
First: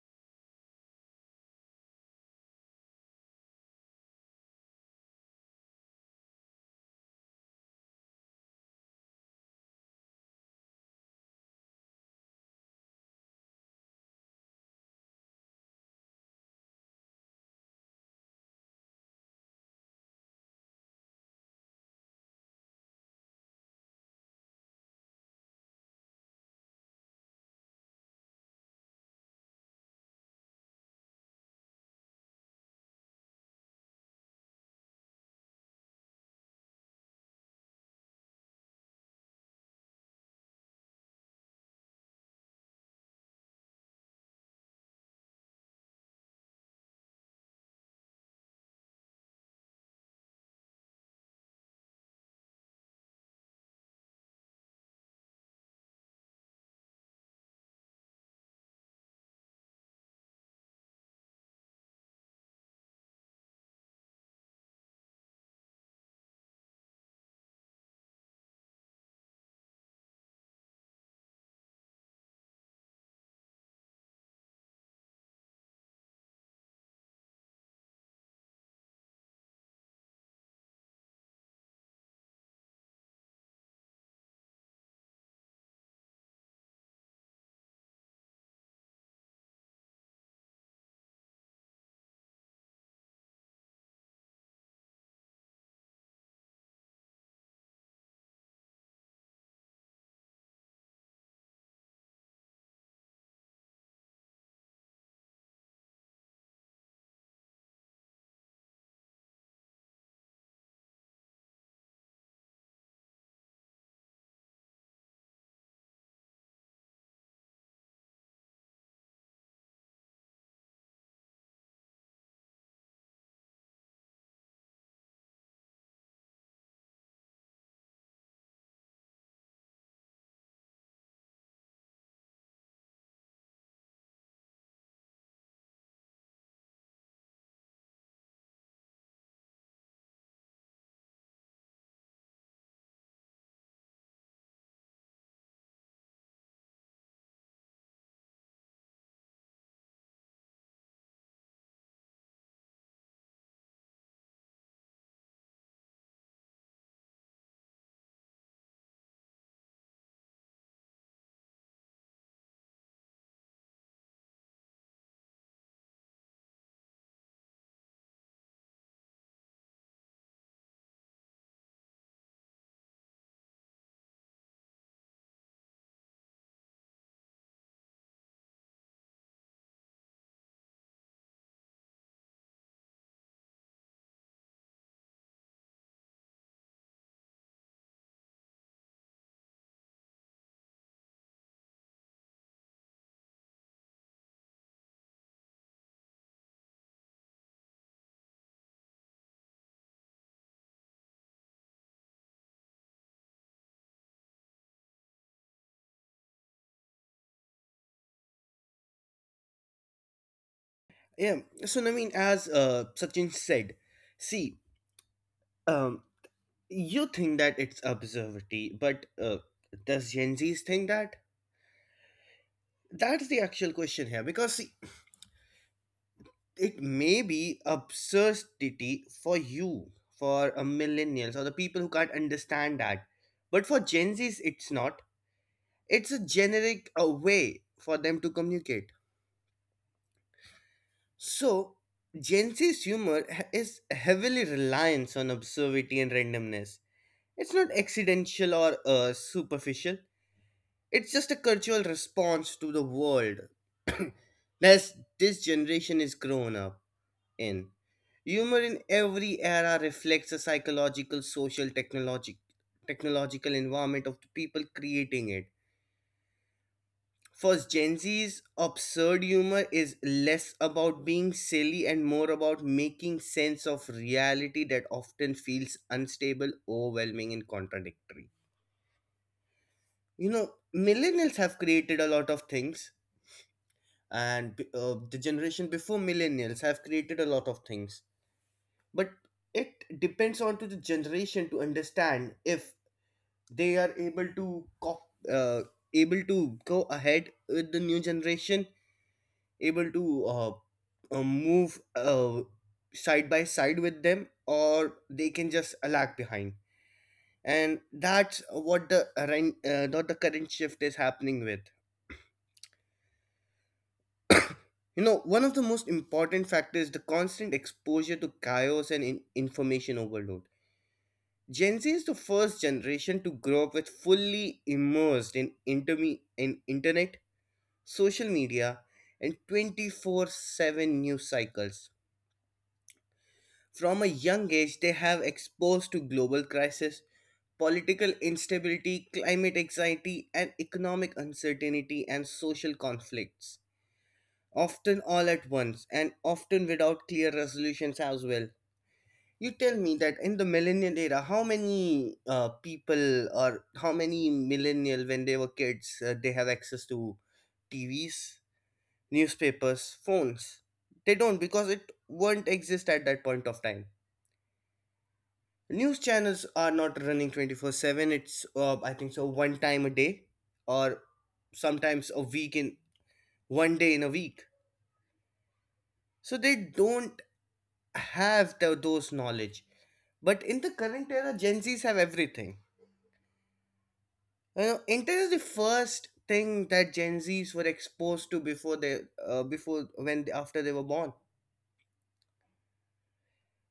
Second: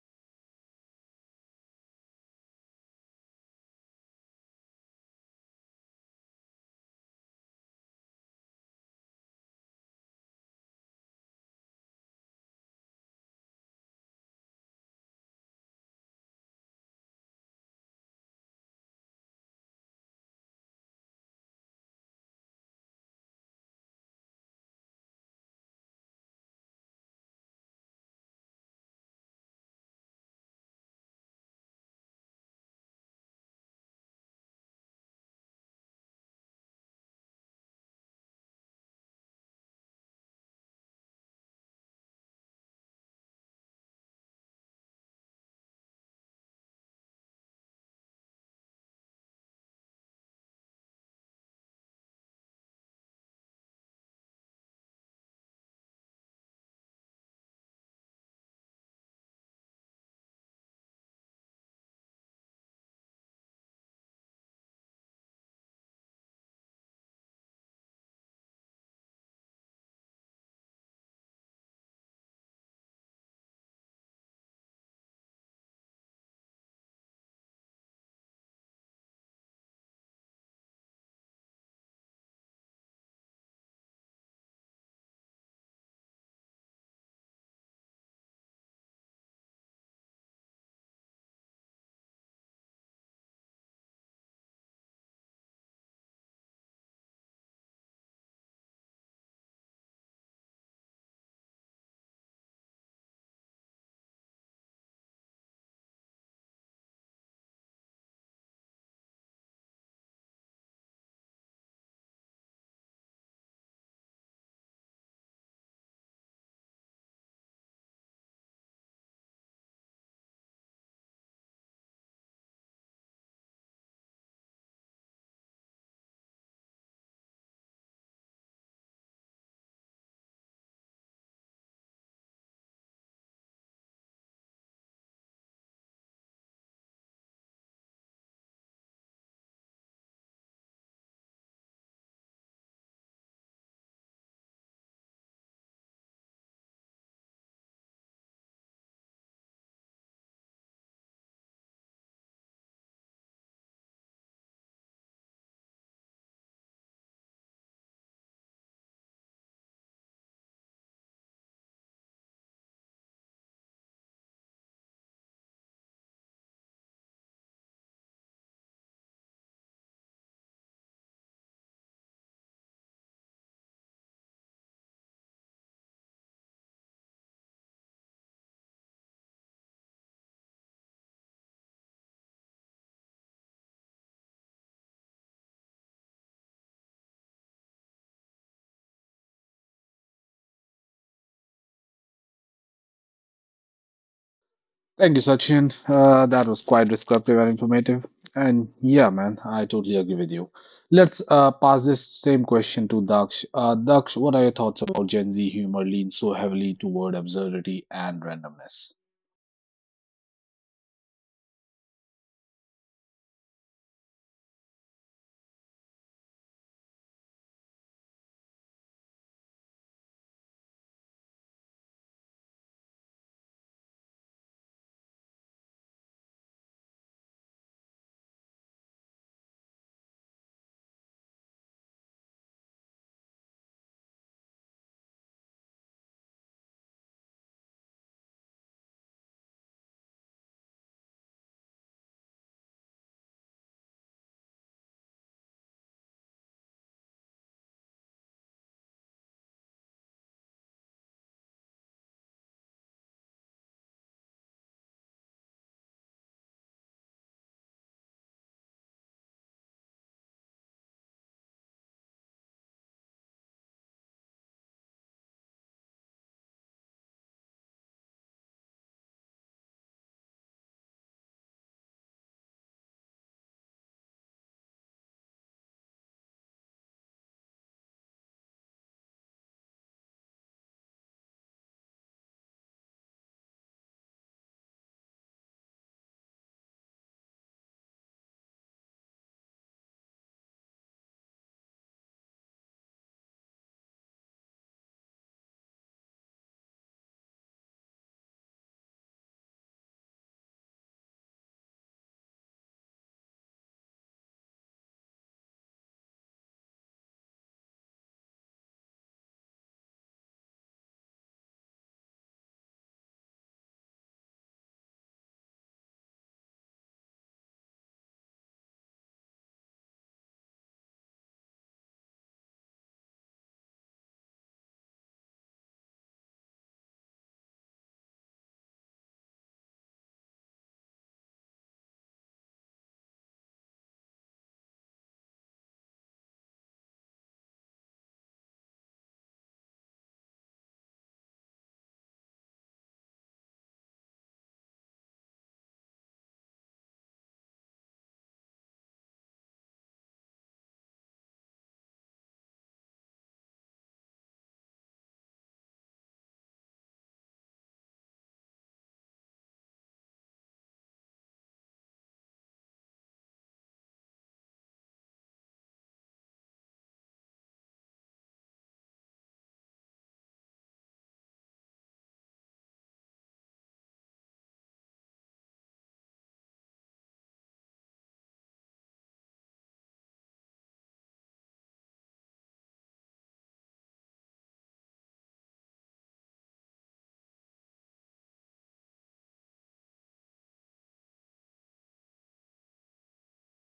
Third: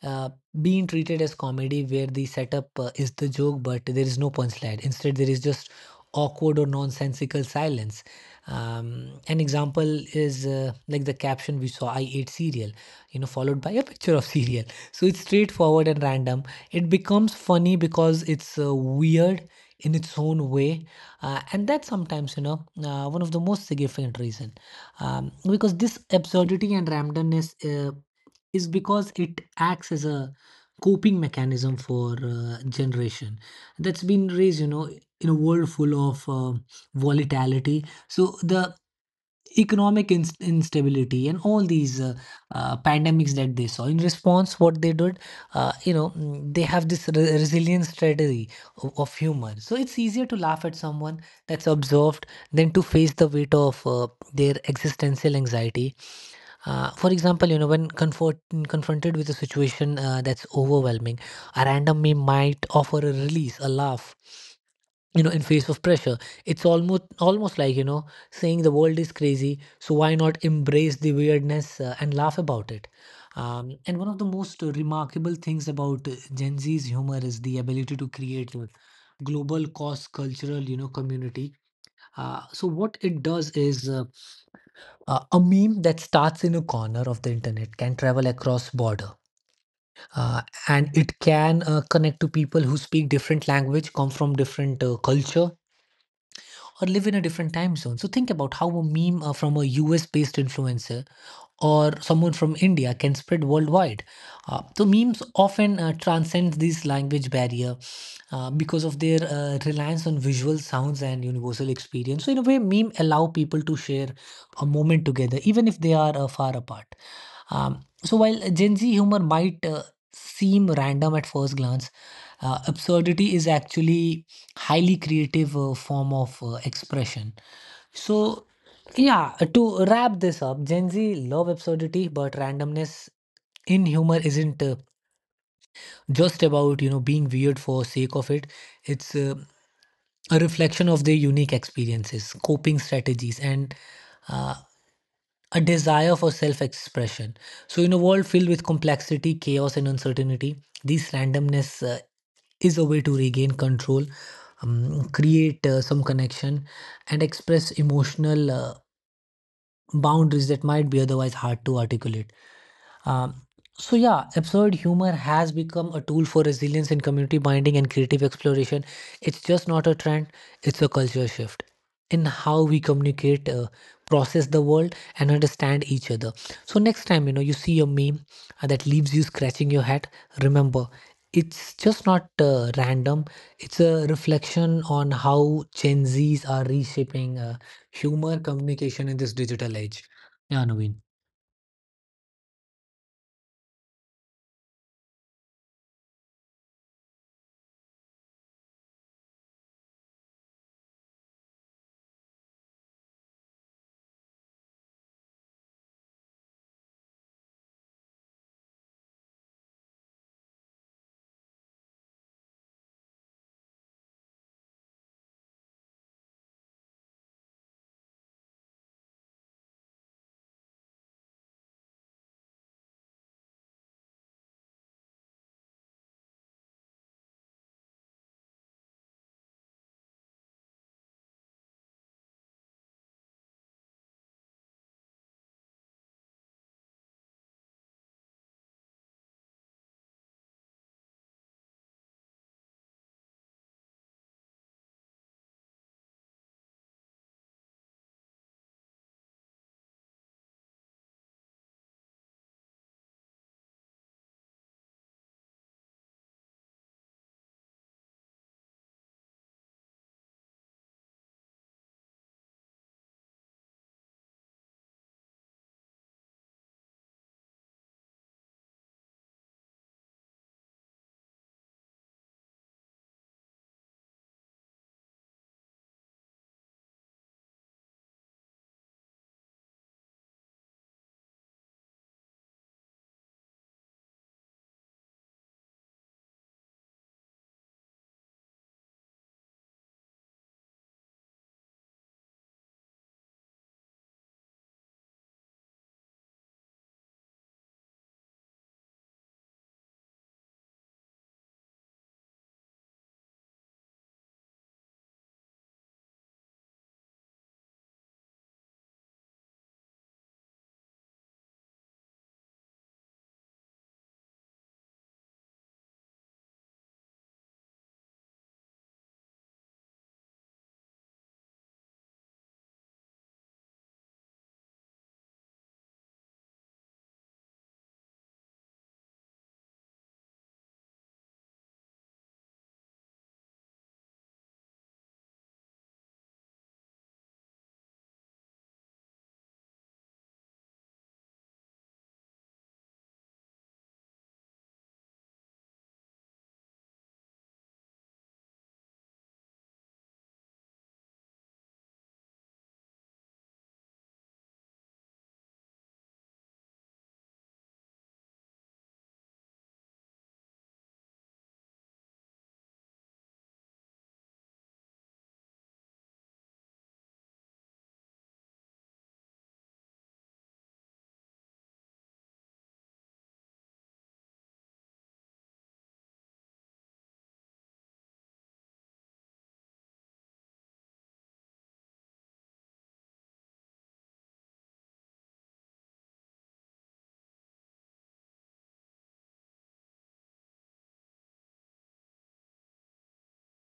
Speaker 2: uh, being treated as comedy where the setup is the joke, but there is no punchline. Instead there is just awkward or nonsensical silence. An example is like the caption we saw: I ate cereal, you know, followed by a picture of cereal. So it's straightforward and random, it becomes funny because it's weird in its own way. And that's sometimes, you know, one of the most significant reason, because this absurdity and randomness is because it acts as a coping mechanism for generation that's been raised, you know, in a world full of volatility. So the economic instability and all these pandemics that they saw in response, what they did, they have this resilience strategy of humor. So it's easier to laugh at someone that's observed than to face the weight of their existential anxiety. For example, you know, when confronted with a situation that's overwhelming, a random meme might offer a release, a laugh, you know, in face of pressure. It's almost like, you know, saying the world is crazy, so why not embrace the weirdness and laugh about it? And one of the most remarkable things about Gen Z's humor is the ability to create a global cross-cultural, you know, community. So what it does is a meme that starts in a corner of the internet can travel across border uh, and it can connect to people who speak different language, come from different culture, or live in a different time zone. So think about how a meme from a US based influencer or someone from India can spread worldwide. So memes often transcend these language barrier because of their reliance on visual sounds and universal experience. So in a way, meme allow people to share a moment together even if they are far apart. So while Gen Z humor might seem random at first glance, absurdity is actually highly creative form of expression. So yeah, to wrap this up, Gen Z love absurdity, but randomness in humor isn't just about, you know, being weird for sake of it. It's a reflection of their unique experiences, coping strategies, and uh, a desire for self expression. So, in a world filled with complexity, chaos, and uncertainty, this randomness is a way to regain control, create some connection, and express emotional boundaries that might be otherwise hard to articulate. Um, so yeah, absurd humor has become a tool for resilience and community binding and creative exploration. It's just not a trend; it's a culture shift in how we communicate, process the world, and understand each other. So next time, you know, you see a meme that leaves you scratching your head, remember. It's just not random. It's a reflection on how Gen Zs are reshaping humor communication in this digital age. Yeah, Naveen.
Speaker 1: Thank you, Sachin. That was quite descriptive and informative. And yeah, man, I totally agree with you. Let's pass this same question to Daksh. Daksh, what are your thoughts about Gen Z humor leans so heavily toward absurdity and randomness?
Speaker 3: Yeah, so I mean, as Sachin said, see, um, you think that it's observity, but does Gen Zs think that? That's the actual question here because see, it may be absurdity for you, for a millennials or the people who can't understand that, but for Gen Zs, it's not. It's a generic way for them to communicate. So Gen Z's is heavily reliance on absurdity and randomness. It's not accidental or superficial. It's just a cultural response to the world that this generation is grown up in. Humor in every era reflects the psychological, social, technological environment of the people creating it. For Gen Z's absurd humor is less about being silly and more about making sense of reality that often feels unstable, overwhelming, and contradictory. You know, millennials have created a lot of things and the generation before millennials have created a lot of things but it depends on to the generation to understand if they are able to uh, able to go ahead with the new generation able to move side by side with them or they can just lag behind and that's what the not the current shift is happening with. You know, one of the most important factors is the constant exposure to chaos and information overload. Gen Z is the first generation to grow up with fully immersed in internet, social media, and 24/7 news cycles. From a young age, they have exposed to global crisis, political instability, climate anxiety, and economic uncertainty and social conflicts often all at once and often without clear resolutions as well. You tell me that in the millennial era, how many people or how many millennial when they were kids, they have access to TVs, newspapers, phones. They don't because it won't exist at that point of time. News channels are not running 24/7. It's I think so one time a day or sometimes a week in 1 day in a week. So they don't have those knowledge. But in the current era, Gen Zs have everything. You know, internet is the first thing that Gen Zs were exposed to before they, before when after they were born.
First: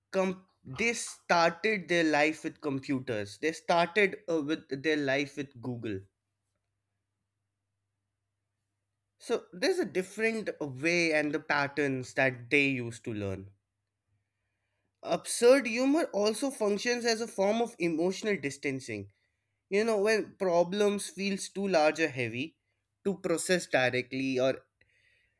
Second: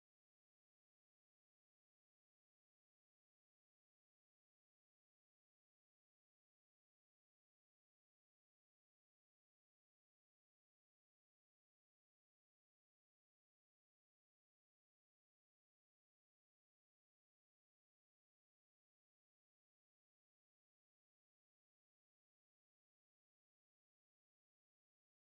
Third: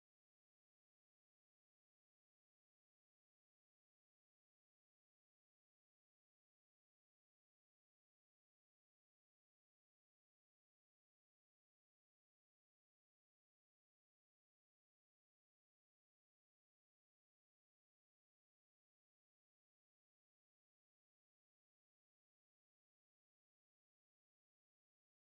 Speaker 3: They started their life with computers. They started with their life with Google. So there's a different way and the patterns that they used to learn. Absurd humor also functions as a form of emotional distancing. You know, when problems feels too large or heavy to process directly or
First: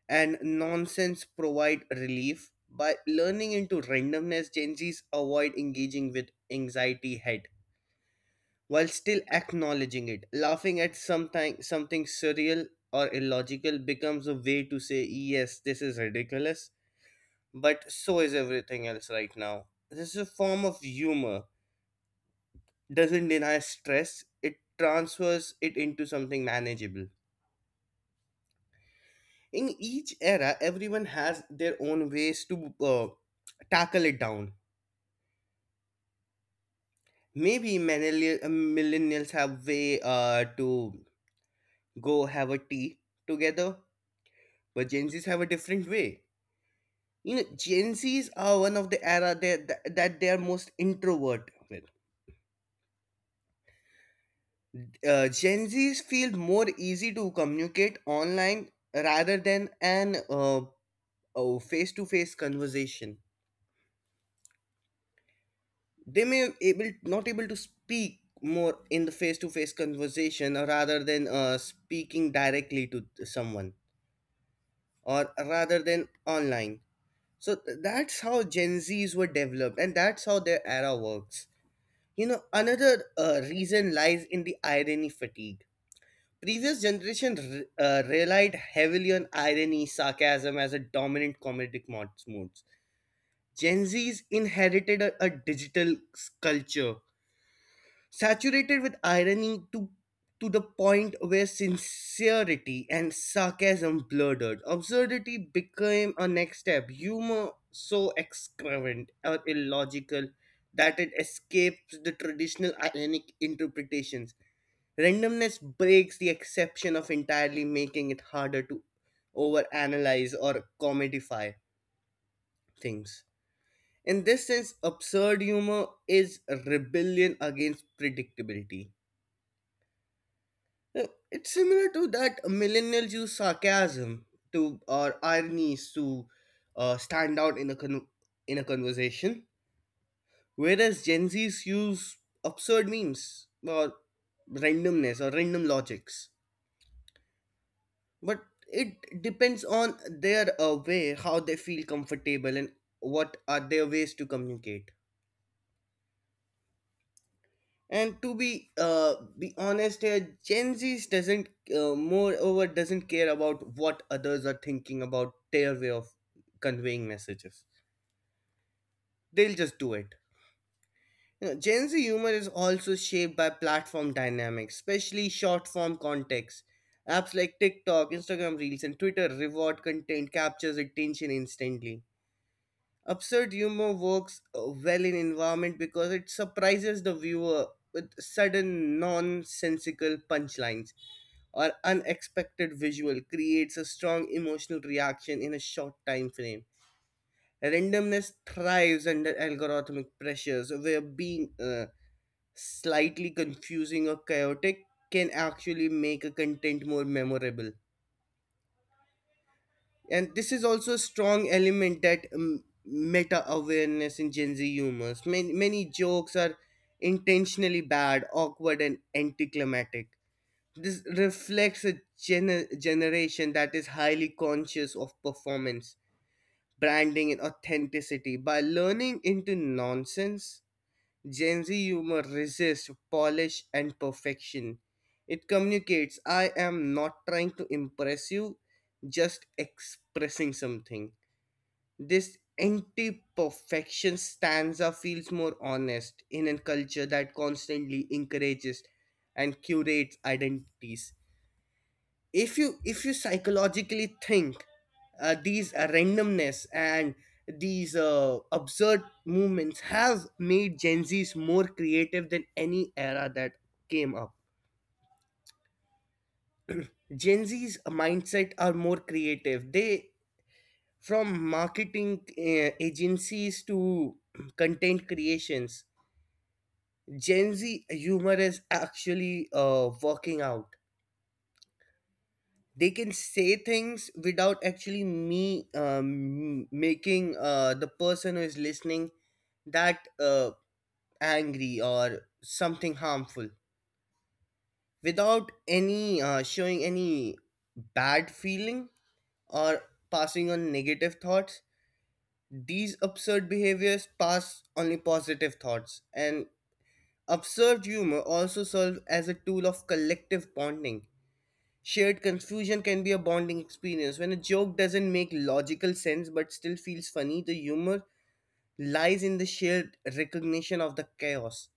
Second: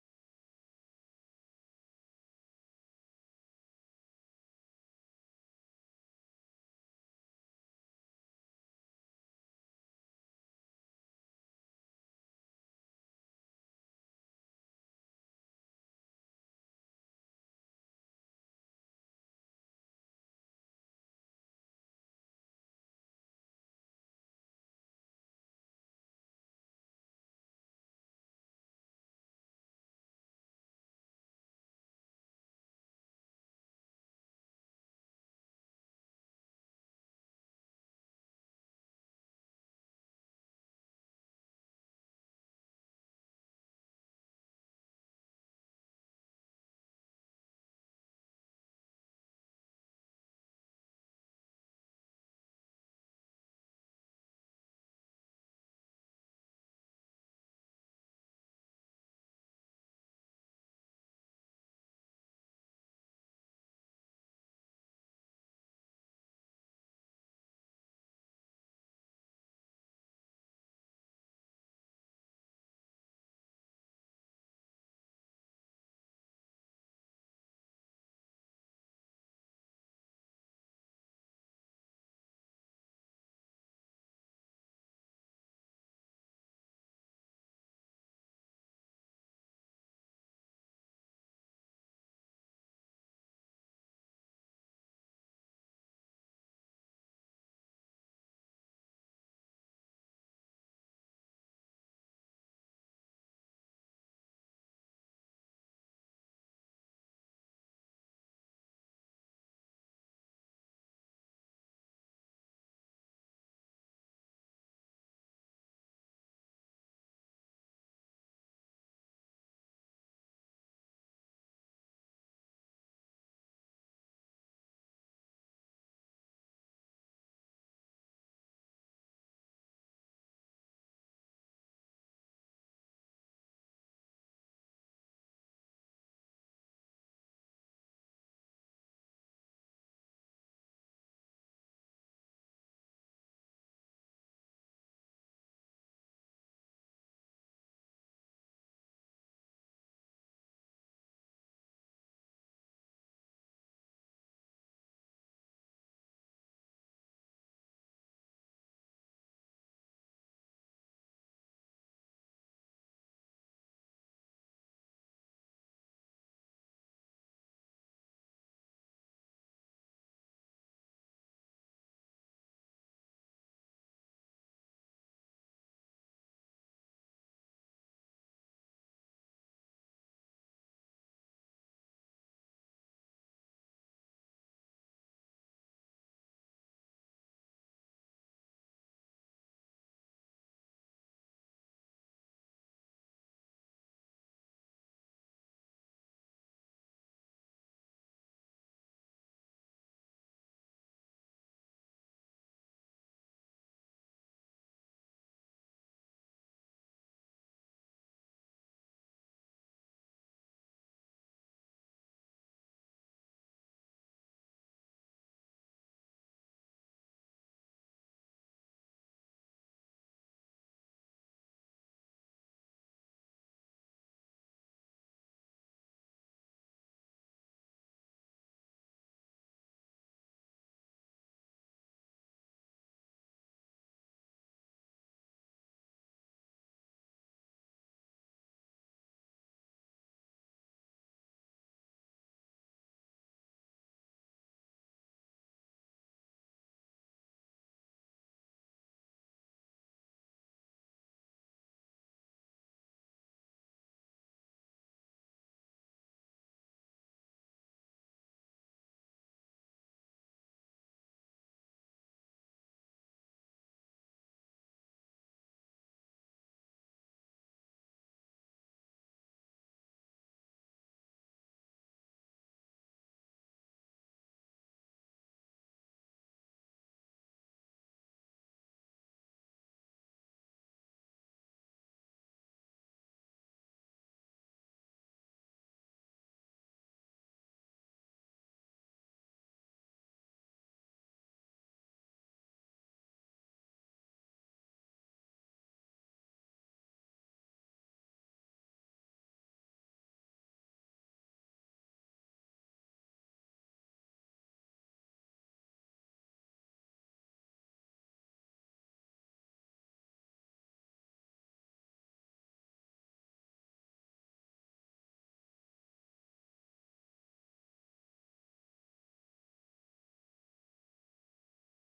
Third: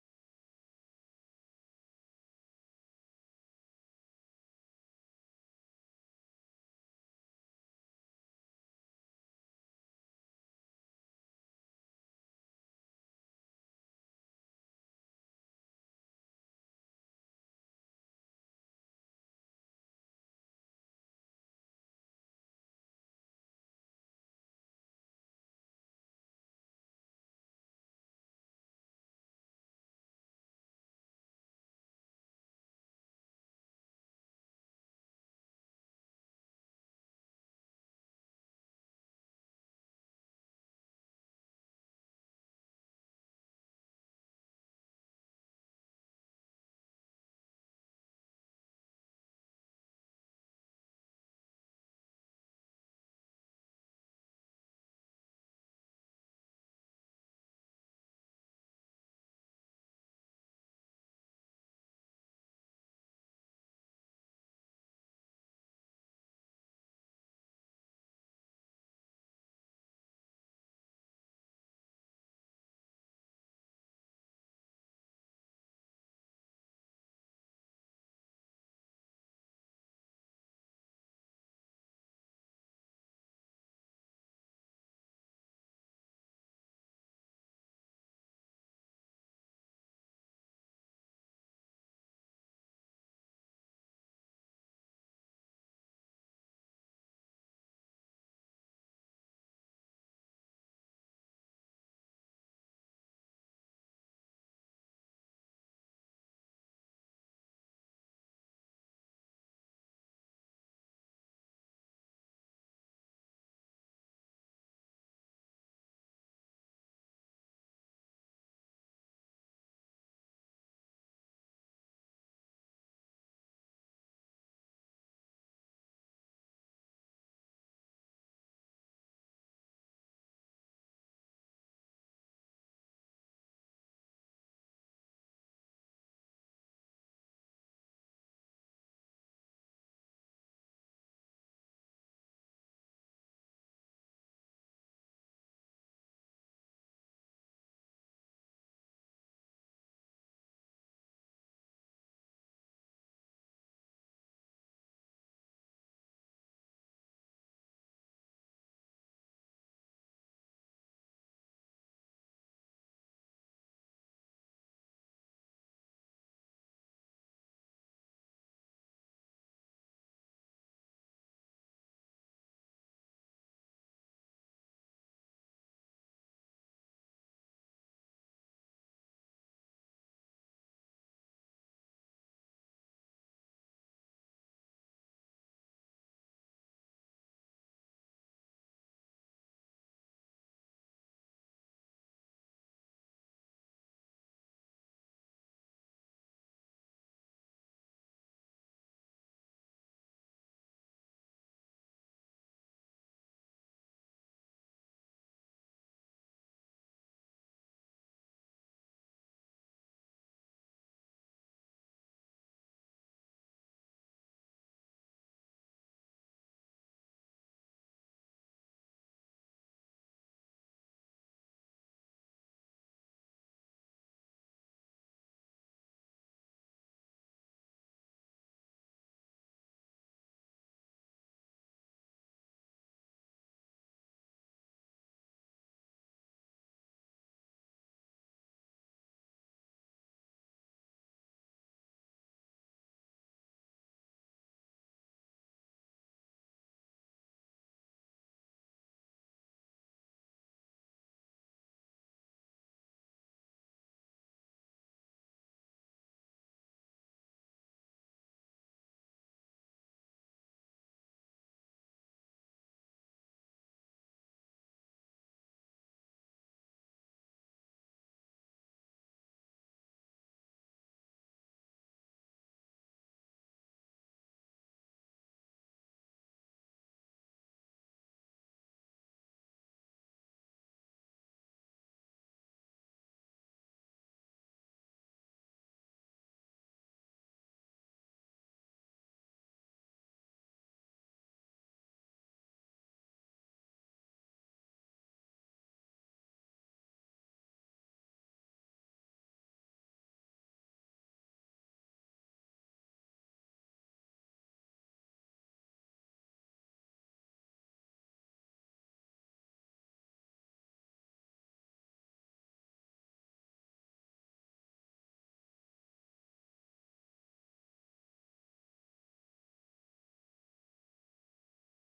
Speaker 3: and nonsense provide relief. By learning into randomness, Gen Zs avoid engaging with anxiety head while still acknowledging it. Laughing at something surreal or illogical becomes a way to say, yes, this is ridiculous, but so is everything else right now. This is a form of humor, doesn't deny stress, it transfers it into something manageable. In each era, everyone has their own ways to tackle it down. Maybe millennials have way to go have a tea together, but Gen Zs have a different way. You know, Gen Zs are one of the era that they are most introvert with. Gen Zs feel more easy to communicate online rather than an face-to-face conversation. They may able not able to speak more in the face-to-face conversation rather than speaking directly to someone or rather than online. So that's how Gen Zs were developed, and that's how their era works. You know, another reason lies in the irony fatigue. Previous relied heavily on irony, sarcasm as a dominant modes. Gen Zs inherited a digital culture saturated with irony to the point where sincerity and sarcasm blurred. Absurdity became a next step. Humor so excrement or illogical that it escapes the traditional ironic interpretations. Randomness breaks the exception of entirely making it harder to overanalyze or comedify things. In this sense, absurd humor is rebellion against predictability. It's similar to that millennials use sarcasm to or ironies to stand out in in a conversation, whereas Gen Zs use absurd memes or randomness or random logics. But it depends on their way, how they feel comfortable, and what are their ways to communicate. And to be honest here, gen Z doesn't moreover doesn't care about what others are thinking about their way of conveying messages, they'll just do it. You know, gen z humor is also shaped by platform dynamics, especially short form context apps like tiktok, instagram reels and twitter reward content captures attention instantly. Absurd humor works well in environment because it surprises the viewer with sudden nonsensical punchlines or unexpected visual creates a strong emotional reaction in a short time frame. Randomness thrives under algorithmic pressures, where being slightly confusing or chaotic can actually make a content more memorable. And this is also a strong element that meta awareness in Gen Z humors. Many jokes are intentionally bad, awkward, and anticlimactic. This reflects a generation that is highly conscious of performance, branding, and authenticity. By learning into nonsense, Gen Z humor resists polish and perfection. It communicates, I am not trying to impress you, just expressing something. This anti perfection stanza feels more honest in a culture that constantly encourages and curates identities. If you if you psychologically think these randomness and these absurd movements have made gen z's more creative than any era that came up. Gen z's mindset are more creative, they from marketing agencies to content creations, gen z humor is actually working out. They can say things without actually me making the person who is listening that angry or something harmful without any showing any bad feeling or passing on negative thoughts. These absurd behaviors pass only positive thoughts. And absurd humor also serves as a tool of collective bonding. Shared confusion can be a bonding experience. When a joke doesn't make logical sense but still feels funny, the humor lies in the shared recognition of the chaos.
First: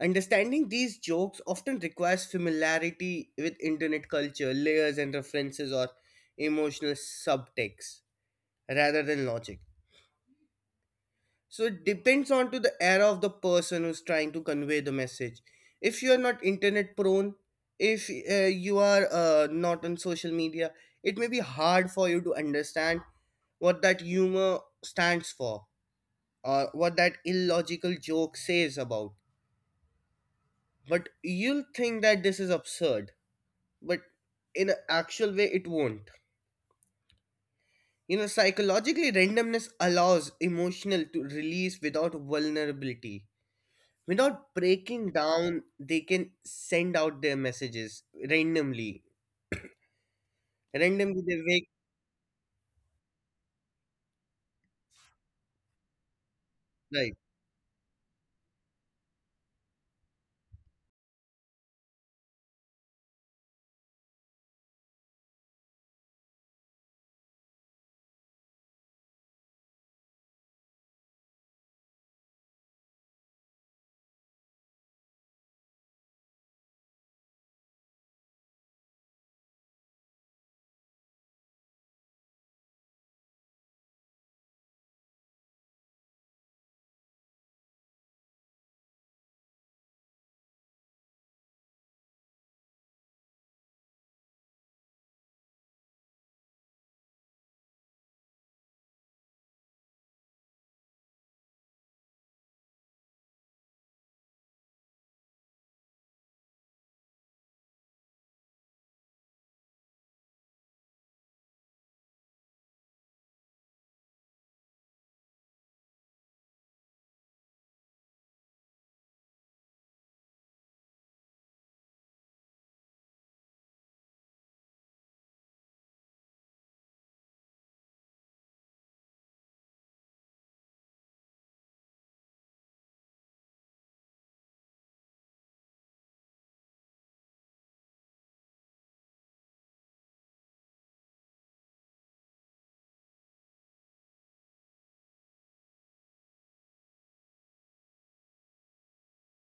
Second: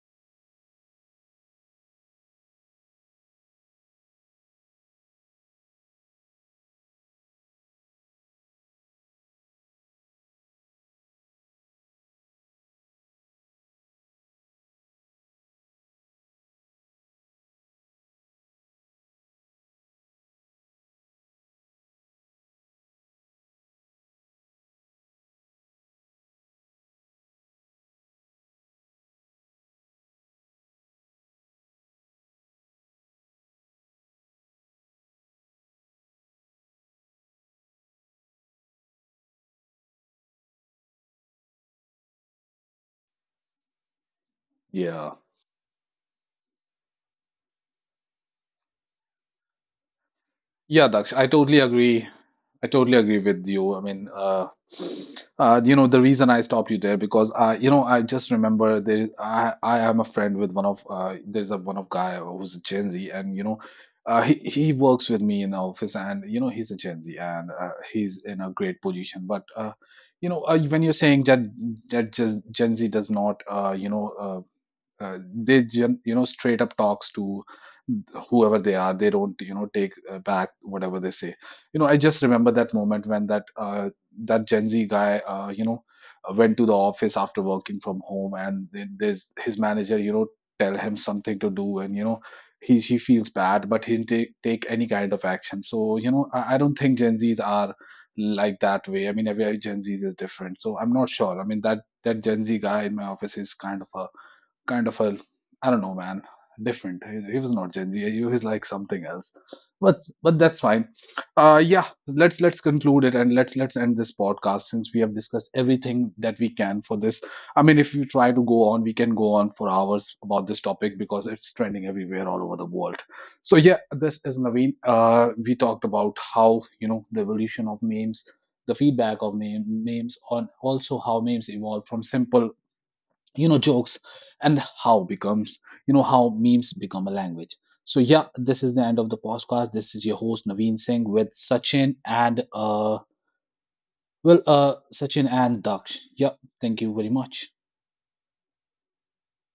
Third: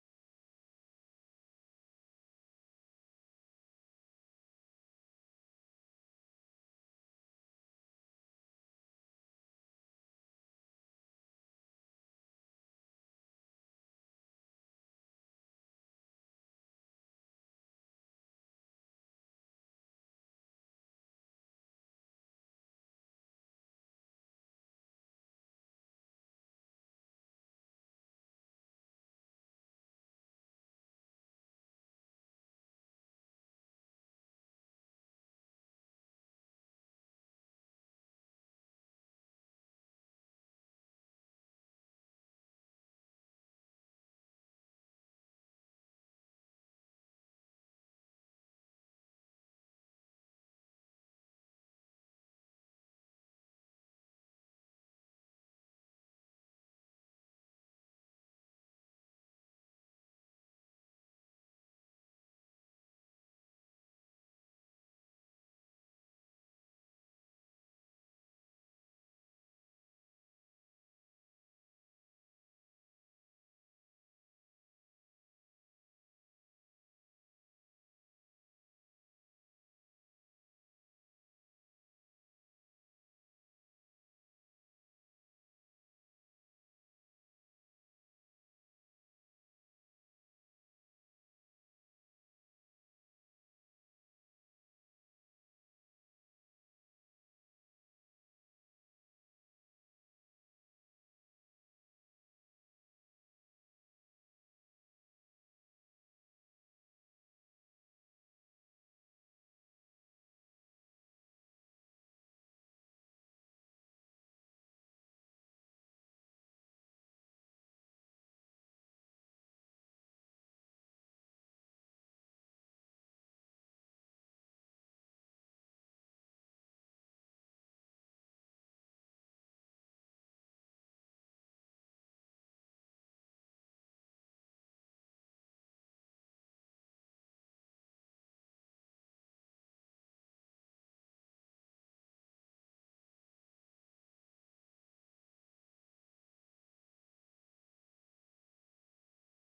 Speaker 3: Understanding these jokes often requires familiarity with internet culture, layers and references, or emotional subtext rather than logic. So it depends on to the era of the person who's trying to convey the message. If you are not internet prone, if you are not on social media, it may be hard for you to understand what that humor stands for or what that illogical joke says about. But you'll think that this is absurd, but in an actual way, it won't. You know, psychologically, randomness allows emotional to release without vulnerability, without breaking
Speaker 1: Yeah.
Speaker 3: down they can send out their messages randomly
Speaker 1: Yeah, Daksh,
Speaker 3: randomly
Speaker 1: I
Speaker 3: they
Speaker 1: totally
Speaker 3: wake
Speaker 1: agree. I totally agree with you. I mean, you know, the reason I stopped you there
Speaker 3: right
Speaker 1: because I, you know, I just remember there. I am a friend with one of there's a one of guy who's a Gen Z, and you know, he works with me in office, and you know, he's a Gen Z, and he's in a great position. But you know, when you're saying that just Gen Z does not, you know, you know straight up talks to whoever they are. They don't you know take back whatever they say. You know, I just remember that moment when that that Gen Z guy you know went to the office after working from home, and then there's his manager, you know, tell him something to do, and you know he she feels bad, but he didn't take any kind of action. So you know, I don't think Gen Z's are like that way. I mean every Gen Z is different, so I'm not sure. I mean that that Gen Z guy in my office is kind of a I don't know, man, different. He was not Gen Z. He was like something else. But that's fine. Yeah, let's conclude it and let's end this podcast since we have discussed everything that we can for this. I mean, if we try to go on, we can go on for hours about this topic because it's trending everywhere all over the world. So yeah, this is Naveen. We talked about how you know the evolution of memes. The feedback of memes on also how memes evolve from simple you know jokes and how becomes you know how memes become a language. So yeah, this is the end of the podcast. This is your host Naveen Singh with Sachin and Sachin and Daksh. Yeah, thank you very much.